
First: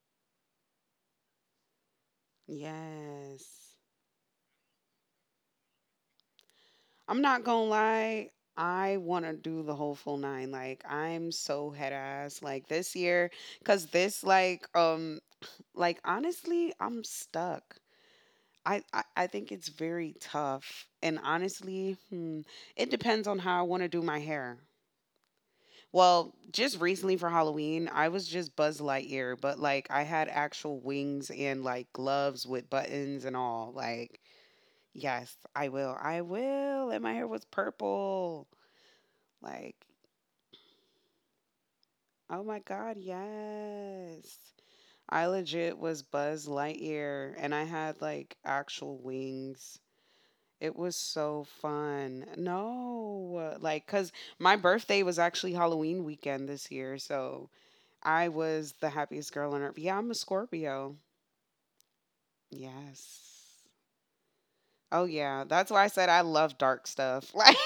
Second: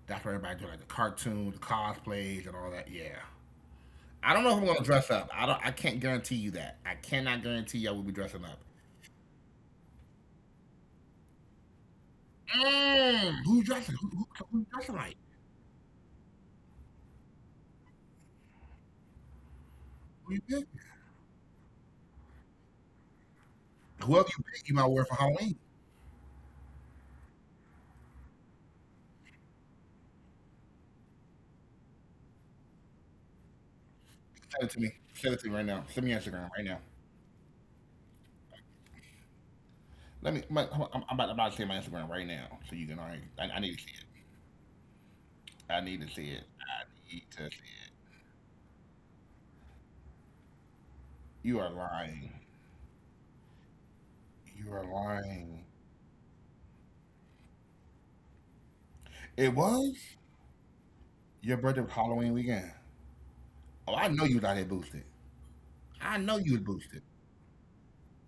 Speaker 1: That's where everybody do like the cartoons, the cosplays, and all that. Yeah.
Speaker 2: Yes.
Speaker 1: I don't know if we're gonna dress up. I don't. I can't guarantee you that. I
Speaker 2: I'm
Speaker 1: cannot
Speaker 2: not going to
Speaker 1: guarantee y'all will be
Speaker 2: lie.
Speaker 1: dressing up.
Speaker 2: I want to do the whole full nine. Like, I'm so head ass. Like, this year,
Speaker 1: Who dressing?
Speaker 2: because
Speaker 1: Who,
Speaker 2: this,
Speaker 1: who, who dressing like?
Speaker 2: like, honestly, I'm stuck. I think it's
Speaker 1: Who you
Speaker 2: very
Speaker 1: pick?
Speaker 2: tough. And honestly, it depends on how I want to
Speaker 1: Whoever
Speaker 2: do
Speaker 1: you
Speaker 2: my
Speaker 1: pick, you might
Speaker 2: hair.
Speaker 1: wear for Halloween.
Speaker 2: Well, just recently for Halloween, I was just Buzz Lightyear, but like I had actual wings and like gloves with buttons and all.
Speaker 1: Send it
Speaker 2: Like,
Speaker 1: to me. Send it to me right now.
Speaker 2: yes,
Speaker 1: Send me
Speaker 2: I
Speaker 1: Instagram
Speaker 2: will.
Speaker 1: right now.
Speaker 2: I will. And my hair was purple.
Speaker 1: Let me.
Speaker 2: Like,
Speaker 1: My, I'm about to say my Instagram right now, so you can.
Speaker 2: oh my
Speaker 1: I
Speaker 2: God,
Speaker 1: need to see it.
Speaker 2: yes.
Speaker 1: I
Speaker 2: I
Speaker 1: need to see it.
Speaker 2: legit was
Speaker 1: I
Speaker 2: Buzz
Speaker 1: need to see it.
Speaker 2: Lightyear and I had like actual wings. It
Speaker 1: You
Speaker 2: was
Speaker 1: are
Speaker 2: so
Speaker 1: lying.
Speaker 2: fun. No, like,
Speaker 1: You
Speaker 2: cause
Speaker 1: are
Speaker 2: my
Speaker 1: lying.
Speaker 2: birthday was actually Halloween weekend this year, so I was the
Speaker 1: It was
Speaker 2: happiest girl on earth. Yeah, I'm a
Speaker 1: Your
Speaker 2: Scorpio.
Speaker 1: birthday was Halloween weekend. Oh, I
Speaker 2: Yes.
Speaker 1: know you was out here boosted.
Speaker 2: Oh yeah,
Speaker 1: I
Speaker 2: that's
Speaker 1: know
Speaker 2: why I
Speaker 1: you was
Speaker 2: said I
Speaker 1: boosted.
Speaker 2: love dark stuff. Like,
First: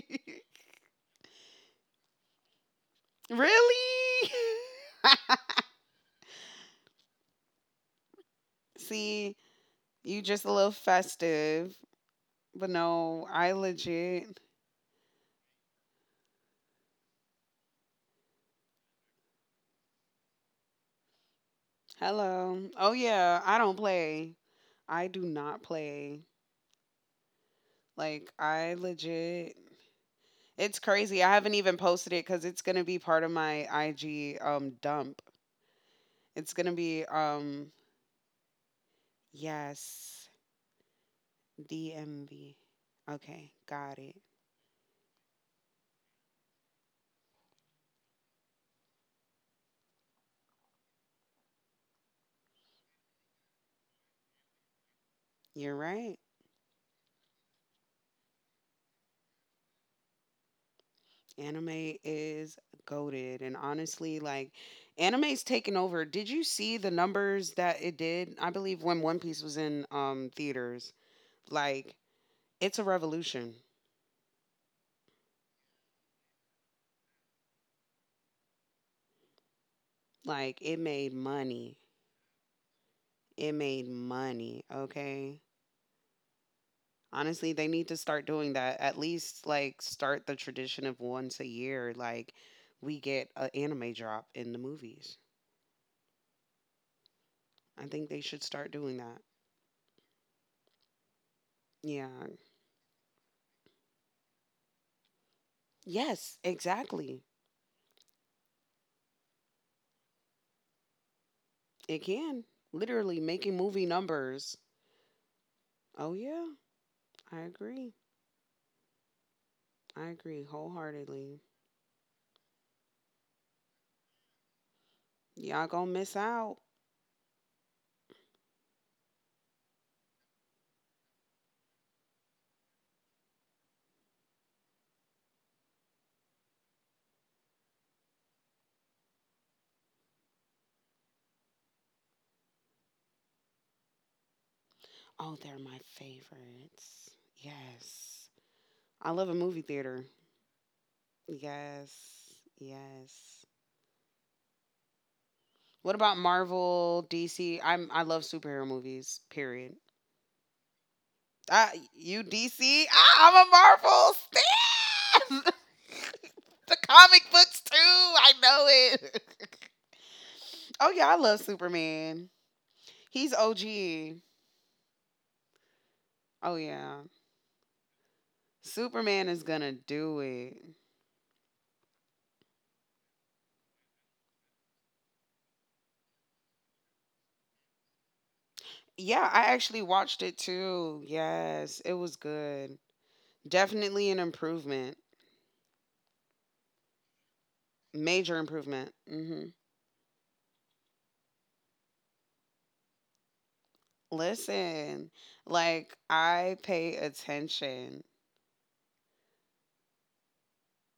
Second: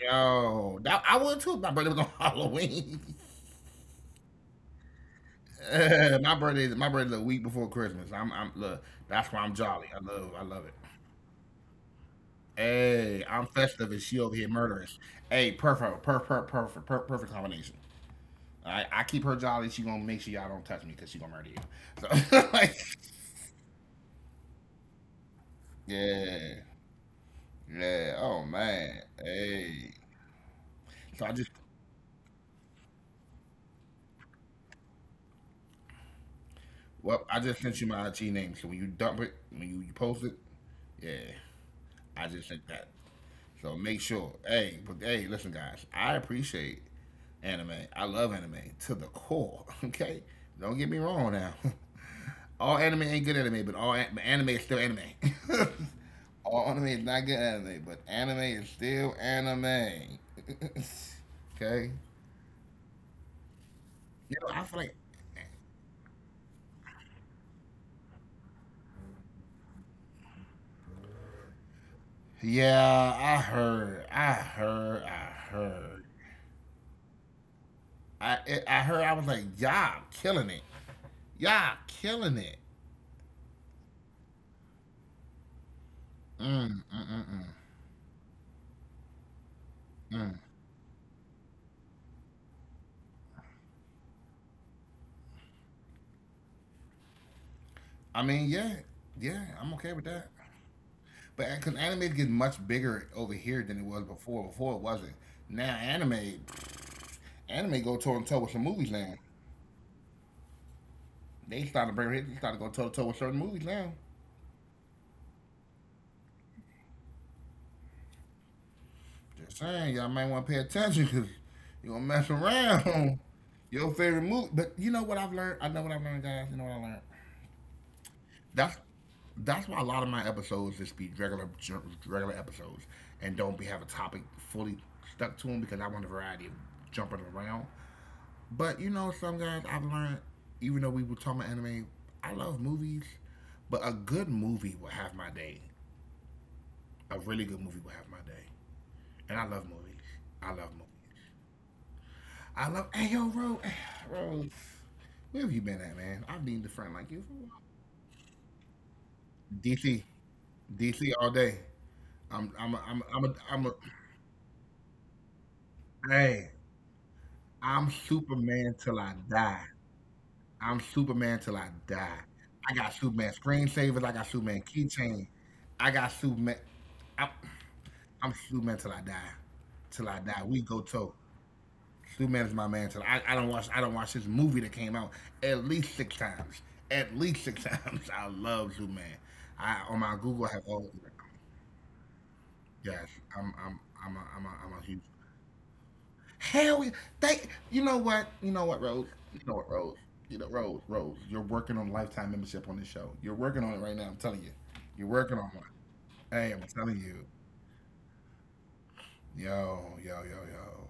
Speaker 1: I would too if my birthday was on Halloween.
Speaker 2: really?
Speaker 1: My birthday is a week before Christmas. I'm look. That's why
Speaker 2: See,
Speaker 1: I'm jolly.
Speaker 2: you
Speaker 1: I
Speaker 2: just a
Speaker 1: love it.
Speaker 2: little festive, but
Speaker 1: Hey,
Speaker 2: no,
Speaker 1: I'm
Speaker 2: I
Speaker 1: festive and she over here
Speaker 2: legit.
Speaker 1: murderous. Hey, perfect combination. I keep her jolly. She gonna make sure y'all don't touch me because she gonna murder you. So, like,
Speaker 2: Hello. Oh yeah, I don't play. I do not play.
Speaker 1: yeah, yeah. Oh
Speaker 2: Like I
Speaker 1: man.
Speaker 2: legit
Speaker 1: Hey.
Speaker 2: it's
Speaker 1: So I
Speaker 2: crazy. I
Speaker 1: just,
Speaker 2: haven't even posted it cuz it's going to be part of my IG dump. It's going to be
Speaker 1: well, I just sent you my IG name. So when you dump it, when you post it,
Speaker 2: yes,
Speaker 1: yeah, I just sent
Speaker 2: DMV.
Speaker 1: that.
Speaker 2: Okay,
Speaker 1: So make
Speaker 2: got
Speaker 1: sure,
Speaker 2: it.
Speaker 1: hey, but hey, listen, guys, I appreciate anime. I love anime to the core. Okay, don't get me wrong now. All anime ain't good anime, but all but anime is still anime.
Speaker 2: You're right.
Speaker 1: All anime is not good anime, but anime is still anime.
Speaker 2: Anime
Speaker 1: Okay,
Speaker 2: is goaded and honestly like
Speaker 1: you know,
Speaker 2: anime's
Speaker 1: I feel
Speaker 2: taken
Speaker 1: like
Speaker 2: over. Did you see the numbers that it did? I believe when One Piece was in theaters. Like it's a revolution.
Speaker 1: yeah, I heard.
Speaker 2: Like it
Speaker 1: I
Speaker 2: made
Speaker 1: heard. I was like,
Speaker 2: money.
Speaker 1: y'all killing it.
Speaker 2: It
Speaker 1: Y'all
Speaker 2: made
Speaker 1: killing it.
Speaker 2: money, okay? Honestly, they need to
Speaker 1: Mm,
Speaker 2: start
Speaker 1: mm,
Speaker 2: doing that.
Speaker 1: mm,
Speaker 2: At
Speaker 1: mm,
Speaker 2: least like start the tradition of once a
Speaker 1: mm.
Speaker 2: year, like we get an anime drop in the movies. I think they should start
Speaker 1: I
Speaker 2: doing
Speaker 1: mean,
Speaker 2: that.
Speaker 1: yeah, yeah, I'm okay with that.
Speaker 2: Yeah.
Speaker 1: But because anime is getting much bigger over here than it was before. Before it wasn't.
Speaker 2: Yes,
Speaker 1: Now anime,
Speaker 2: exactly.
Speaker 1: anime go toe to toe with some movies now.
Speaker 2: It can.
Speaker 1: They started bring
Speaker 2: Literally
Speaker 1: it. They started
Speaker 2: making
Speaker 1: go
Speaker 2: movie
Speaker 1: toe to toe with certain
Speaker 2: numbers.
Speaker 1: movies now.
Speaker 2: Oh yeah, I agree. I agree
Speaker 1: Just saying,
Speaker 2: wholeheartedly.
Speaker 1: y'all might want to pay attention because you gonna mess around. Your favorite
Speaker 2: Y'all
Speaker 1: movie,
Speaker 2: gonna
Speaker 1: but
Speaker 2: miss
Speaker 1: you know what
Speaker 2: out.
Speaker 1: I've learned? I know what I've learned, guys. You know what I learned? That's that's why a lot of my episodes just be regular episodes and don't be have a topic fully stuck to them because I want a variety of jumping around. But you know, some guys I've learned, even though we were talking about anime, I love movies, but a good
Speaker 2: Oh, they're my
Speaker 1: movie will have my day.
Speaker 2: favorites.
Speaker 1: A
Speaker 2: Yes.
Speaker 1: really good movie will have
Speaker 2: I
Speaker 1: my
Speaker 2: love a
Speaker 1: day,
Speaker 2: movie theater.
Speaker 1: and I love movies. I love movies.
Speaker 2: Yes. Yes.
Speaker 1: I love. Hey yo, Rose, hey, Rose,
Speaker 2: What about
Speaker 1: where have you been at,
Speaker 2: Marvel,
Speaker 1: man? I've needed a
Speaker 2: DC?
Speaker 1: friend like
Speaker 2: I
Speaker 1: you for a
Speaker 2: love
Speaker 1: while.
Speaker 2: superhero movies. Period.
Speaker 1: DC,
Speaker 2: Uh,
Speaker 1: DC all
Speaker 2: you
Speaker 1: day.
Speaker 2: DC? Ah, I'm
Speaker 1: I'm a,
Speaker 2: a
Speaker 1: I'm a, I'm a,
Speaker 2: Marvel
Speaker 1: I'm a
Speaker 2: stan. the
Speaker 1: Hey,
Speaker 2: comic books too. I
Speaker 1: I'm
Speaker 2: know it.
Speaker 1: Superman till I die.
Speaker 2: oh yeah, I
Speaker 1: I'm
Speaker 2: love
Speaker 1: Superman till I
Speaker 2: Superman.
Speaker 1: die. I
Speaker 2: He's
Speaker 1: got Superman
Speaker 2: OG.
Speaker 1: screensavers. I got Superman keychain. I
Speaker 2: Oh
Speaker 1: got
Speaker 2: yeah,
Speaker 1: Superman. I'm, I'm Superman
Speaker 2: Superman
Speaker 1: till
Speaker 2: is
Speaker 1: I
Speaker 2: gonna
Speaker 1: die.
Speaker 2: do
Speaker 1: Till
Speaker 2: it.
Speaker 1: I die, we go toe. Superman is my man. I don't watch this movie that came out at least six times. At least six times. I love
Speaker 2: Yeah, I
Speaker 1: Superman.
Speaker 2: actually watched
Speaker 1: I
Speaker 2: it
Speaker 1: on my Google I
Speaker 2: too.
Speaker 1: have all.
Speaker 2: Yes, it was good.
Speaker 1: Yes, I'm.
Speaker 2: Definitely
Speaker 1: I'm.
Speaker 2: an improvement.
Speaker 1: I'm a huge Hell, yeah. they. You know
Speaker 2: Major
Speaker 1: what? You
Speaker 2: improvement.
Speaker 1: know what, Rose? You know what, Rose? You know, Rose, Rose. You're working on lifetime membership on this show. You're working on it right now. I'm telling you.
Speaker 2: Listen,
Speaker 1: You're working on one.
Speaker 2: like I
Speaker 1: Hey, I'm
Speaker 2: pay
Speaker 1: telling you.
Speaker 2: attention.
Speaker 1: Yo, yo, yo, yo.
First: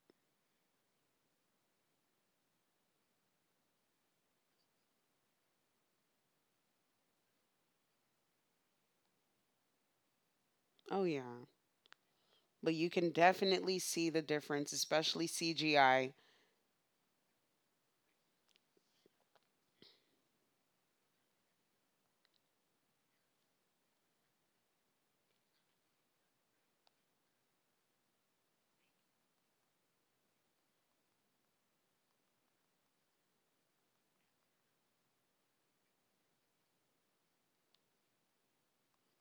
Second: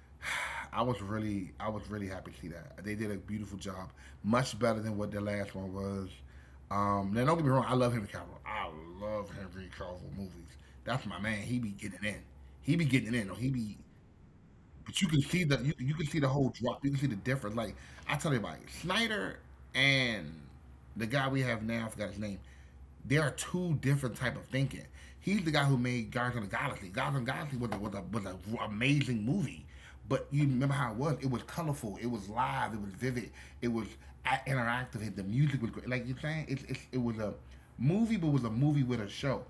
Speaker 1: I was really happy to see that. They did a beautiful job, much better than what the last one was. Now don't get me wrong, I love Henry Cavill. I love Henry Cavill movies. That's my
Speaker 2: Oh
Speaker 1: man. He
Speaker 2: yeah.
Speaker 1: be getting in. He be
Speaker 2: But you
Speaker 1: getting in.
Speaker 2: can
Speaker 1: He be
Speaker 2: definitely see the difference,
Speaker 1: But you can see
Speaker 2: especially
Speaker 1: the you can see the
Speaker 2: CGI.
Speaker 1: whole drop. You can see the difference. Like I tell everybody, Snyder and the guy we have now, I forgot his name. They are two different type of thinking. He's the guy who made Guardians of the Galaxy. Guardians of the Galaxy was an amazing movie, but you remember how it was? It was colorful. It was live. It was vivid. It was interactive. The music was great. Like you're saying, it's it was a movie, but it was a movie with a show.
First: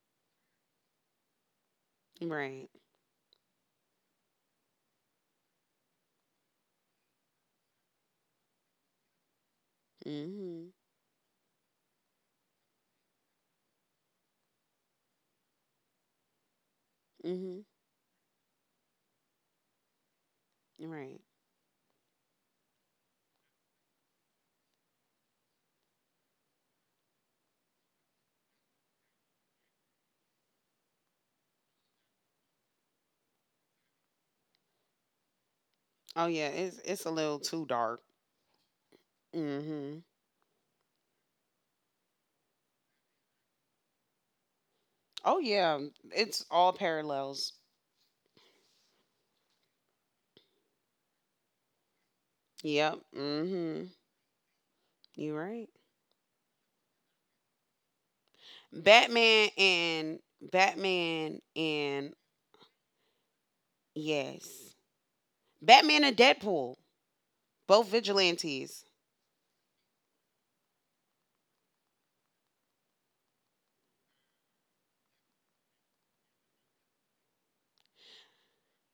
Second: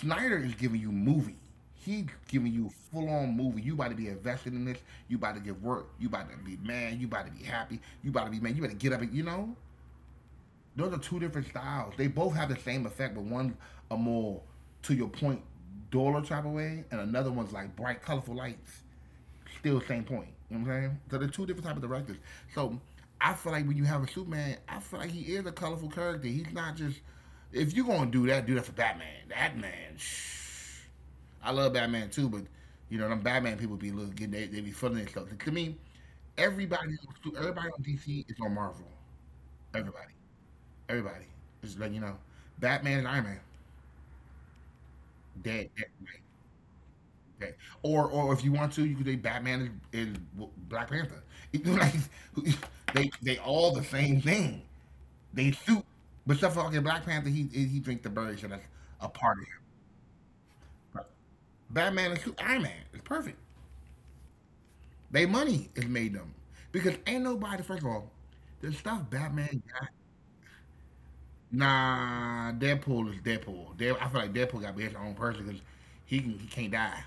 Speaker 1: Snyder is giving you movie. He's giving
Speaker 2: Right.
Speaker 1: you full on movie. You about to be invested in this. You about to give work. You about to be mad. You about to be happy. You about to be mad. You better get up and you know.
Speaker 2: Mhm.
Speaker 1: Those are two different styles. They both have the same effect, but one's a more to your point, duller type of way, and another one's
Speaker 2: Mhm.
Speaker 1: like bright, colorful lights. Still same point. You know what I'm saying? So
Speaker 2: Right.
Speaker 1: they're two different type of directors. So I feel like when you have a Superman, I feel like he is a colorful character. He's not just if you're gonna do that, do that for Batman. Batman, shh. I love Batman too, but you know them Batman people be little getting they be feeling themselves. To me,
Speaker 2: Oh yeah, it's
Speaker 1: everybody
Speaker 2: it's a little too
Speaker 1: everybody on
Speaker 2: dark.
Speaker 1: DC is on Marvel.
Speaker 2: Mhm.
Speaker 1: Everybody, everybody. Just letting you know, Batman and Iron Man,
Speaker 2: Oh
Speaker 1: dead,
Speaker 2: yeah,
Speaker 1: dead.
Speaker 2: it's all parallels.
Speaker 1: Okay. Or if you want to, you could do Batman and, Black Panther. It- like
Speaker 2: Yep.
Speaker 1: they all the
Speaker 2: Mhm.
Speaker 1: same thing.
Speaker 2: You're
Speaker 1: They
Speaker 2: right.
Speaker 1: suit, but stuff like in Black Panther, he drink the bird, so that's a part of
Speaker 2: Batman
Speaker 1: him.
Speaker 2: and Batman and
Speaker 1: Iron Man is perfect.
Speaker 2: yes. Batman and
Speaker 1: They
Speaker 2: Deadpool,
Speaker 1: money is made them
Speaker 2: both
Speaker 1: because ain't
Speaker 2: vigilantes.
Speaker 1: nobody. First of all, the stuff Batman got. Nah, Deadpool is Deadpool. Dead, I feel like Deadpool got to be his own person because he can't die.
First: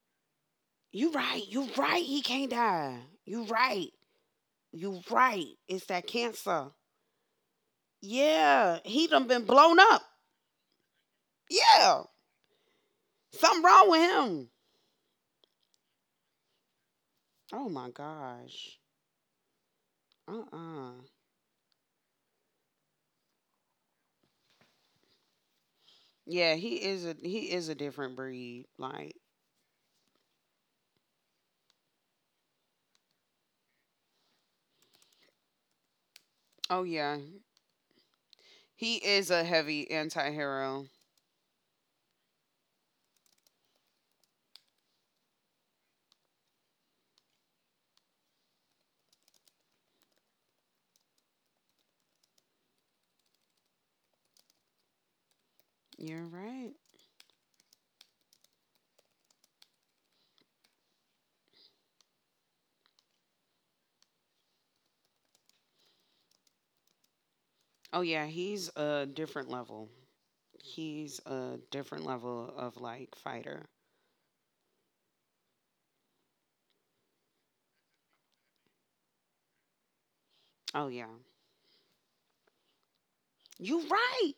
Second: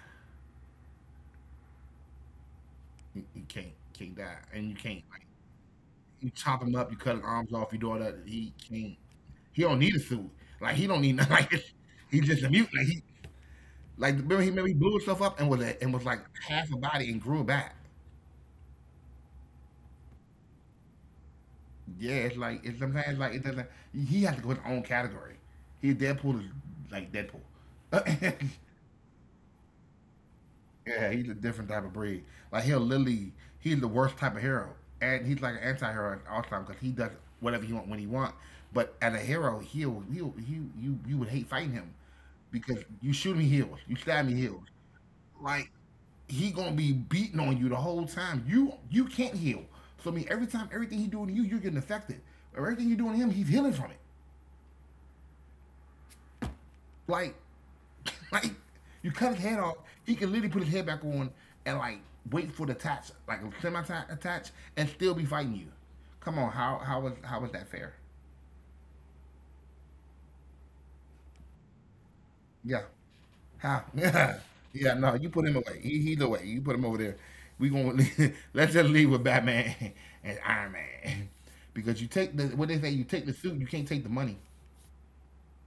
Speaker 2: You right. You right. He can't
Speaker 1: He,
Speaker 2: die.
Speaker 1: he can't
Speaker 2: You
Speaker 1: can't
Speaker 2: right.
Speaker 1: die, and you can't. Like,
Speaker 2: You right.
Speaker 1: you
Speaker 2: It's that
Speaker 1: chop him up, you cut his
Speaker 2: cancer.
Speaker 1: arms off, you do all that. He can't.
Speaker 2: Yeah.
Speaker 1: He don't
Speaker 2: He
Speaker 1: need a
Speaker 2: done
Speaker 1: suit.
Speaker 2: been blown
Speaker 1: Like he
Speaker 2: up.
Speaker 1: don't need nothing. Like he's just a mutant. Like he
Speaker 2: Yeah.
Speaker 1: like remember he
Speaker 2: Something
Speaker 1: blew
Speaker 2: wrong with
Speaker 1: himself up
Speaker 2: him.
Speaker 1: and was like half a body and grew back.
Speaker 2: Oh my gosh. Uh uh
Speaker 1: Yeah, it's like it's sometimes like it doesn't. He has to go his own category. He Deadpool is like Deadpool.
Speaker 2: Yeah, he is a different breed. Like,
Speaker 1: Yeah, he's a different type of breed. Like he'll literally, he's the worst type of hero, and he's like an anti-hero at all the time because he does whatever he want when he
Speaker 2: oh
Speaker 1: want.
Speaker 2: yeah.
Speaker 1: But as a hero, he'll
Speaker 2: He
Speaker 1: he'll
Speaker 2: is
Speaker 1: he
Speaker 2: a heavy
Speaker 1: you would hate
Speaker 2: anti
Speaker 1: fighting him
Speaker 2: hero.
Speaker 1: because you shoot me heals, you stab me heals. Like he gonna be beating on you the whole time. You can't heal. So I mean, every time everything he doing to you, you're getting affected. Everything you doing to him, he's healing from it.
Speaker 2: You're right.
Speaker 1: Like Like you cut his head off, he can literally put his head back on and like wait for the attach, like semi attach, and still be fighting you. Come on, how was that fair?
Speaker 2: Oh yeah, he's a different level. He's a
Speaker 1: Yeah,
Speaker 2: different level of
Speaker 1: how?
Speaker 2: like
Speaker 1: Yeah,
Speaker 2: fighter.
Speaker 1: yeah. No, you put him away. He's away. You put him over there. We gonna let's just leave with Batman and Iron Man because
Speaker 2: Oh
Speaker 1: you
Speaker 2: yeah.
Speaker 1: take the what they say. You take the suit. You can't take the money.
Speaker 2: You right.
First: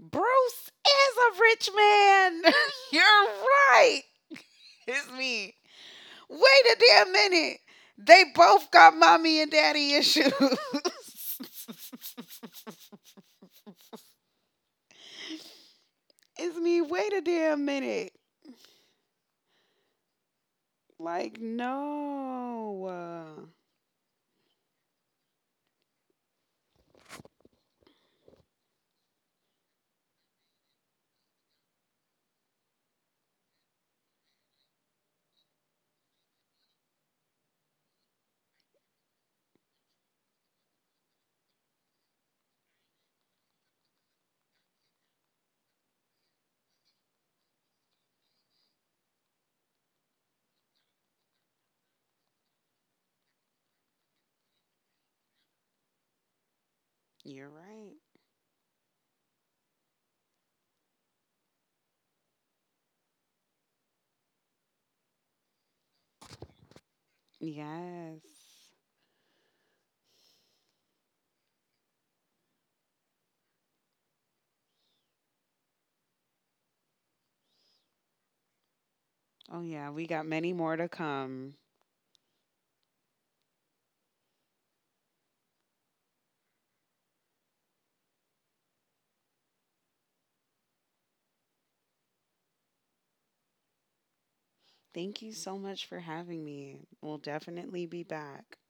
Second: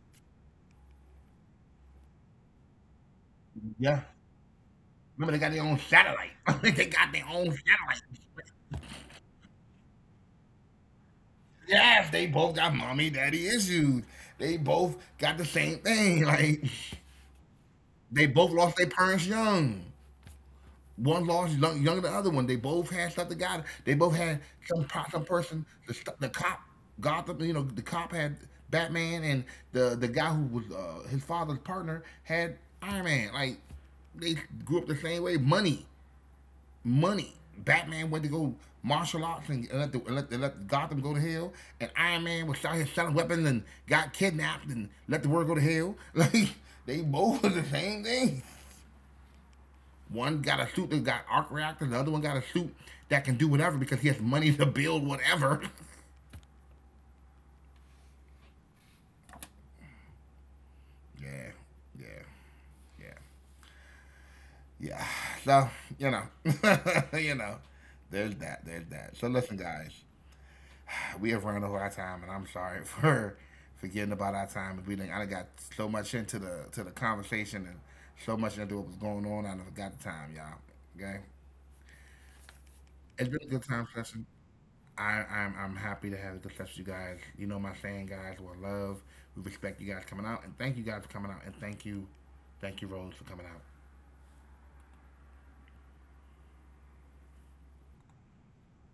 Speaker 2: Bruce is a rich man. You're
Speaker 1: Yeah.
Speaker 2: right. It's
Speaker 1: Remember they got their
Speaker 2: me.
Speaker 1: own satellite. They
Speaker 2: Wait a
Speaker 1: got their
Speaker 2: damn
Speaker 1: own
Speaker 2: minute.
Speaker 1: satellite.
Speaker 2: They both got mommy and daddy issues.
Speaker 1: Yes, they both got mommy daddy issues. They both got the same thing. Like
Speaker 2: it's me. Wait a damn
Speaker 1: they both
Speaker 2: minute.
Speaker 1: lost their parents young. One lost
Speaker 2: Like,
Speaker 1: young, younger than the other one. They both had
Speaker 2: no.
Speaker 1: stuff together. They both had some person. The cop, Gotham. You know, the cop had Batman, and the guy who was his father's partner had Iron Man. Like they grew up the same way. Money. Batman went to go martial arts and let Gotham go to hell, and Iron Man was out here selling weapons and got kidnapped and let the world go to hell. Like they both was the same thing. One got a suit that got arc reactors, the other one got a suit that can do whatever because he has money to build whatever.
Speaker 2: You're right.
Speaker 1: yeah, yeah, yeah, yeah. So you know, you know,
Speaker 2: Yes.
Speaker 1: there's that. So listen, guys we have run over our time, and I'm sorry for forgetting about our time. We didn't. I got so much into the to the conversation and so much into what was going
Speaker 2: Oh,
Speaker 1: on. I done
Speaker 2: yeah. We
Speaker 1: forgot the
Speaker 2: got many
Speaker 1: time,
Speaker 2: more
Speaker 1: y'all.
Speaker 2: to
Speaker 1: Okay,
Speaker 2: come.
Speaker 1: it's been a good time session. I'm happy to have this session, you guys. You know my saying, guys. We love, we respect you guys coming out, and thank you guys for coming out, and thank you, Rose, for coming out.
Speaker 2: Thank you so much for having me. We'll definitely be back.